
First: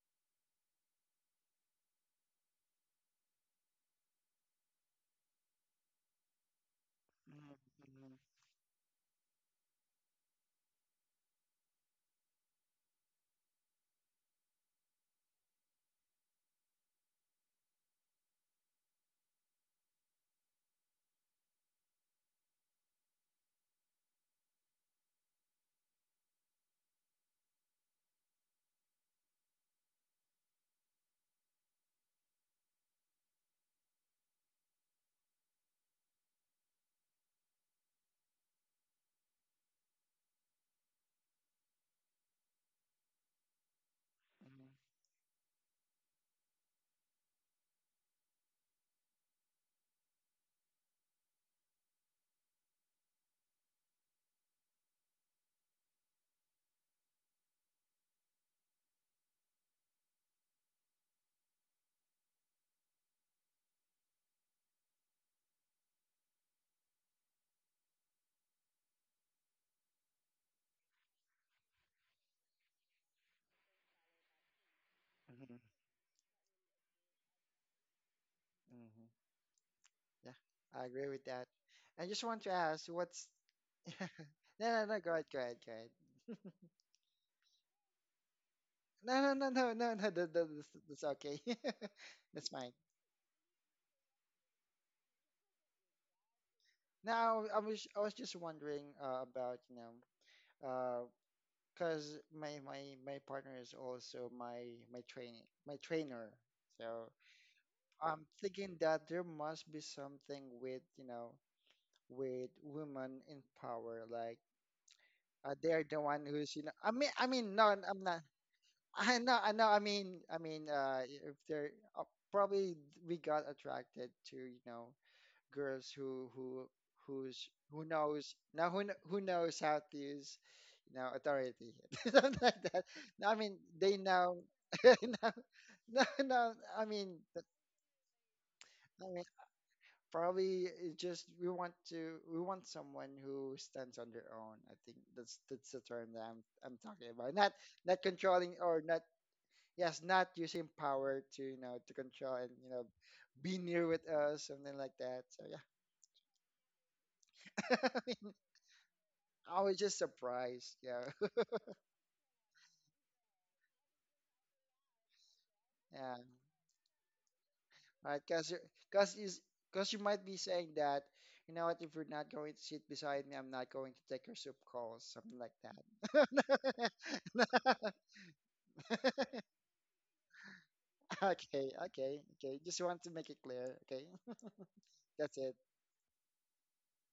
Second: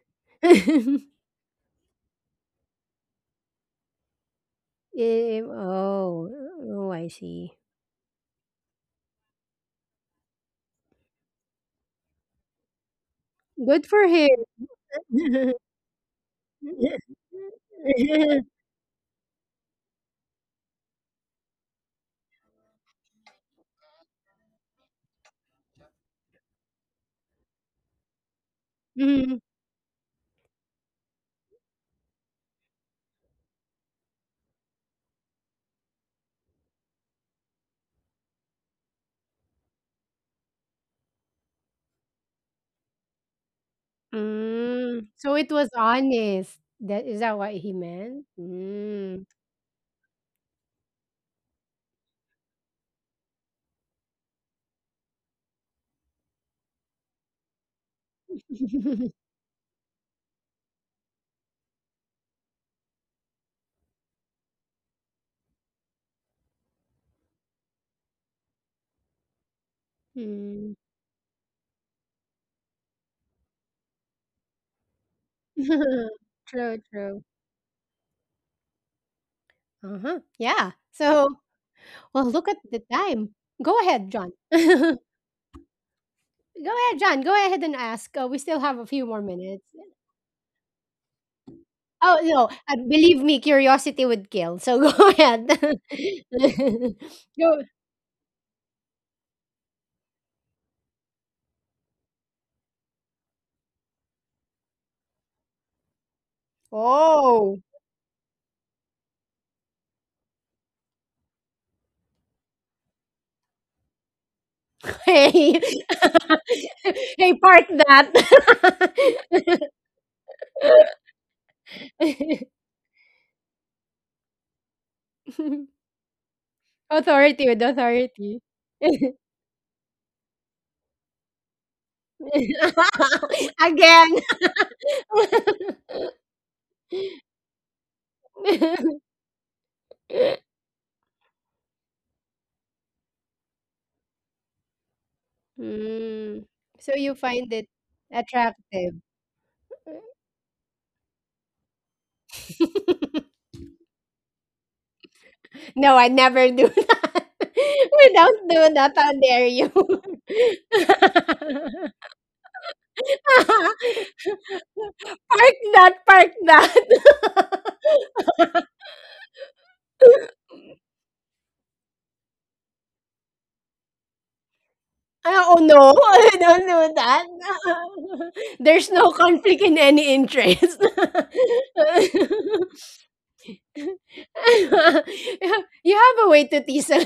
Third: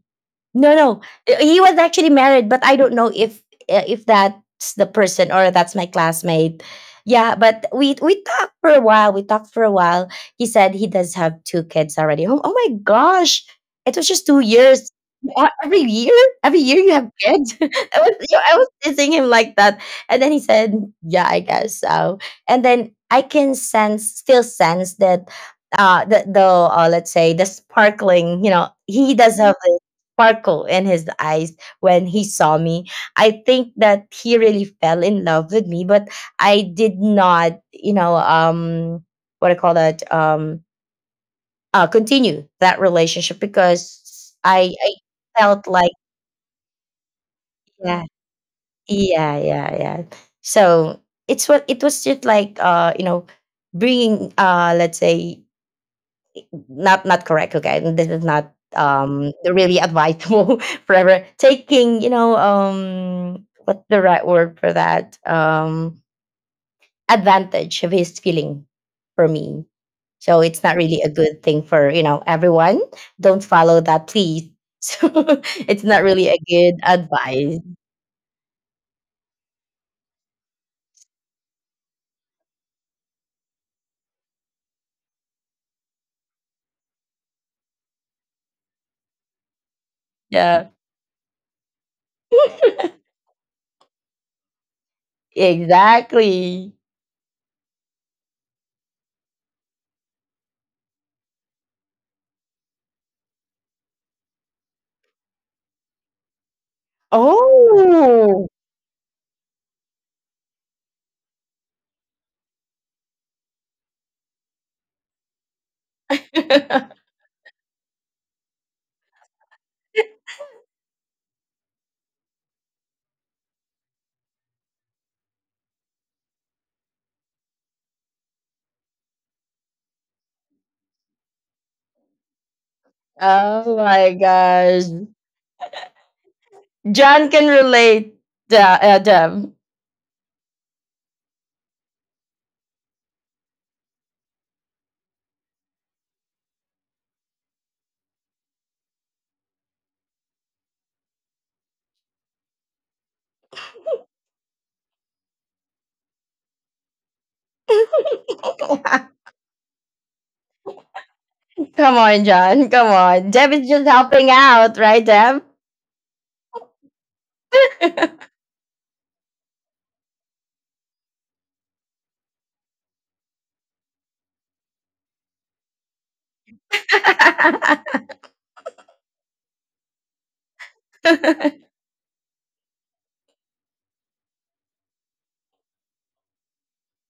no, no. He was actually married, but I don't know if that's the person
Eh,
or that's my
oh,
classmate.
oh, I
Yeah,
see.
mhm,
but we
mhm,
we talked for a while. We talked for a while. He said he does have two kids already. Oh, oh my gosh.
Good
It
for
was just
him.
2 years. Every year? Every year you have kids? I was, you know, I was teasing him like that. And then he said, "Yeah, I guess so." And then I can sense still sense that the let's say the sparkling, you know, he
Mm,
does have sparkle in his eyes when he saw me. I think that he really fell in love with me, but I did not, you know, what I call that, continue that relationship because I
mm. So it
felt
was
like,
honest. That what he
yeah,
meant? Mm.
yeah. So it was just like, you know, bringing, let's say, not correct. Okay, this is not really advisable forever, taking, you know, what's the right word for that, advantage of his feeling for me. So it's
Mm.
not really a good thing for, you know, everyone. Don't follow that, please. So
mhm, mhm,
it's not really a good
True, true.
advice.
mhm.
Uh-huh.
Yeah,
Yeah.
I agree with
So,
that. I just
well,
want
look
to
at the
ask, what's?
time. Go ahead, John.
No, no,
Go
no. Go ahead. Go ahead. Go ahead.
ahead, John. Go ahead and ask. We still have a few
No,
more
no, no, no,
minutes.
no, no.
Yeah,
That's okay.
Oh, no.
That's fine.
Believe me, curiosity would kill. So go ahead.
exactly.
Now,
Go.
I was just wondering about you know, uh, cause my partner is also my training my trainer. So
Oh.
I'm
Oh.
thinking that there must be something with you know with women in power, like
Hey.
they're the one who's you know. I
Hey,
mean,
park
no, I'm not.
that.
I know, I know. I mean, if they're uh, probably we got attracted to you know girls
Authority
who's
with
who knows
authority.
now who knows how to use you know authority something like that. No, I mean
Oh
they
my
Again.
know.
gosh,
No, no I mean
John can relate. Yeah,
I mean
Dev.
probably it's just we want someone who stands on their own. I think that's the term that
Mm.
I'm
So
talking
you
about,
find
not
it
not controlling or
attractive.
not, yes, not using power to you know to control and you know be near with us something like that, so yeah.
No, I never do that. We don't do that. How dare
I
you?
was just surprised. Yeah.
Come on, John. Come on. Deb is just helping out, right, Deb?
Park that,
Yeah.
park that.
Right. Because is because you might be saying that, you know what, if you're not going to sit beside me, I'm not going to take your soup calls, something like
Oh
that.
no, I don't do that. There's no conflict in any interest.
Okay, okay, okay. Just want to make it clear. Okay, that's it.
You have a way to tease. A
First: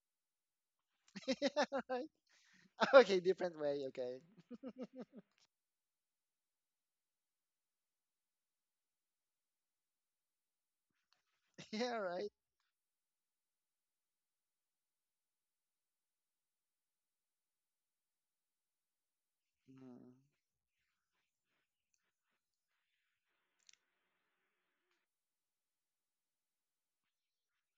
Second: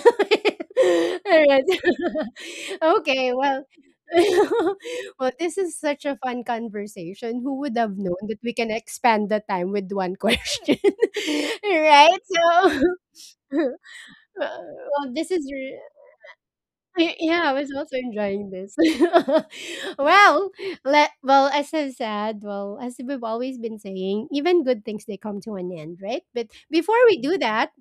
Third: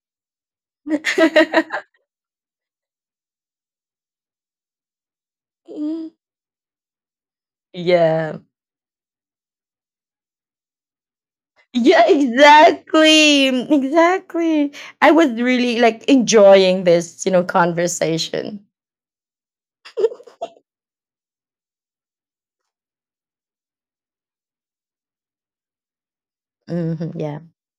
all right.
All right. Okay,
Okay.
different
Well.
way. Okay.
Well, this is such a fun conversation. Who would have known
Yeah.
that we can expand the time with one question,
Yeah,
Yeah,
right?
right.
So,
exactly. Exactly.
well,
I was really like enjoying this, you
yeah.
know,
I was also enjoying
conversation.
this.
Mhm.
Well, let well, as I said, well, as we've always been saying, even good things, they come to an end, right? But before
Hmm,
we do
yeah.
that,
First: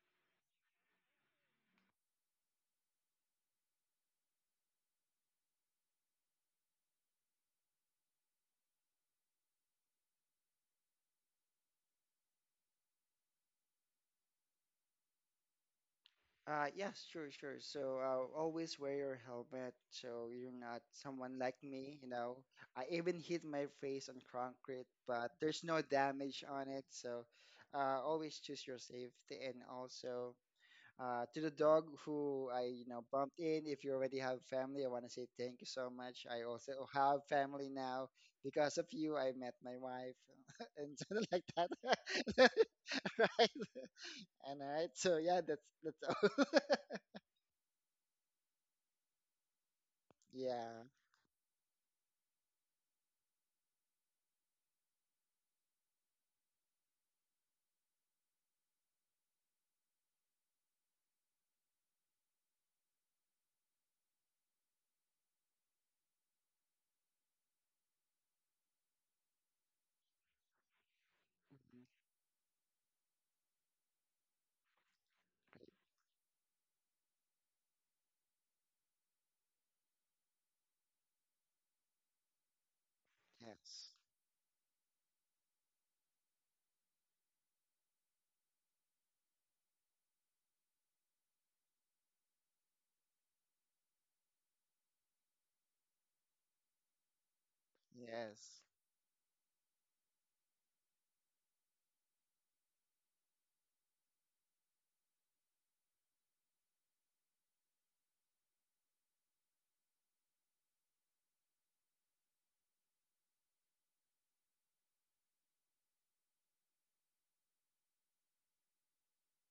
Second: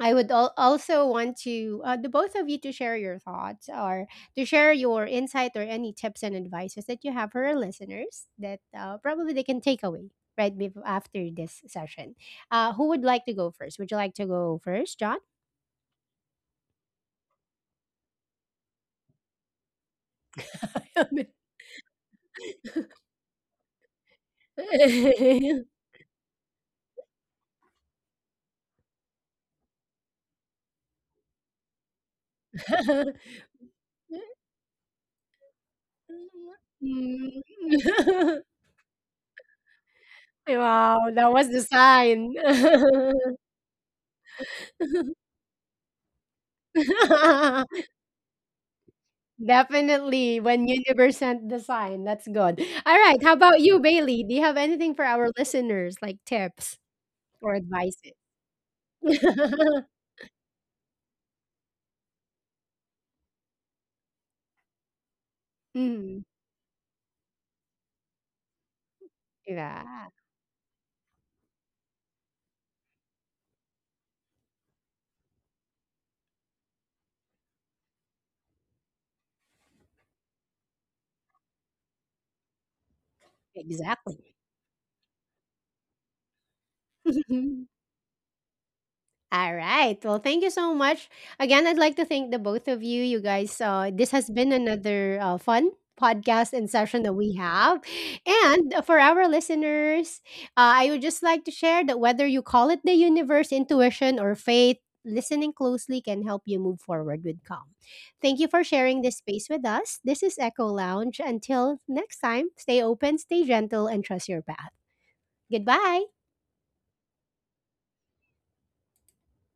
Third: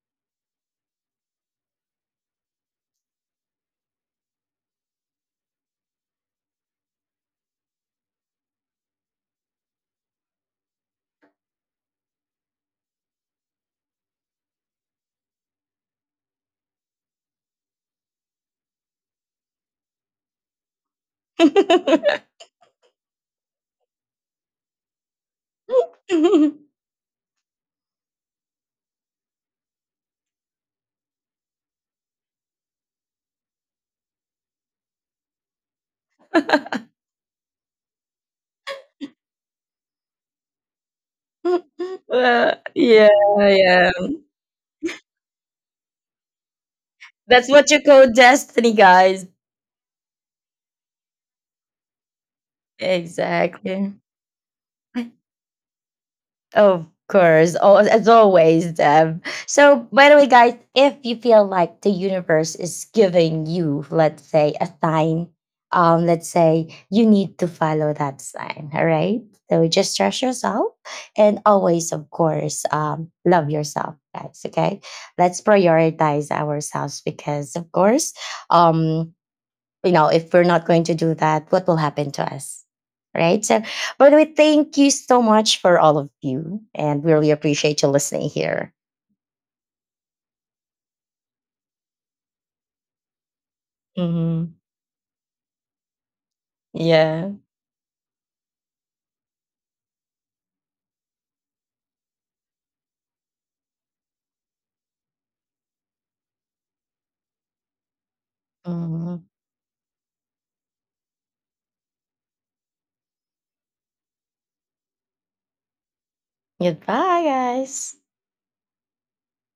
I would also want to, the both of you to share your thoughts, or to share your insight or any tips and advices that you have for our listeners, that, probably they can take away right after this session. Who would like to go first? Would you like to go first, John?
Yes, sure, sure. So, always wear your helmet so you're not someone like me, you know. I even hit my face on concrete, but there's no damage on it. So, always choose your safety. And also, to the dog who I, you know, bumped in, if you already have family, I want to say thank you so much. I also have
Mm.
family now. Because of you, I met my wife and
Wow,
something
that was
like
the sign.
that.
Yeah,
Right?
yeah.
And all right. So, yeah, that's all.
That's what you call destiny, guys.
Definitely, when
Yeah.
universe sent the sign, that's good. All right, how about you,
Exactly.
Bailey? Do you have anything for our listeners, like tips
Of
or
course, as
advices?
always, Deb. So, by the way, guys, if you feel like the universe is giving you, let's say, a sign,
Mhm.
let's say you need to follow that sign, all right? So
Yeah,
just trust yourself and
Mhm.
always, of course, love yourself, guys. Okay. Let's prioritize ourselves because, of course, um, you know, if we're not going to do that, what will happen to us? Right. So,
Yes.
by the way,
exactly.
thank you so much for all of you. And we really appreciate you listening here.
All right. Well, thank you so much. Again, I'd like to thank the both of you. You guys, this has been
Hmm.
another fun podcast and session that
Yeah.
we have.
Yes.
And for our listeners, I would just like to share that whether you call it the universe, intuition, or faith, listening closely can help you move forward with calm. Thank you for sharing this
Hmm.
space with us. This is Echo Lounge. Until next time, stay open, stay gentle, and trust your path. Goodbye.
Goodbye, guys.